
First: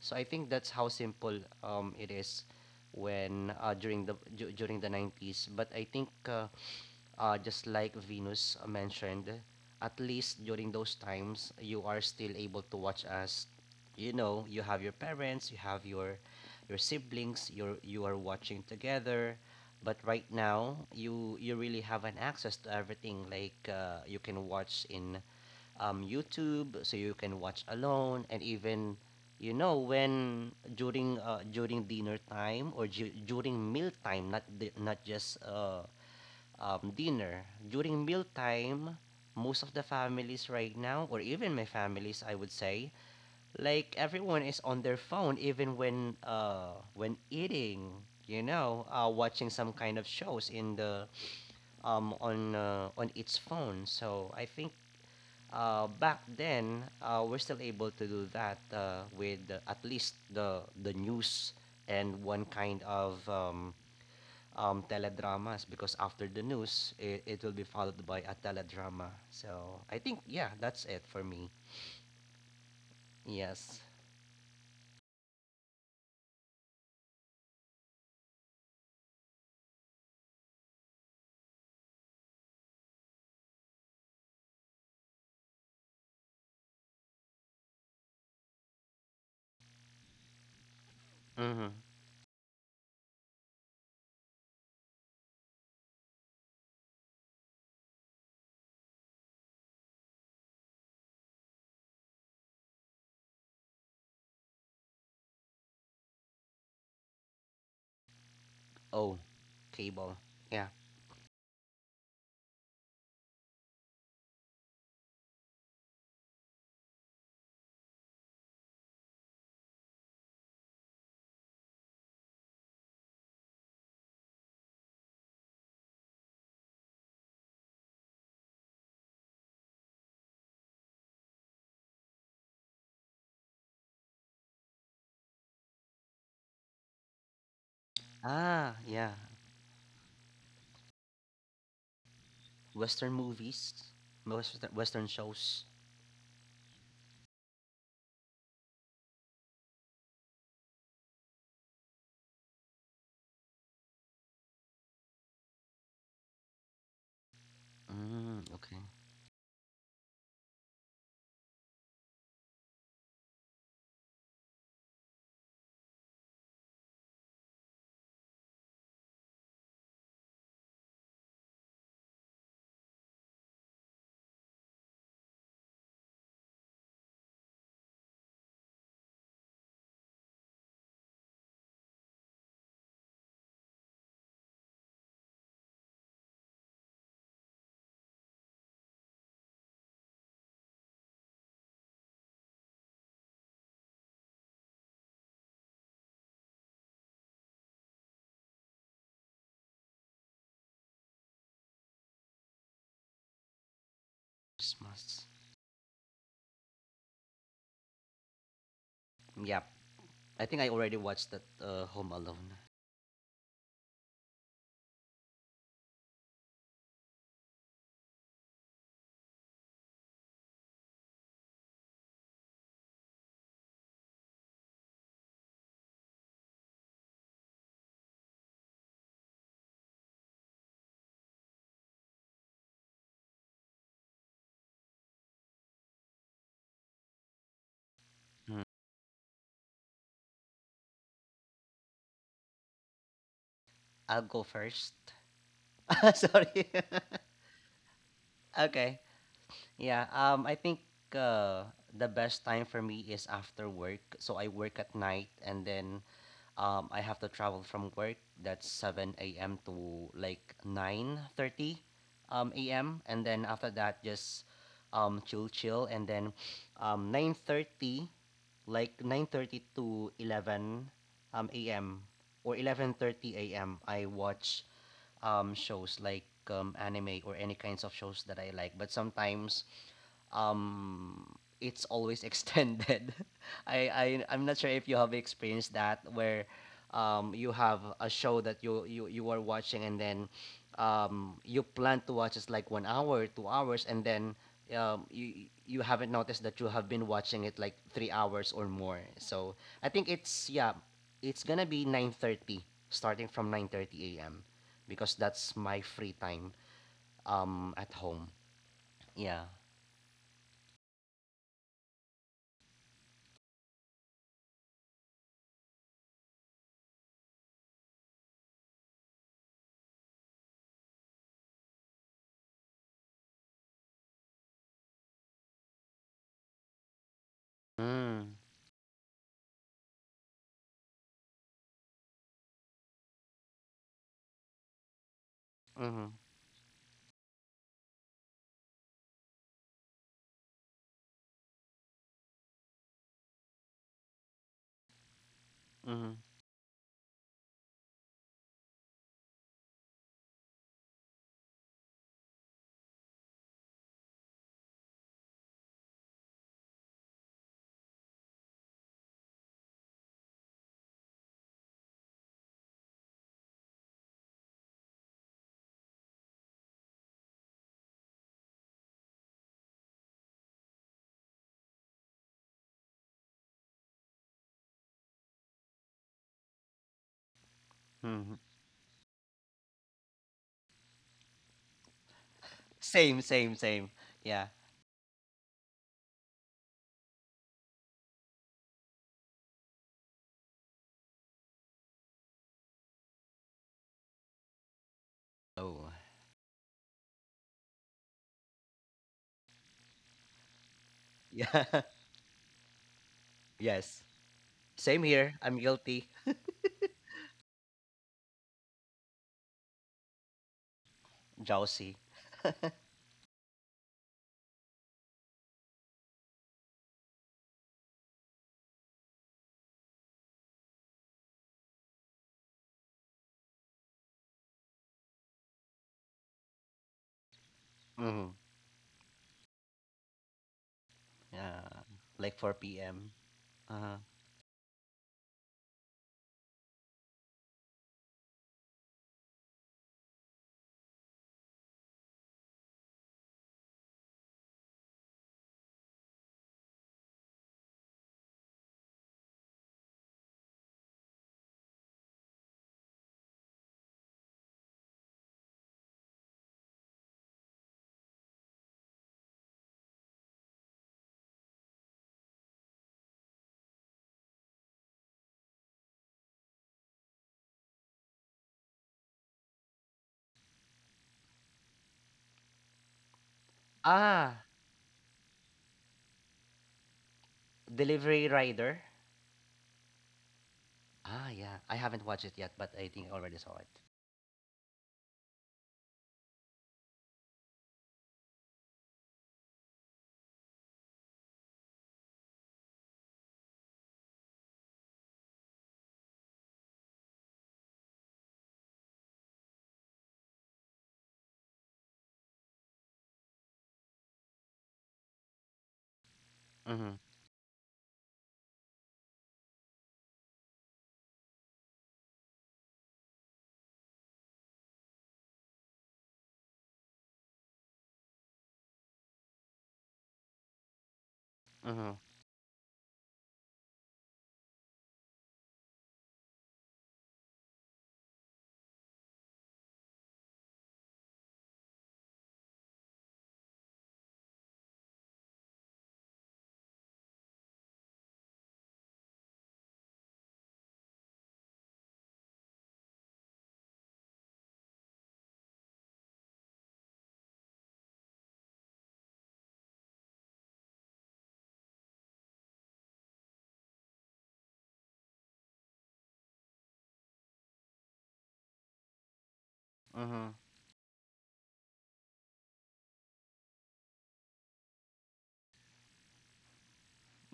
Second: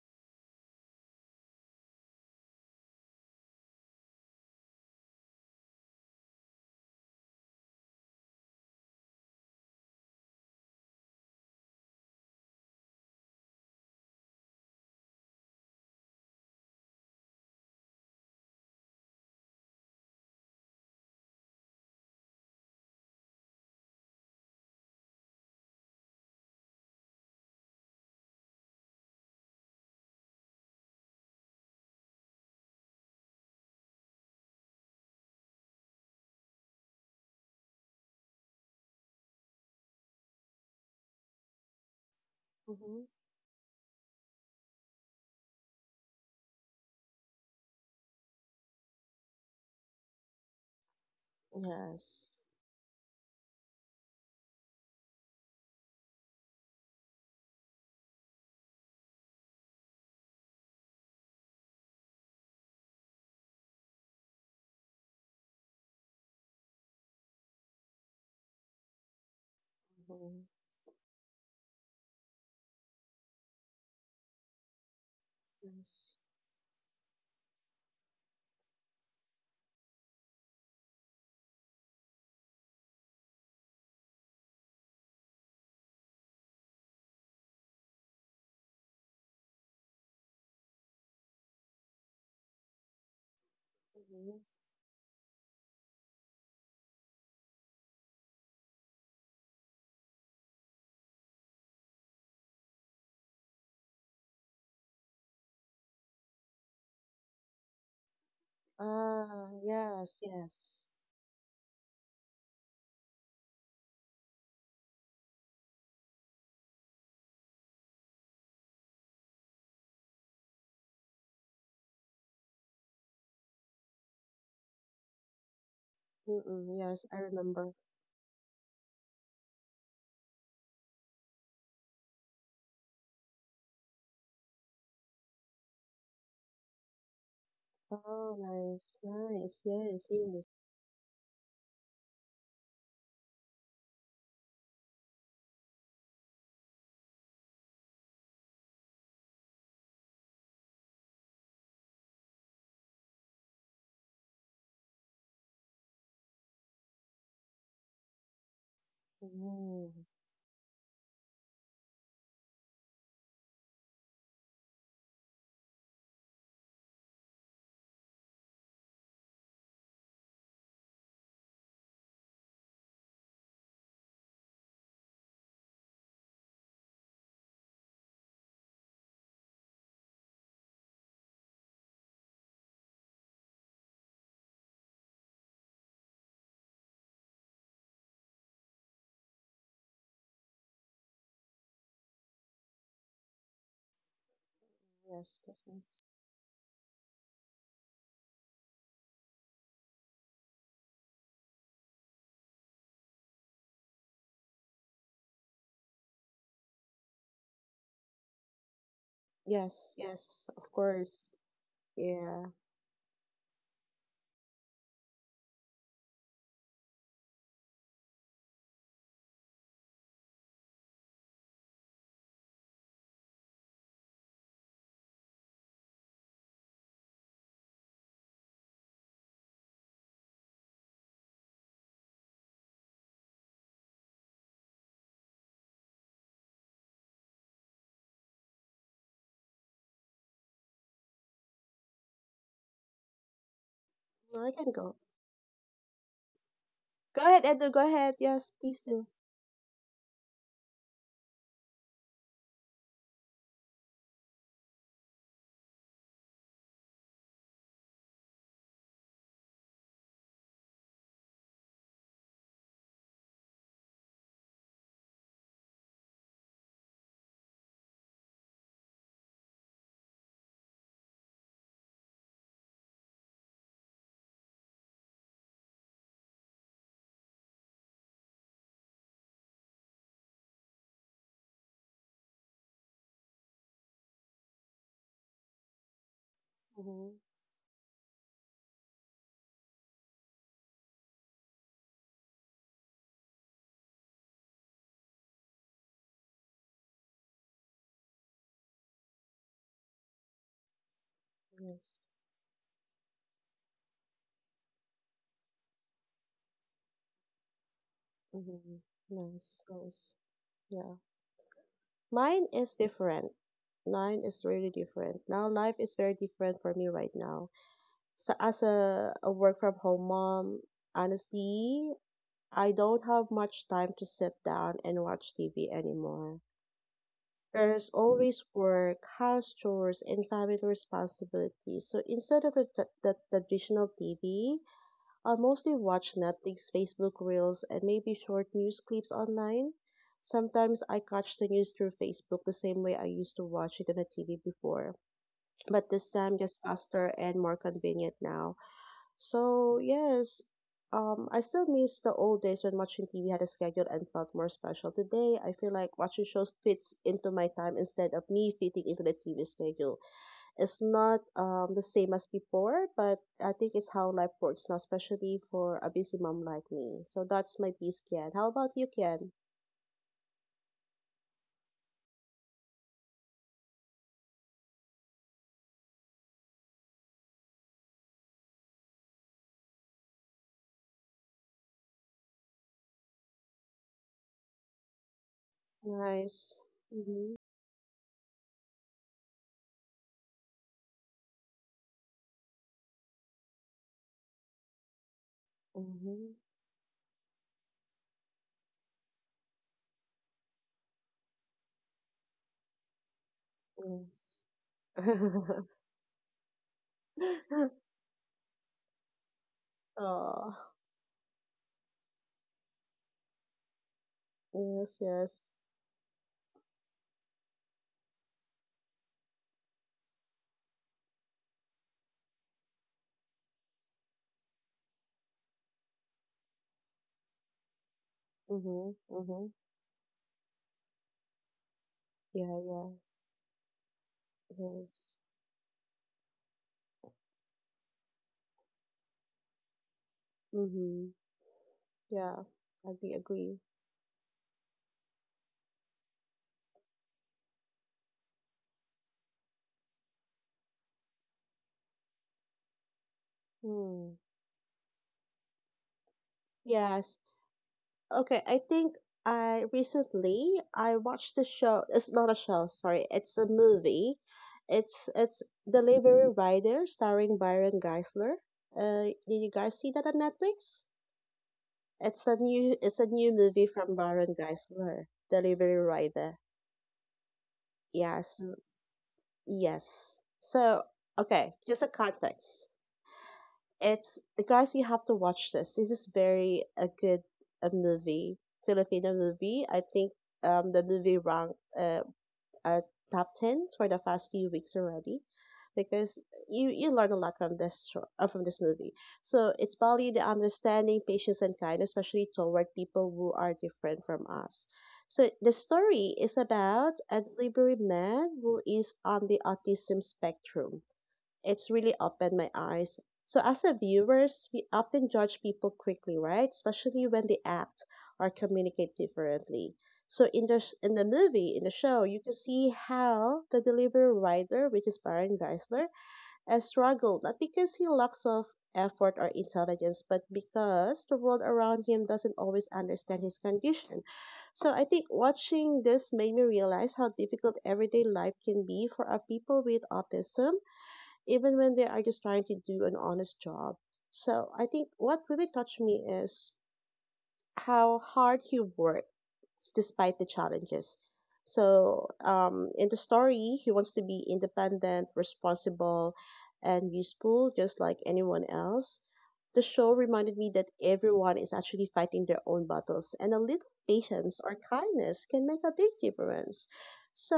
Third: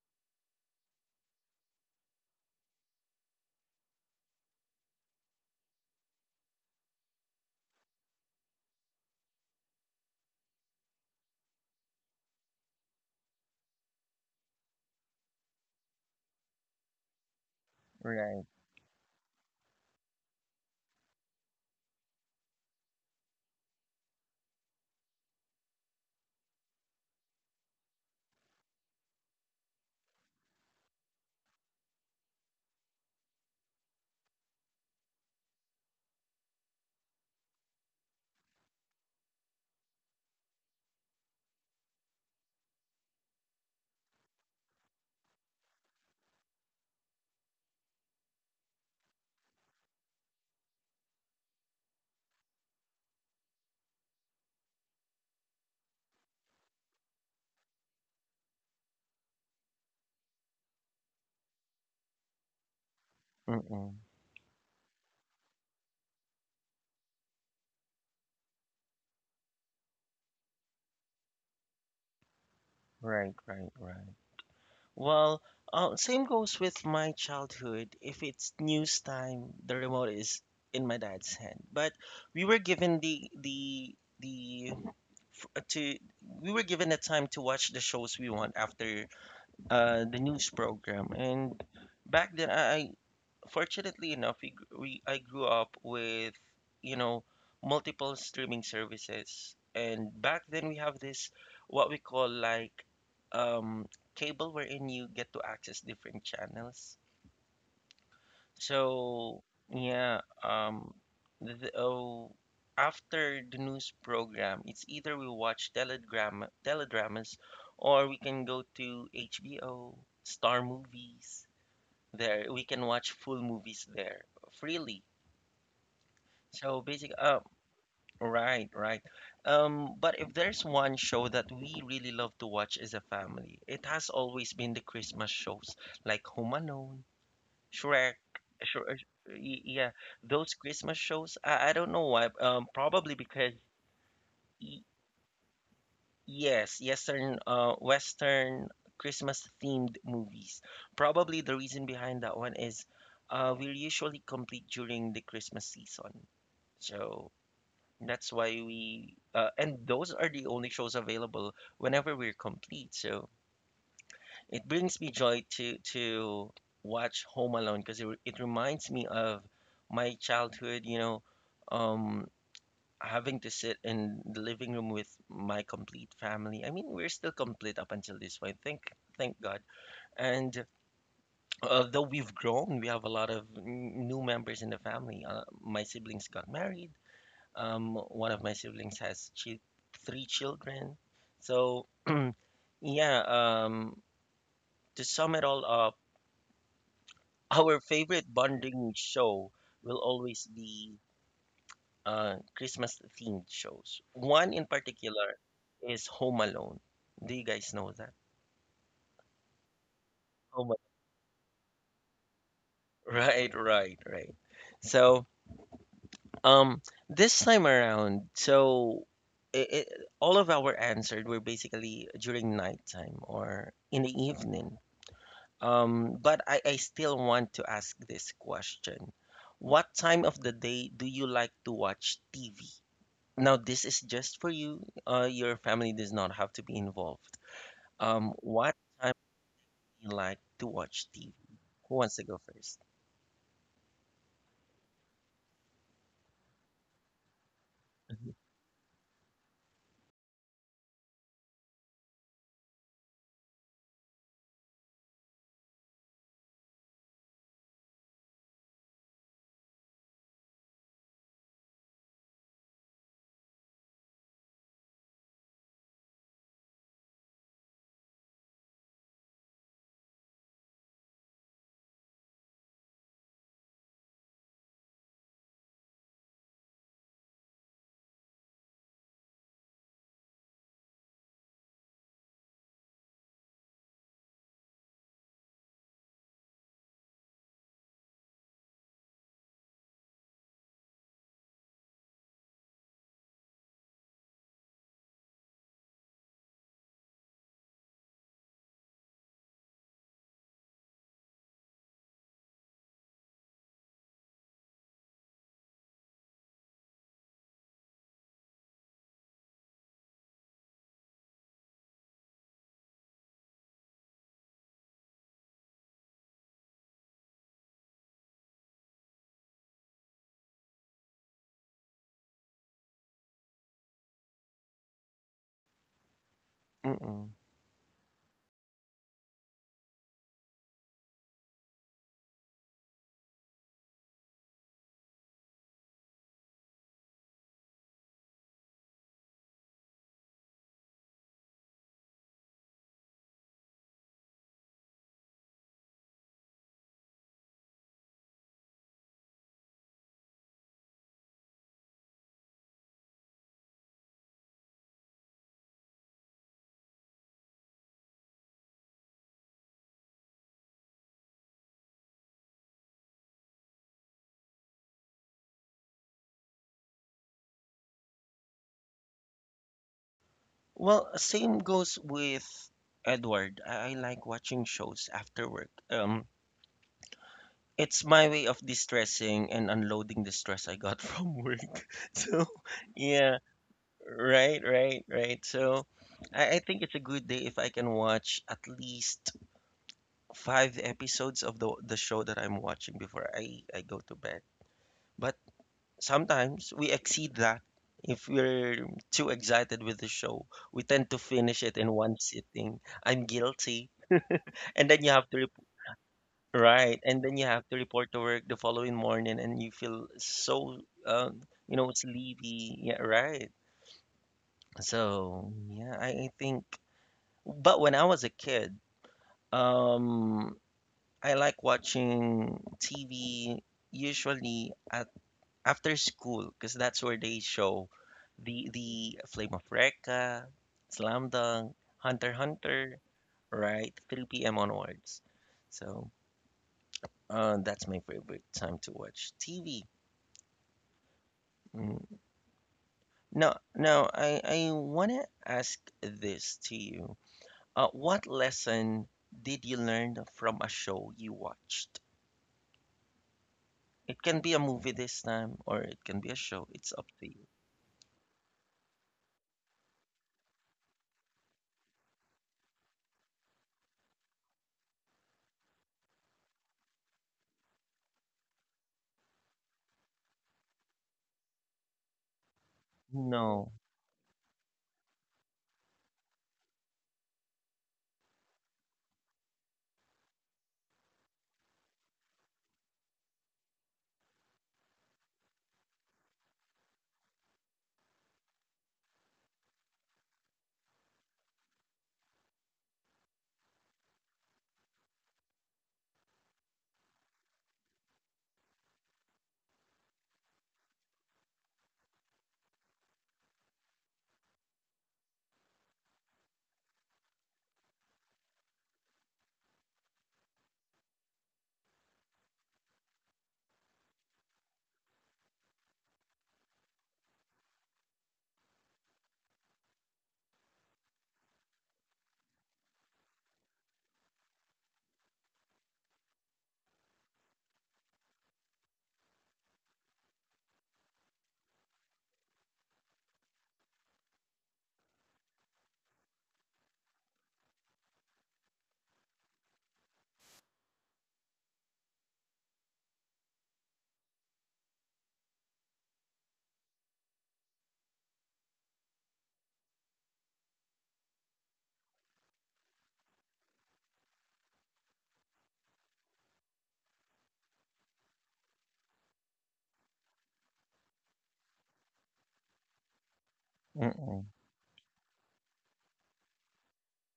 [SPEAKER 3] So I think that's how simple it is when during 90s. But I think just like Venus mentioned, at least during those times, you are still able to watch us. You know, you have your parents, you have your siblings, you are
[SPEAKER 1] Right.
[SPEAKER 3] watching together. But right now, you really have an access to everything. Like you can watch in YouTube, so you can watch alone, and even you know when during dinner time or ju- during meal time, not di- not just dinner. During mealtime, most of the families right now, or even my families, I would say,
[SPEAKER 2] Mhm.
[SPEAKER 3] like everyone is on their phone, even when eating. You know, watching some kind of shows in the
[SPEAKER 2] Yes.
[SPEAKER 3] on its phone. So I think back then we're still able to do that with at least the news and one kind of
[SPEAKER 1] Mm-mm.
[SPEAKER 3] teledramas because after the news, it will be followed by a teledrama. So I think,
[SPEAKER 2] Mhm.
[SPEAKER 3] yeah, that's it for me.
[SPEAKER 1] Right, right,
[SPEAKER 3] Yes.
[SPEAKER 1] right. Well,
[SPEAKER 2] Yes.
[SPEAKER 1] same goes with my childhood. If it's news time, the remote is in my dad's hand. But we were given the f- to we were given the time to watch the shows we want after the news program. And
[SPEAKER 3] Mm-hmm.
[SPEAKER 1] back then, fortunately
[SPEAKER 2] Mhm.
[SPEAKER 1] enough, we, gr- we I grew up with you know multiple streaming services. And back then, we have this what we call like um, cable, wherein you get to access different channels.
[SPEAKER 3] Oh,
[SPEAKER 1] So
[SPEAKER 2] Ah, yes,
[SPEAKER 3] cable.
[SPEAKER 1] yeah,
[SPEAKER 3] Yeah.
[SPEAKER 2] yes.
[SPEAKER 1] the, oh, after the news program, it's either we watch teledramas, or we can go to HBO, Star Movies. There, we can watch full movies there freely.
[SPEAKER 2] Mm-mm,
[SPEAKER 1] So
[SPEAKER 2] yes, I remember.
[SPEAKER 1] right, right. But if there's one show that we really love to watch as a family, it has always been the Christmas shows like Home Alone. Shrek,
[SPEAKER 2] Oh,
[SPEAKER 3] Ah,
[SPEAKER 2] nice,
[SPEAKER 1] Shrek,
[SPEAKER 3] yeah.
[SPEAKER 2] nice.
[SPEAKER 1] yeah,
[SPEAKER 2] Yes, yes.
[SPEAKER 1] those Christmas shows. I don't know why.
[SPEAKER 3] Western
[SPEAKER 1] Probably because
[SPEAKER 3] movies, most Western,
[SPEAKER 1] y-
[SPEAKER 3] Western shows.
[SPEAKER 1] yes, Western, Western Christmas themed movies. Probably the reason behind that one is, we're usually complete during the Christmas season, so that's
[SPEAKER 3] Mm,
[SPEAKER 1] why
[SPEAKER 3] okay.
[SPEAKER 1] we. And
[SPEAKER 2] Mm,
[SPEAKER 1] those are the only shows available whenever we're complete. So it brings me joy to watch Home Alone because it reminds me of my childhood, you know, um, having to sit in the living room with my complete family. I mean, we're still complete up until this point. Thank God. And although we've grown, we have a lot of new members in the family. My siblings got married. One of my siblings has three children. So yeah, to sum
[SPEAKER 2] yes,
[SPEAKER 1] it
[SPEAKER 2] that's
[SPEAKER 1] all up,
[SPEAKER 2] nice.
[SPEAKER 1] our favorite bonding show will always be Christmas themed shows. One in
[SPEAKER 3] Christmas.
[SPEAKER 1] particular is Home Alone. Do you guys know that?
[SPEAKER 3] Yeah.
[SPEAKER 2] Yes, yes,
[SPEAKER 3] I think
[SPEAKER 2] of
[SPEAKER 1] Home
[SPEAKER 3] I
[SPEAKER 1] Alone.
[SPEAKER 3] already
[SPEAKER 2] course.
[SPEAKER 3] watched that Home
[SPEAKER 2] Yeah.
[SPEAKER 3] Alone.
[SPEAKER 1] Right, right, right. So, um, this time around, so it, it, all of our answers were basically during nighttime or in the evening. But I still want to ask this question. What time of the day do you like to watch TV? Now, this is just for you. Your family does not have to be involved.
[SPEAKER 3] Mm.
[SPEAKER 1] What time do you like to watch TV? Who wants to go first?
[SPEAKER 3] I'll go
[SPEAKER 2] No, I can
[SPEAKER 3] first.
[SPEAKER 2] go.
[SPEAKER 3] Sorry.
[SPEAKER 2] Go ahead, Edna, go ahead. Yes, please
[SPEAKER 3] Okay.
[SPEAKER 2] do.
[SPEAKER 3] Yeah, I think uh, the best time for me is after work. So I work at night and then I have to travel from work. That's 7 a.m. to like 9:30 a.m. And then after that, just chill, chill. And then 9:30, like 9:30 to 11 a.m. or 11:30 a.m. I watch shows like anime or any kinds of shows that I like. But sometimes um it's always extended. I'm not sure if you have experienced that where
[SPEAKER 2] Mm-hmm.
[SPEAKER 3] you have a show that you are watching and then you plan to watch it's like 1 hour, 2 hours and then you haven't noticed that you have been watching it like 3 hours or more. So I think it's yeah, it's gonna be
[SPEAKER 2] Yes.
[SPEAKER 3] 9:30 starting from 9:30 AM because that's my free time at home.
[SPEAKER 2] Mm-hmm.
[SPEAKER 3] Yeah.
[SPEAKER 2] Nice, nice. Yeah. Mine is different. Mine is really different. Now, life is very different for me right now. So as a work from home mom, honestly, I don't have much time to sit down and watch TV anymore.
[SPEAKER 1] Mm-mm.
[SPEAKER 2] There's
[SPEAKER 3] Mm.
[SPEAKER 2] always work, house chores, and family responsibilities. So instead of the traditional TV, I mostly
[SPEAKER 3] Mm-hmm.
[SPEAKER 2] watch Netflix, Facebook Reels, and maybe short news clips online. Sometimes I catch the news through Facebook the same way I used to watch it on the TV before, but this
[SPEAKER 3] Mhm,
[SPEAKER 2] time just faster and more convenient now. So yes, I still miss the old days when watching TV had a schedule and felt more special. Today, I feel like watching shows fits into my time instead of me fitting into the TV schedule. It's not the same as before, but I think it's how life works now, especially for a busy mom like me. So that's my piece, Kian. How about you, Kian?
[SPEAKER 1] Well, same goes with Edward. I like watching shows after work. It's my
[SPEAKER 3] mhm.
[SPEAKER 1] way of distressing and unloading the stress I got from work. So,
[SPEAKER 3] Same,
[SPEAKER 1] yeah,
[SPEAKER 3] same, same. Yeah.
[SPEAKER 1] right, right, right. So,
[SPEAKER 2] Nice.
[SPEAKER 1] I think it's a good
[SPEAKER 2] Mhm.
[SPEAKER 1] day if I can watch at least five episodes of the show that I'm watching before I go to bed. But
[SPEAKER 3] Oh,
[SPEAKER 2] Mhm.
[SPEAKER 1] sometimes we exceed that. If we're too excited with the show, we tend to finish it
[SPEAKER 3] yeah.
[SPEAKER 1] in one sitting. I'm guilty.
[SPEAKER 3] Yes.
[SPEAKER 2] Yes.
[SPEAKER 1] And then
[SPEAKER 3] Same
[SPEAKER 1] you have
[SPEAKER 3] here.
[SPEAKER 1] to
[SPEAKER 3] I'm guilty.
[SPEAKER 1] right, and then you have to report to work the following morning and you feel
[SPEAKER 2] Oh.
[SPEAKER 1] so um, you know,
[SPEAKER 3] Drowsy.
[SPEAKER 1] sleepy. Yeah, right.
[SPEAKER 2] Yes. Yes.
[SPEAKER 1] So, yeah, I think but when I was a kid, um I like watching TV usually at after school because that's where they show
[SPEAKER 3] Hmm.
[SPEAKER 2] Mhm.
[SPEAKER 1] the Flame
[SPEAKER 2] Mhm.
[SPEAKER 1] of Recca, Slam
[SPEAKER 3] Yeah.
[SPEAKER 1] Dunk, Hunter
[SPEAKER 3] Like
[SPEAKER 1] x
[SPEAKER 2] Yeah.
[SPEAKER 3] 4
[SPEAKER 2] Yeah.
[SPEAKER 1] Hunter,
[SPEAKER 3] p.m.
[SPEAKER 1] right?
[SPEAKER 3] Uh-huh.
[SPEAKER 1] 3 p.m.
[SPEAKER 2] Yes.
[SPEAKER 1] onwards. So that's my favorite time to watch TV.
[SPEAKER 2] Mm-hmm.
[SPEAKER 1] Mm.
[SPEAKER 2] Yeah, I agree.
[SPEAKER 1] No,
[SPEAKER 2] Agree.
[SPEAKER 1] no, I wanna ask this to you. What lesson did you learn from a show you watched?
[SPEAKER 2] Hmm.
[SPEAKER 1] It can be a movie this time, or it can be a show. It's up
[SPEAKER 2] Yes.
[SPEAKER 1] to you.
[SPEAKER 2] Okay, I think I recently I watched the show. It's not a show, sorry. It's a movie. It's Delivery Rider starring Byron Geisler. Did you guys see that on Netflix? It's a new movie
[SPEAKER 1] No.
[SPEAKER 2] from Byron
[SPEAKER 3] Ah,
[SPEAKER 2] Geisler, Delivery Rider.
[SPEAKER 3] Delivery
[SPEAKER 2] Yes.
[SPEAKER 3] Rider.
[SPEAKER 2] Yes. So,
[SPEAKER 3] Ah,
[SPEAKER 2] okay,
[SPEAKER 3] yeah. I
[SPEAKER 2] just a
[SPEAKER 3] haven't watched it yet,
[SPEAKER 2] context.
[SPEAKER 3] but I think I already saw it.
[SPEAKER 2] It's, guys, you have to watch this. This is very a good, a movie, Filipino movie. I think the movie ranked at top 10 for the past few weeks already, because you learn a lot from this show, from this movie. So it's valued the understanding, patience, and kindness, especially toward people who are different from us. So the story is about
[SPEAKER 3] Mm-hmm.
[SPEAKER 2] a delivery man who is on the autism spectrum. It's really opened my eyes. So as a viewers, we often judge people quickly, right? Especially when they act or communicate differently. So in the movie, in the show,
[SPEAKER 3] Mm-hmm.
[SPEAKER 2] you can see how the delivery rider, which is Baron Geisler, has struggled not because he lacks of effort or intelligence, but because the world around him doesn't always understand his condition. So I think watching this made me realize how difficult everyday life can be for our people with autism even when they are just trying to do an honest job. So I think what really touched me is how hard he worked despite the challenges. So in the story, he wants to be independent, responsible, and useful, just like anyone else. The show
[SPEAKER 3] Mm-hmm.
[SPEAKER 2] reminded me that everyone is actually fighting their own battles, and a little patience
[SPEAKER 1] Mm-mm.
[SPEAKER 2] or kindness can make a big difference.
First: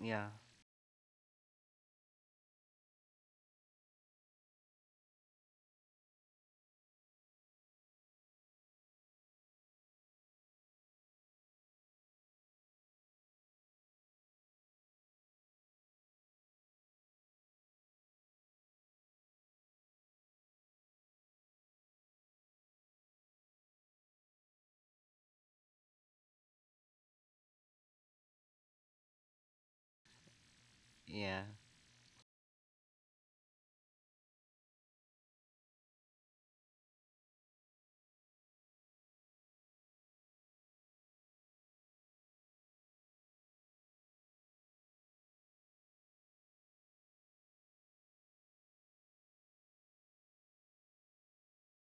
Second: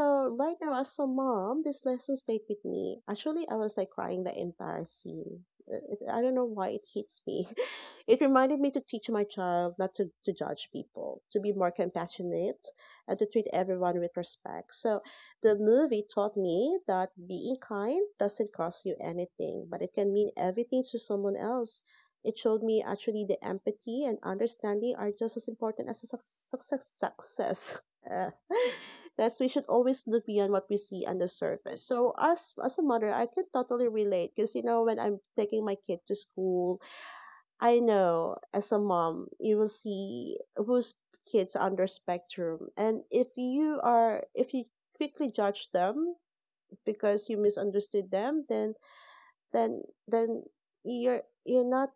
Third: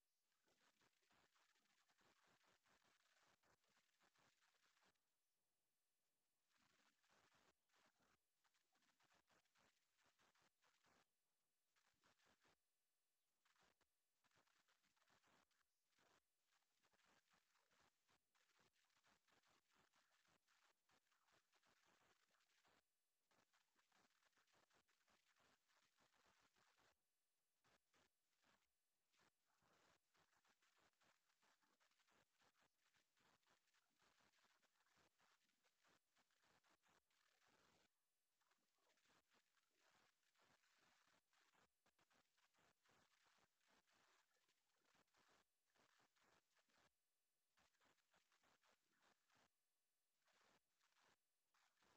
[SPEAKER 3] Yeah.
[SPEAKER 2] right now, as a mom, this lesson stayed with me. Actually, I was like crying the entire scene. I don't know why it hits me. It reminded me to teach my child not to judge people, to be more compassionate, and to treat everyone with respect. So the movie taught me that being kind doesn't cost you anything, but it can mean everything to someone else. It showed me actually the empathy and understanding are just as important as a success. That's We should always look beyond what we see on the
[SPEAKER 3] Yeah.
[SPEAKER 2] surface. So as a mother, I can totally relate because you know when I'm taking my kid to school I know as a mom, you will see whose kids are under spectrum. And if you quickly judge them because you misunderstood them, then, then you're not,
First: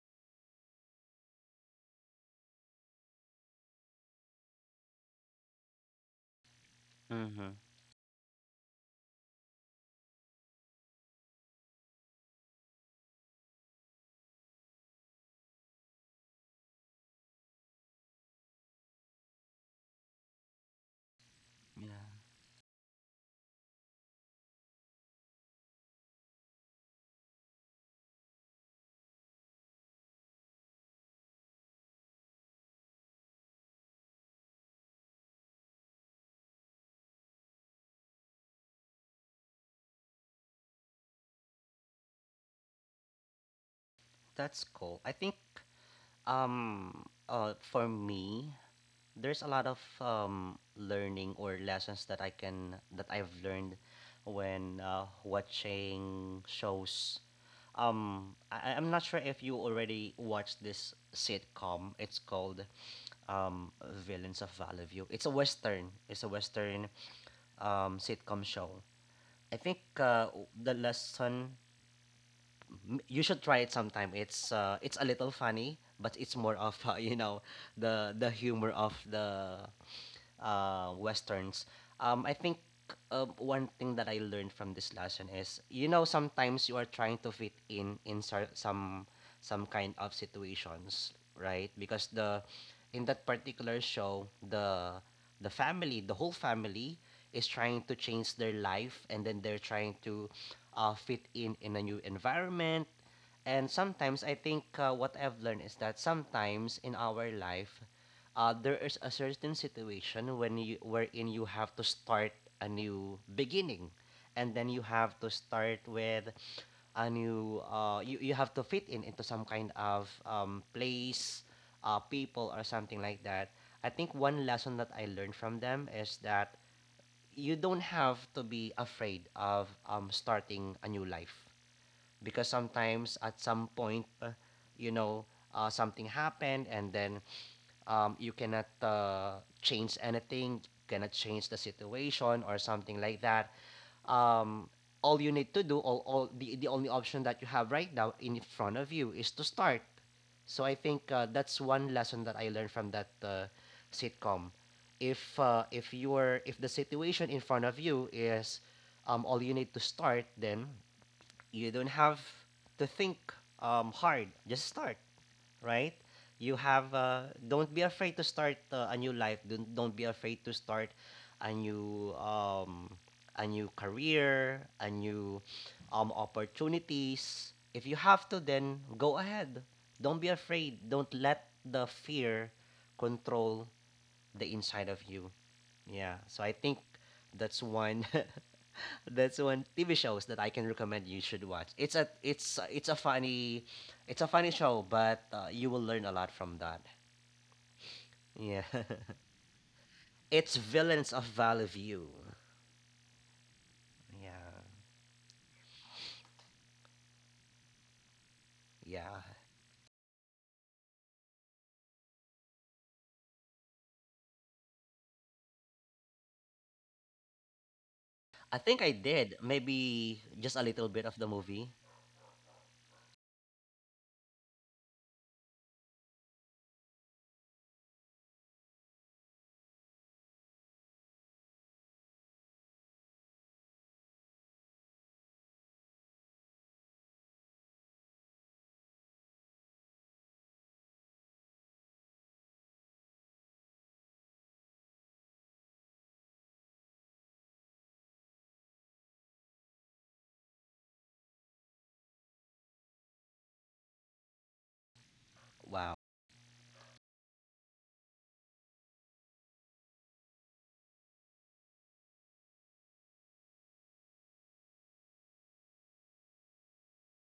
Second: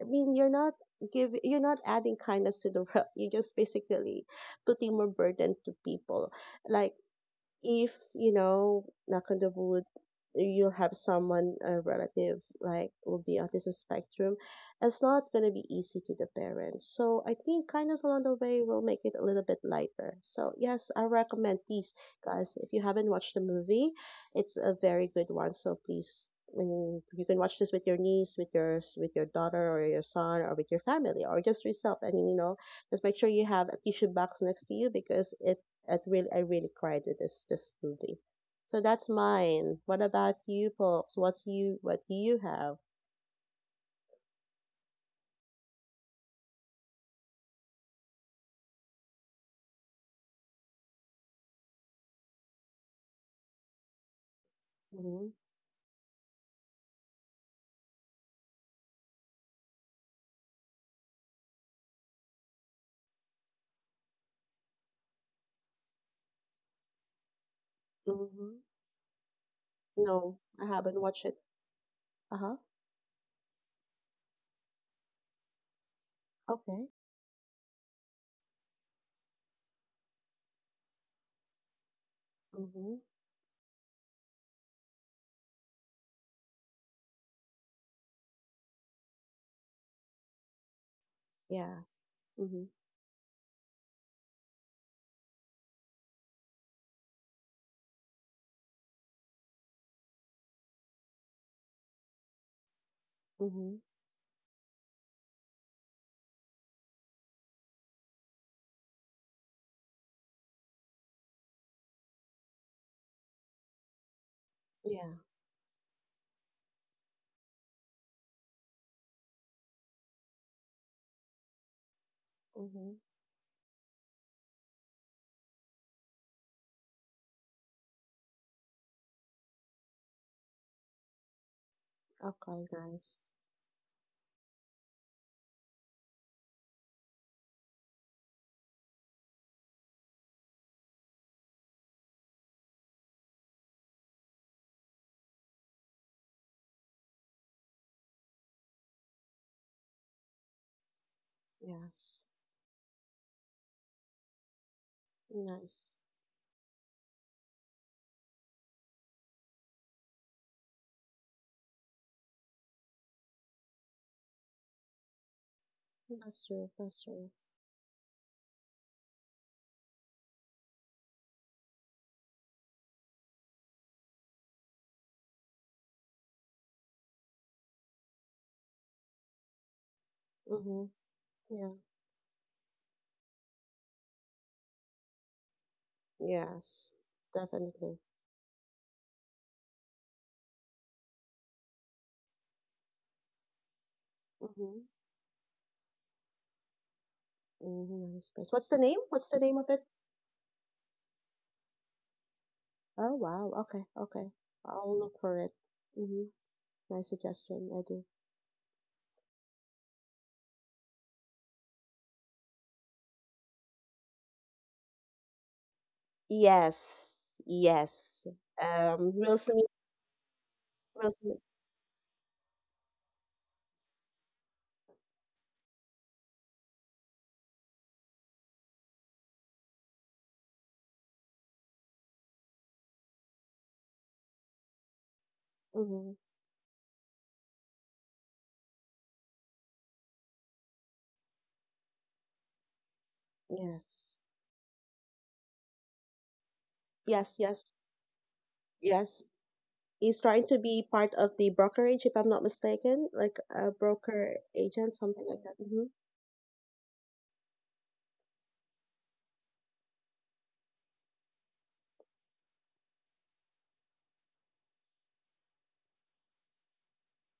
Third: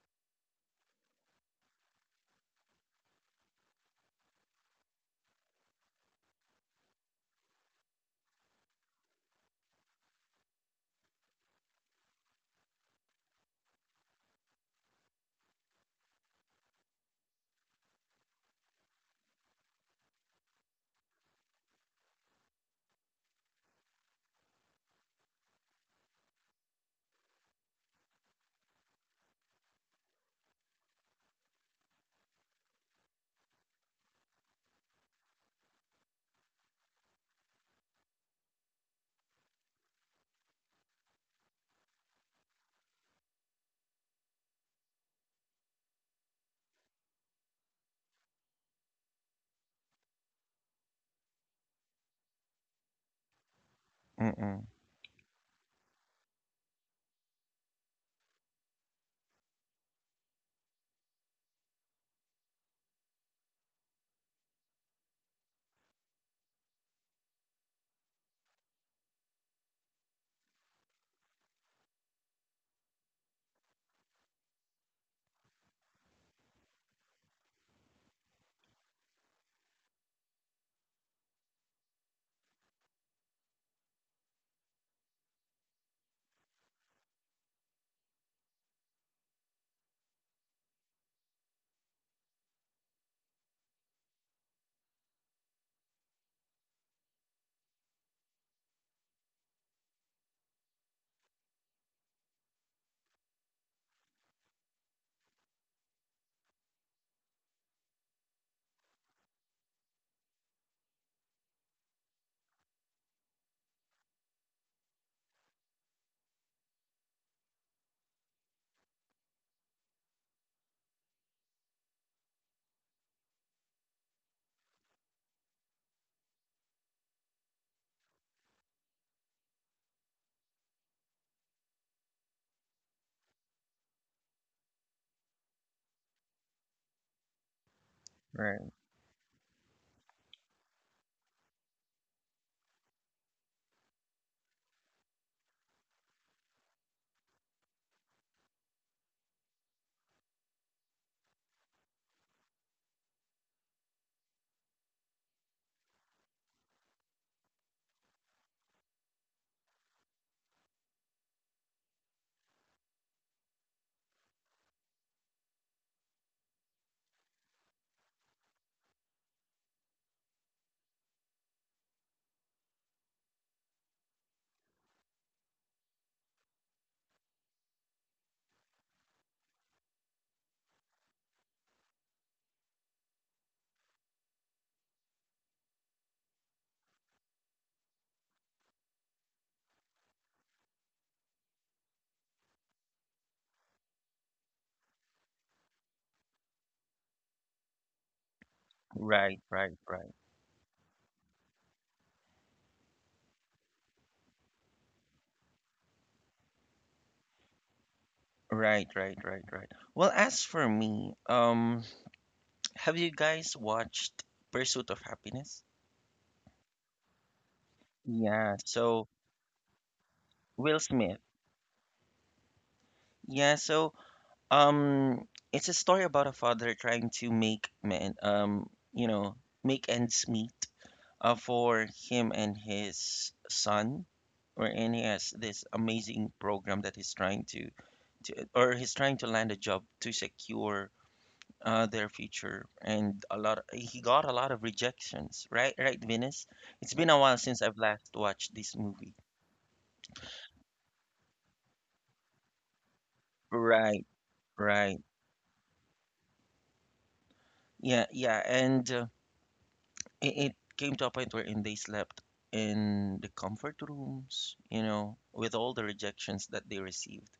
[SPEAKER 2] I mean, you're not give, you're not adding kindness to the world. You're just basically putting more burden to people like
[SPEAKER 3] Mm-hmm.
[SPEAKER 2] if you know, knock on the wood, you'll have someone a relative like will be autism spectrum. It's not going to be easy to the parents, so I think kindness along the way will make it a little bit lighter. So yes, I recommend, please,
[SPEAKER 3] Yeah.
[SPEAKER 2] guys, if you haven't watched the movie, it's a very good one, so please, when you can, watch this with your niece, with your daughter or your son or with your family or just yourself, and you know, just make sure you have a tissue box next to you because it really, I really cried with this movie. So that's mine. What about you, Pops? What do you have?
[SPEAKER 3] That's cool. I think um for me there's a lot of learning or lessons that I can that I've learned
[SPEAKER 1] Mm-mm.
[SPEAKER 3] when
[SPEAKER 2] Mm-hmm.
[SPEAKER 3] watching shows. Am not sure if you already watched this sitcom. It's called um, Villains of Valley View. It's a western. It's a western sitcom
[SPEAKER 2] Mm-hmm.
[SPEAKER 3] show. I think
[SPEAKER 2] No, I
[SPEAKER 3] the
[SPEAKER 2] haven't watched it.
[SPEAKER 3] lesson
[SPEAKER 2] Uh-huh.
[SPEAKER 3] you should try it sometime. It's a little funny, but it's more of
[SPEAKER 2] Okay.
[SPEAKER 3] you know the humor of the westerns. I think
[SPEAKER 2] Mm-hmm.
[SPEAKER 3] one thing that I learned from this lesson is you know sometimes you are trying to fit in some kind of situations, right?
[SPEAKER 2] Yeah.
[SPEAKER 3] Because the
[SPEAKER 2] Mm-hmm.
[SPEAKER 3] in that particular show the family, the whole family is trying to change their life and then they're trying to fit in a new environment. And
[SPEAKER 2] Mm-hmm.
[SPEAKER 3] sometimes I think what I've learned is that sometimes in our life, there is a certain situation when you wherein you have to start a new beginning, and then you
[SPEAKER 2] Yeah.
[SPEAKER 3] have to start with a new you have to fit in into some kind of place, people or
[SPEAKER 2] Mm-hmm.
[SPEAKER 3] something like that. I think one lesson that I learned from them is that you don't have to be afraid of starting a new life because
[SPEAKER 2] Okay,
[SPEAKER 3] sometimes
[SPEAKER 2] nice.
[SPEAKER 3] at some point, you know, something happened and then you cannot
[SPEAKER 1] Right.
[SPEAKER 3] change anything, cannot change the situation or something like that. Um, all you need to do, all the only option that you have right now in front of you is to start. So I think that's one
[SPEAKER 2] Yes.
[SPEAKER 3] lesson that I learned from that sitcom.
[SPEAKER 2] Nice.
[SPEAKER 3] If you're if the situation in front of you is all you need to start, then you don't have to think hard. Just start, right?
[SPEAKER 2] That's
[SPEAKER 3] You
[SPEAKER 2] true.
[SPEAKER 3] have
[SPEAKER 2] That's true.
[SPEAKER 3] don't be afraid to start a new life. Don't be afraid to start a new um, a new career, a new opportunities. If you have to, then go ahead. Don't be
[SPEAKER 2] Mm-hmm.
[SPEAKER 3] afraid. Don't let
[SPEAKER 2] Yeah.
[SPEAKER 3] the fear control the inside of you. Yeah. So I think
[SPEAKER 2] Yes.
[SPEAKER 3] that's
[SPEAKER 2] Definitely.
[SPEAKER 3] one That's one TV shows that I can recommend you should watch. It's it's a funny
[SPEAKER 2] Mm-hmm.
[SPEAKER 3] show, but you will learn a lot from that.
[SPEAKER 2] Mm-hmm. Nice, nice. What's
[SPEAKER 3] Yeah,
[SPEAKER 2] the name? What's
[SPEAKER 1] Right,
[SPEAKER 2] the name of
[SPEAKER 1] right,
[SPEAKER 2] it?
[SPEAKER 1] right.
[SPEAKER 3] it's Villains of Valley View.
[SPEAKER 2] Oh, wow. Okay. Okay.
[SPEAKER 3] Yeah,
[SPEAKER 2] I'll look for it. Mm-hmm. Nice suggestion. I do.
[SPEAKER 1] Right, right,
[SPEAKER 3] yeah.
[SPEAKER 1] right, right. Well, as for me, have you guys watched Pursuit of Happiness?
[SPEAKER 2] Yes, yes.
[SPEAKER 1] Yeah,
[SPEAKER 3] I think I
[SPEAKER 1] so
[SPEAKER 2] Will
[SPEAKER 3] did
[SPEAKER 2] Smith,
[SPEAKER 3] maybe just a
[SPEAKER 1] Will
[SPEAKER 3] little
[SPEAKER 2] Will
[SPEAKER 3] bit
[SPEAKER 1] Smith.
[SPEAKER 3] of the
[SPEAKER 2] Smith.
[SPEAKER 3] movie.
[SPEAKER 1] Yeah, so um it's a story about a father trying to make men you know, make ends meet for him and his son, wherein he has this
[SPEAKER 2] Mhm,
[SPEAKER 1] amazing program that he's trying to land a job to secure their future. And a lot he
[SPEAKER 2] yes,
[SPEAKER 1] got a lot of rejections, right, right Venus? It's been a while
[SPEAKER 2] yes,
[SPEAKER 1] since
[SPEAKER 2] yes,
[SPEAKER 1] I've last watched this movie.
[SPEAKER 2] yes. He's trying to be part of the brokerage, if I'm not mistaken, like a
[SPEAKER 1] Right,
[SPEAKER 2] broker agent,
[SPEAKER 1] right,
[SPEAKER 2] something like that. Mm-hmm.
[SPEAKER 3] Wow.
[SPEAKER 1] yeah, yeah. And it came to a point wherein they slept in the comfort rooms, you know, with all the rejections that they received.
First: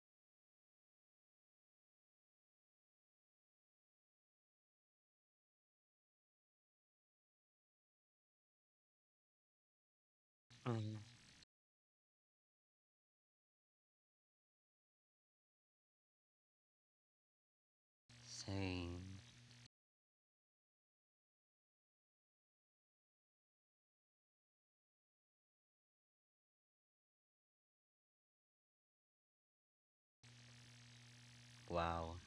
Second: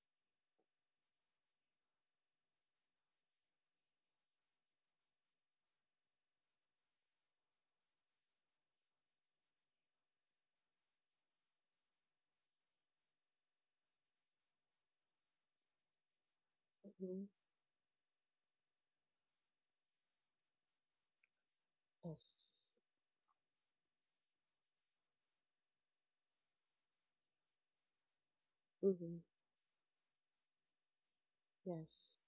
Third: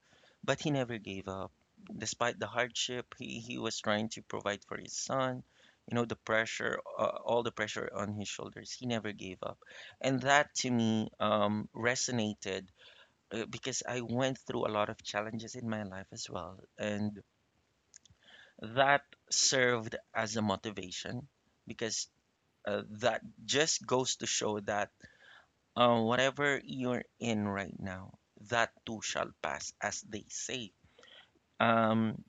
[SPEAKER 1] But he never gave up. Despite the hardship, he was trying to provide for his son, you know, the pressure, all the pressure on his shoulders. He never gave up. And that to
[SPEAKER 3] Mhm.
[SPEAKER 1] me resonated, because I went through a lot of challenges in my life as well. And
[SPEAKER 2] Mm-hmm.
[SPEAKER 3] Same.
[SPEAKER 1] that served as a motivation, because
[SPEAKER 2] Yes.
[SPEAKER 1] that just goes to show that whatever you're in right now, that too
[SPEAKER 2] Mm-hmm.
[SPEAKER 1] shall pass, as they say.
[SPEAKER 2] Yes.
[SPEAKER 3] Wow.
[SPEAKER 1] Um,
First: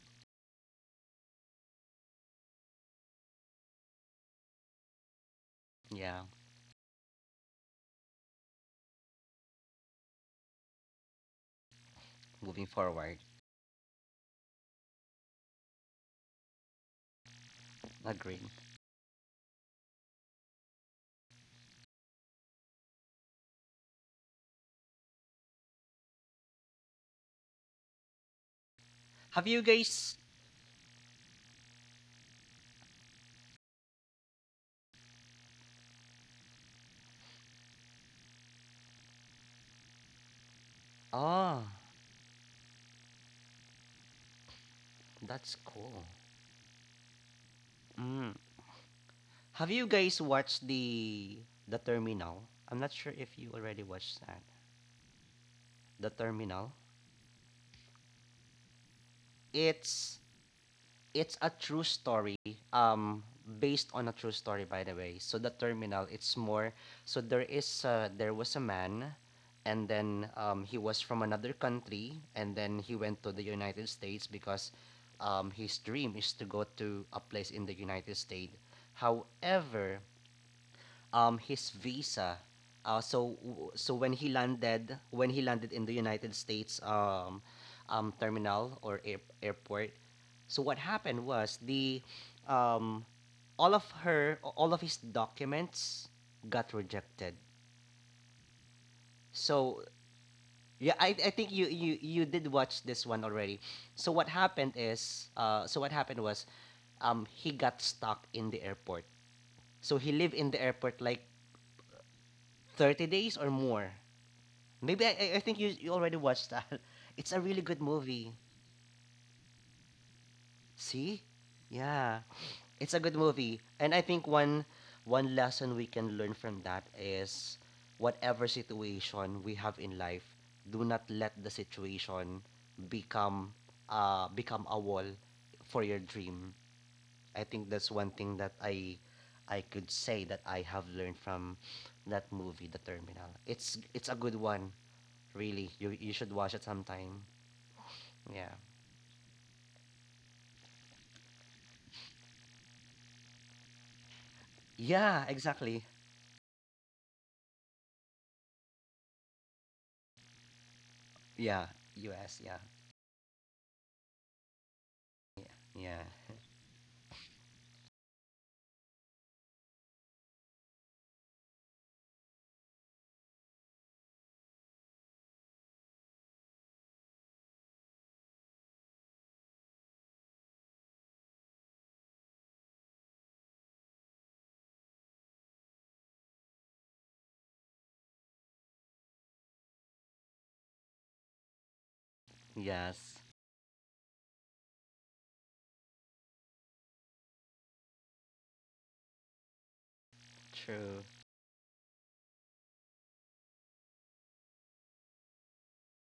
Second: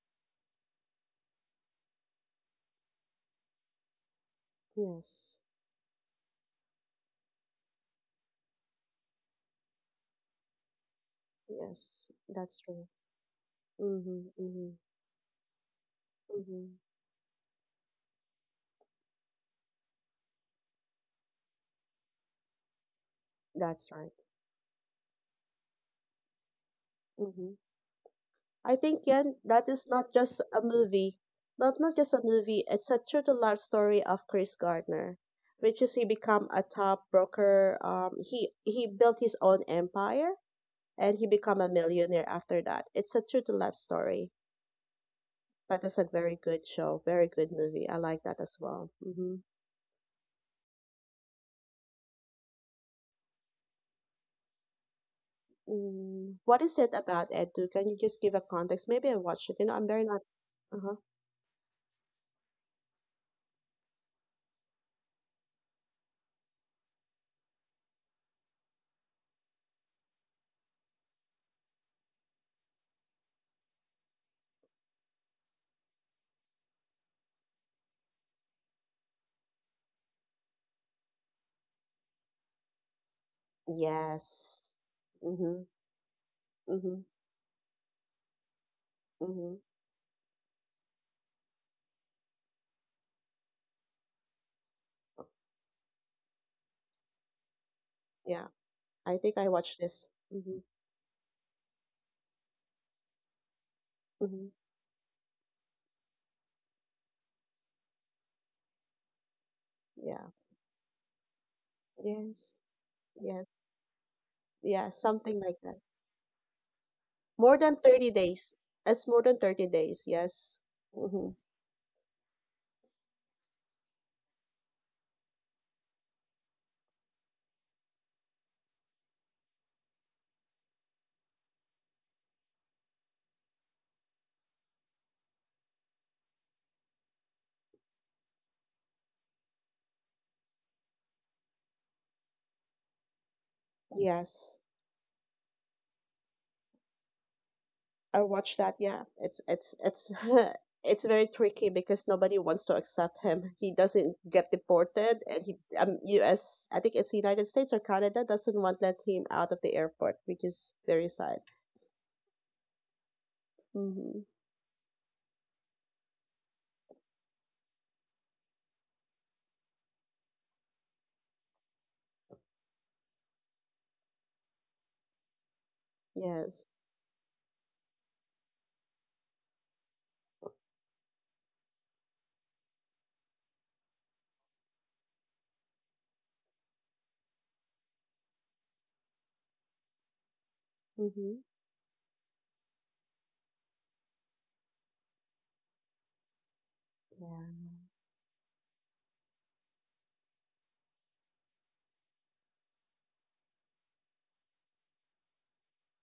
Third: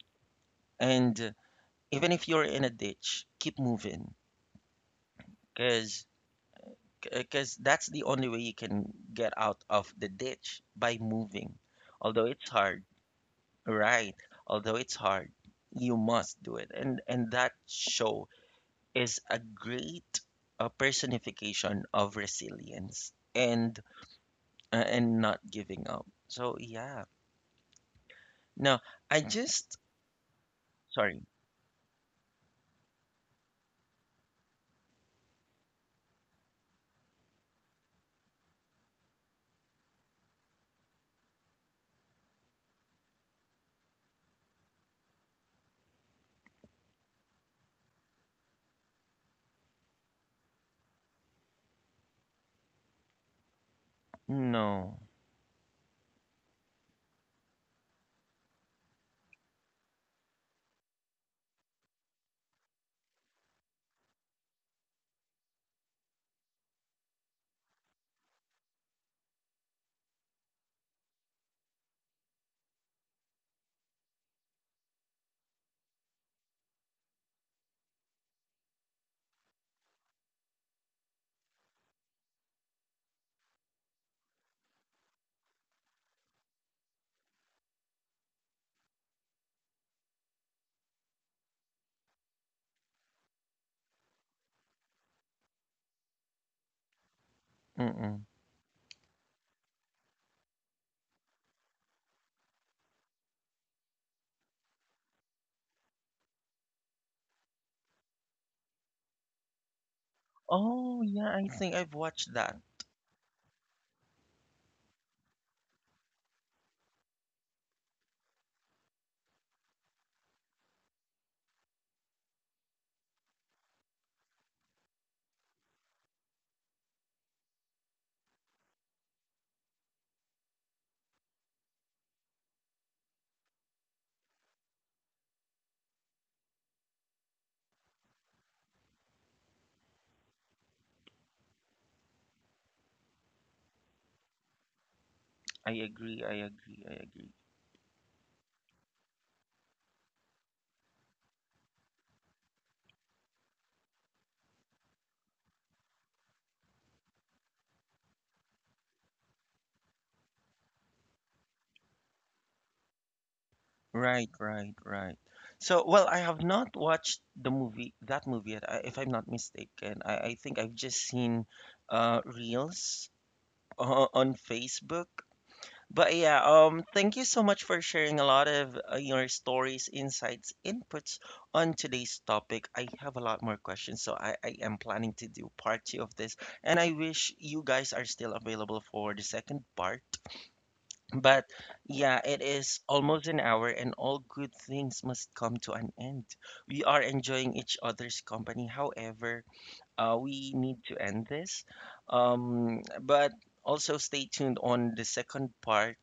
[SPEAKER 1] and even if you're in a ditch, keep moving,
[SPEAKER 2] Yes.
[SPEAKER 1] because
[SPEAKER 3] Yeah.
[SPEAKER 1] because that's the only way you can get out of the ditch, by moving.
[SPEAKER 2] Yes.
[SPEAKER 1] Although it's
[SPEAKER 2] That's
[SPEAKER 3] Moving
[SPEAKER 1] hard,
[SPEAKER 2] true.
[SPEAKER 3] forward.
[SPEAKER 1] right?
[SPEAKER 2] Mm-hmm. Mm-hmm.
[SPEAKER 1] Although it's hard, you must do it.
[SPEAKER 2] Mm-hmm.
[SPEAKER 1] And that show
[SPEAKER 3] Agreed.
[SPEAKER 1] is a great personification of resilience
[SPEAKER 2] That's right.
[SPEAKER 1] and not giving up. So yeah.
[SPEAKER 2] Mm-hmm. I
[SPEAKER 1] No,
[SPEAKER 2] think
[SPEAKER 1] I
[SPEAKER 2] Yen,
[SPEAKER 3] Have you
[SPEAKER 2] that
[SPEAKER 1] just
[SPEAKER 2] is not
[SPEAKER 3] guys?
[SPEAKER 2] just a movie,
[SPEAKER 1] sorry.
[SPEAKER 2] not just a movie. It's a true to life story of Chris Gardner, which is he become a top broker. He built his own empire and he become
[SPEAKER 3] Oh,
[SPEAKER 2] a millionaire after that. It's a true to life story,
[SPEAKER 3] that's
[SPEAKER 2] but it's a
[SPEAKER 3] cool.
[SPEAKER 2] very good show, very good movie. I like
[SPEAKER 3] Mm.
[SPEAKER 2] that as well. Mm-hmm.
[SPEAKER 3] Have you guys watched the Terminal? I'm not sure if you already watched that.
[SPEAKER 1] No.
[SPEAKER 3] The
[SPEAKER 2] Mm, what
[SPEAKER 3] Terminal.
[SPEAKER 2] is it about Edu? Can you just give a context? Maybe I watched it. You know, I'm very
[SPEAKER 3] It's
[SPEAKER 2] not. Uh huh.
[SPEAKER 3] it's a true story. Um, based on a true story, by the way. So the Terminal. It's more. So there is there was a man, and then he was from another country, and then he went to the United States because his dream is to go to a place in the United States. However, his visa. Uh, so so
[SPEAKER 2] Yes.
[SPEAKER 3] when he landed
[SPEAKER 2] Mhm.
[SPEAKER 3] in the United States
[SPEAKER 2] Mhm.
[SPEAKER 3] terminal or
[SPEAKER 2] Mhm.
[SPEAKER 3] airport, so what happened was the um, all of her all of his documents got rejected.
[SPEAKER 1] Mm-mm.
[SPEAKER 2] Yeah. I think I
[SPEAKER 3] So
[SPEAKER 2] watched this. Hmm.
[SPEAKER 3] yeah, I think you you did watch this one already. So what
[SPEAKER 2] Hmm.
[SPEAKER 3] happened is so what happened was he got stuck in the airport. So he lived
[SPEAKER 2] Yeah.
[SPEAKER 3] in the airport
[SPEAKER 1] Oh
[SPEAKER 3] like
[SPEAKER 1] yeah, I think I've watched
[SPEAKER 2] Yes.
[SPEAKER 1] that.
[SPEAKER 3] 30 days or
[SPEAKER 2] Yes.
[SPEAKER 3] more.
[SPEAKER 2] Yeah. Something
[SPEAKER 3] Think
[SPEAKER 2] like that.
[SPEAKER 3] you already watched that. It's a really
[SPEAKER 2] More
[SPEAKER 3] good
[SPEAKER 2] than 30
[SPEAKER 3] movie.
[SPEAKER 2] days. It's more than 30 days. Yes.
[SPEAKER 3] See?
[SPEAKER 2] Hmm.
[SPEAKER 3] Yeah, it's a good movie. And I think one lesson we can learn from that is whatever situation we have in life, do not let the situation become become a wall for your dream. I think that's one thing that I could say that I have learned from that movie, The Terminal. It's a good
[SPEAKER 2] Yes.
[SPEAKER 3] one, really.
[SPEAKER 1] I
[SPEAKER 3] You
[SPEAKER 1] agree.
[SPEAKER 3] should watch
[SPEAKER 1] I
[SPEAKER 3] it
[SPEAKER 1] agree. I
[SPEAKER 3] sometime.
[SPEAKER 1] agree.
[SPEAKER 2] I
[SPEAKER 3] Yeah.
[SPEAKER 2] watched that. Yeah. It's very tricky because nobody wants to accept him. He doesn't get
[SPEAKER 3] Yeah,
[SPEAKER 2] deported and he,
[SPEAKER 3] exactly.
[SPEAKER 2] US, I think it's United States or Canada doesn't want let him out of the airport, which is very sad.
[SPEAKER 3] Yeah, US, yeah.
[SPEAKER 2] Hmm.
[SPEAKER 1] Right. Right. Right.
[SPEAKER 3] Yeah.
[SPEAKER 1] So
[SPEAKER 3] Yeah.
[SPEAKER 1] well, I have not watched the movie that movie yet. If I'm not mistaken, I think I've just seen reels on Facebook. But yeah,
[SPEAKER 2] Yes.
[SPEAKER 1] thank you so much for sharing a lot of your stories, insights, inputs on today's topic. I have a lot more questions, so I am planning to do part two of this, and I wish you guys are still available for the second part.
[SPEAKER 2] Hmm.
[SPEAKER 1] But yeah, it is
[SPEAKER 3] Yes.
[SPEAKER 1] almost an hour, and all good things must come to an end. We are enjoying
[SPEAKER 2] Yeah.
[SPEAKER 1] each other's company. However, we need to
[SPEAKER 3] True.
[SPEAKER 1] end this. But also stay tuned on the second part.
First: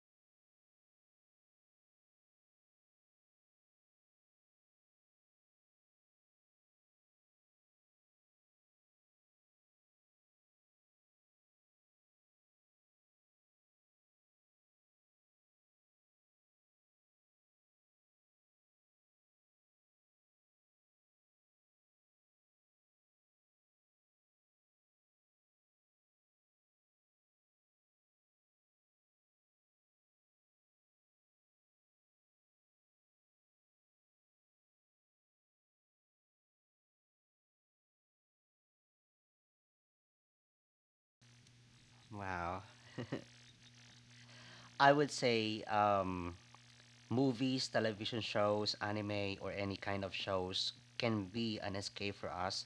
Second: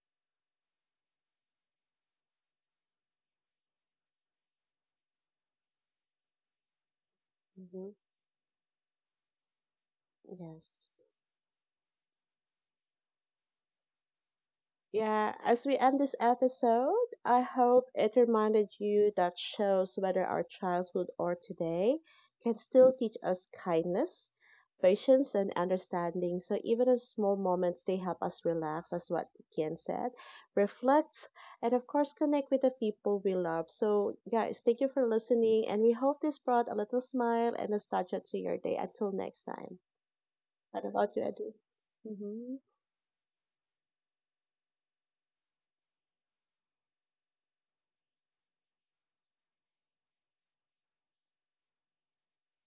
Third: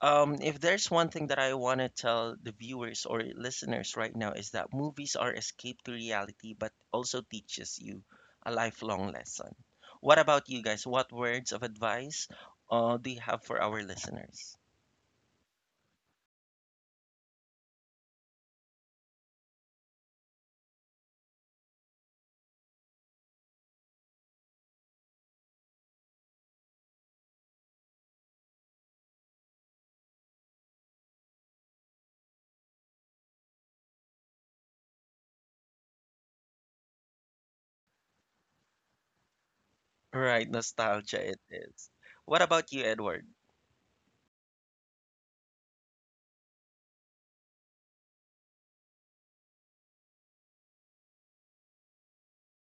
[SPEAKER 1] If there's one thing that I want to tell the viewers or listeners right now is that movies are escape to reality, but also teaches
[SPEAKER 2] Hmm.
[SPEAKER 1] you a lifelong lesson. What about you
[SPEAKER 2] Yes.
[SPEAKER 1] guys? What words of advice do you have for our listeners?
[SPEAKER 2] Yeah, as we end this episode, I hope it reminded you that shows whether our childhood or today can still teach us kindness, patience, and understanding. So even in small moments, they help us relax, as what Kian said, reflect, and of course, connect with the people we love. So, guys, thank you for listening, and we hope this brought a little smile and nostalgia to your day. Until next time.
[SPEAKER 1] Right,
[SPEAKER 2] What about you,
[SPEAKER 1] nostalgia it
[SPEAKER 2] Edu?
[SPEAKER 1] is. What
[SPEAKER 2] Mm-hmm.
[SPEAKER 3] Wow.
[SPEAKER 1] about you, Edward?
[SPEAKER 3] I would say movies, television shows, anime or any kind of shows can be an escape for us.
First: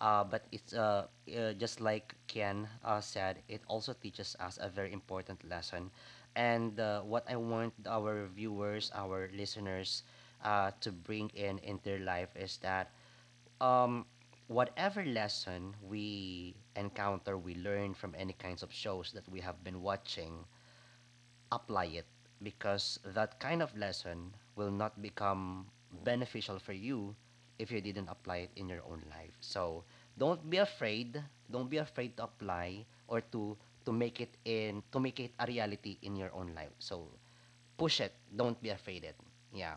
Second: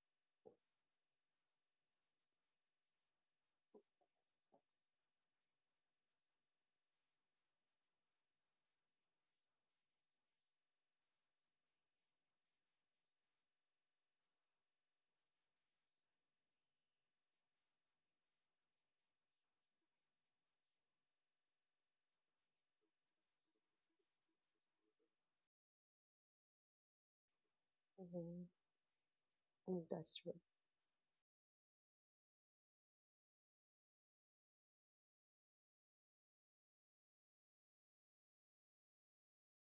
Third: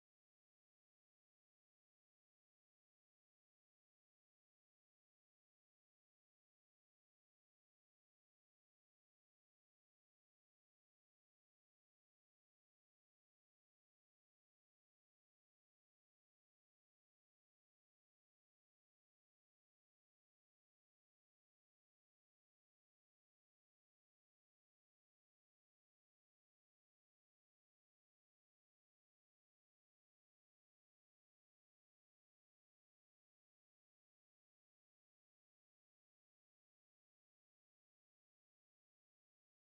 [SPEAKER 3] But it's just like Ken said, it also teaches us a very important lesson. And what I want our viewers, our listeners, to bring in their life is that um whatever lesson we encounter we learn from any kinds of shows that we have been watching, apply it, because that kind of lesson will not become beneficial for you if you didn't apply
[SPEAKER 2] Hmm.
[SPEAKER 3] it in your own life. So
[SPEAKER 2] Mm, that's true.
[SPEAKER 3] don't be afraid, don't be afraid to apply or to make it in to make it a reality in your own life. So push it, don't be afraid it. Yeah,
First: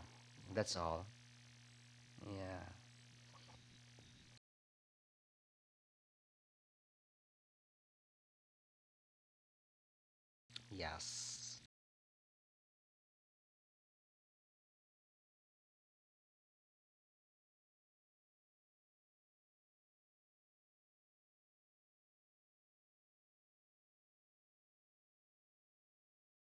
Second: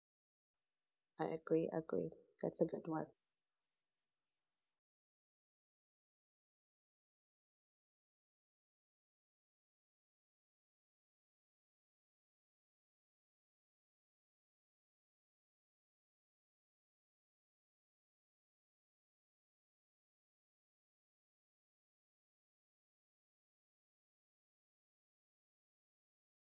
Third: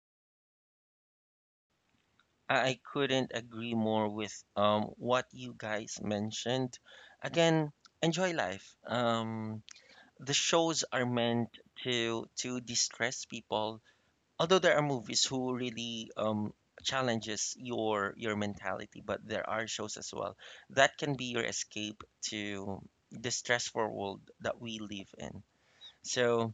[SPEAKER 3] that's all.
[SPEAKER 2] I agree, agree.
[SPEAKER 1] I
[SPEAKER 2] That's
[SPEAKER 3] Yeah,
[SPEAKER 2] a
[SPEAKER 1] I
[SPEAKER 2] good one.
[SPEAKER 1] couldn't agree more with what you guys mentioned. Again, enjoy life. The shows are meant
[SPEAKER 3] yes.
[SPEAKER 1] to distress people, although there are movies who really challenges your mentality, but there are shows as well that can be your escape to the stressful world that we live in. So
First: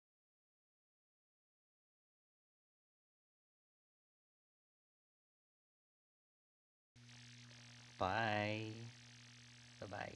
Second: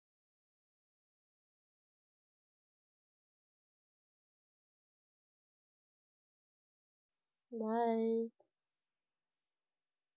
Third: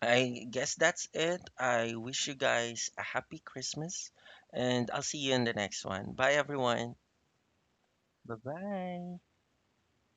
[SPEAKER 1] I guess that's it. I wish you guys a happy Christmas, and I'll see you in the next one. Bye everyone,
[SPEAKER 2] Bye.
[SPEAKER 1] bye
[SPEAKER 3] Bye.
[SPEAKER 1] bye.
[SPEAKER 3] 拜拜。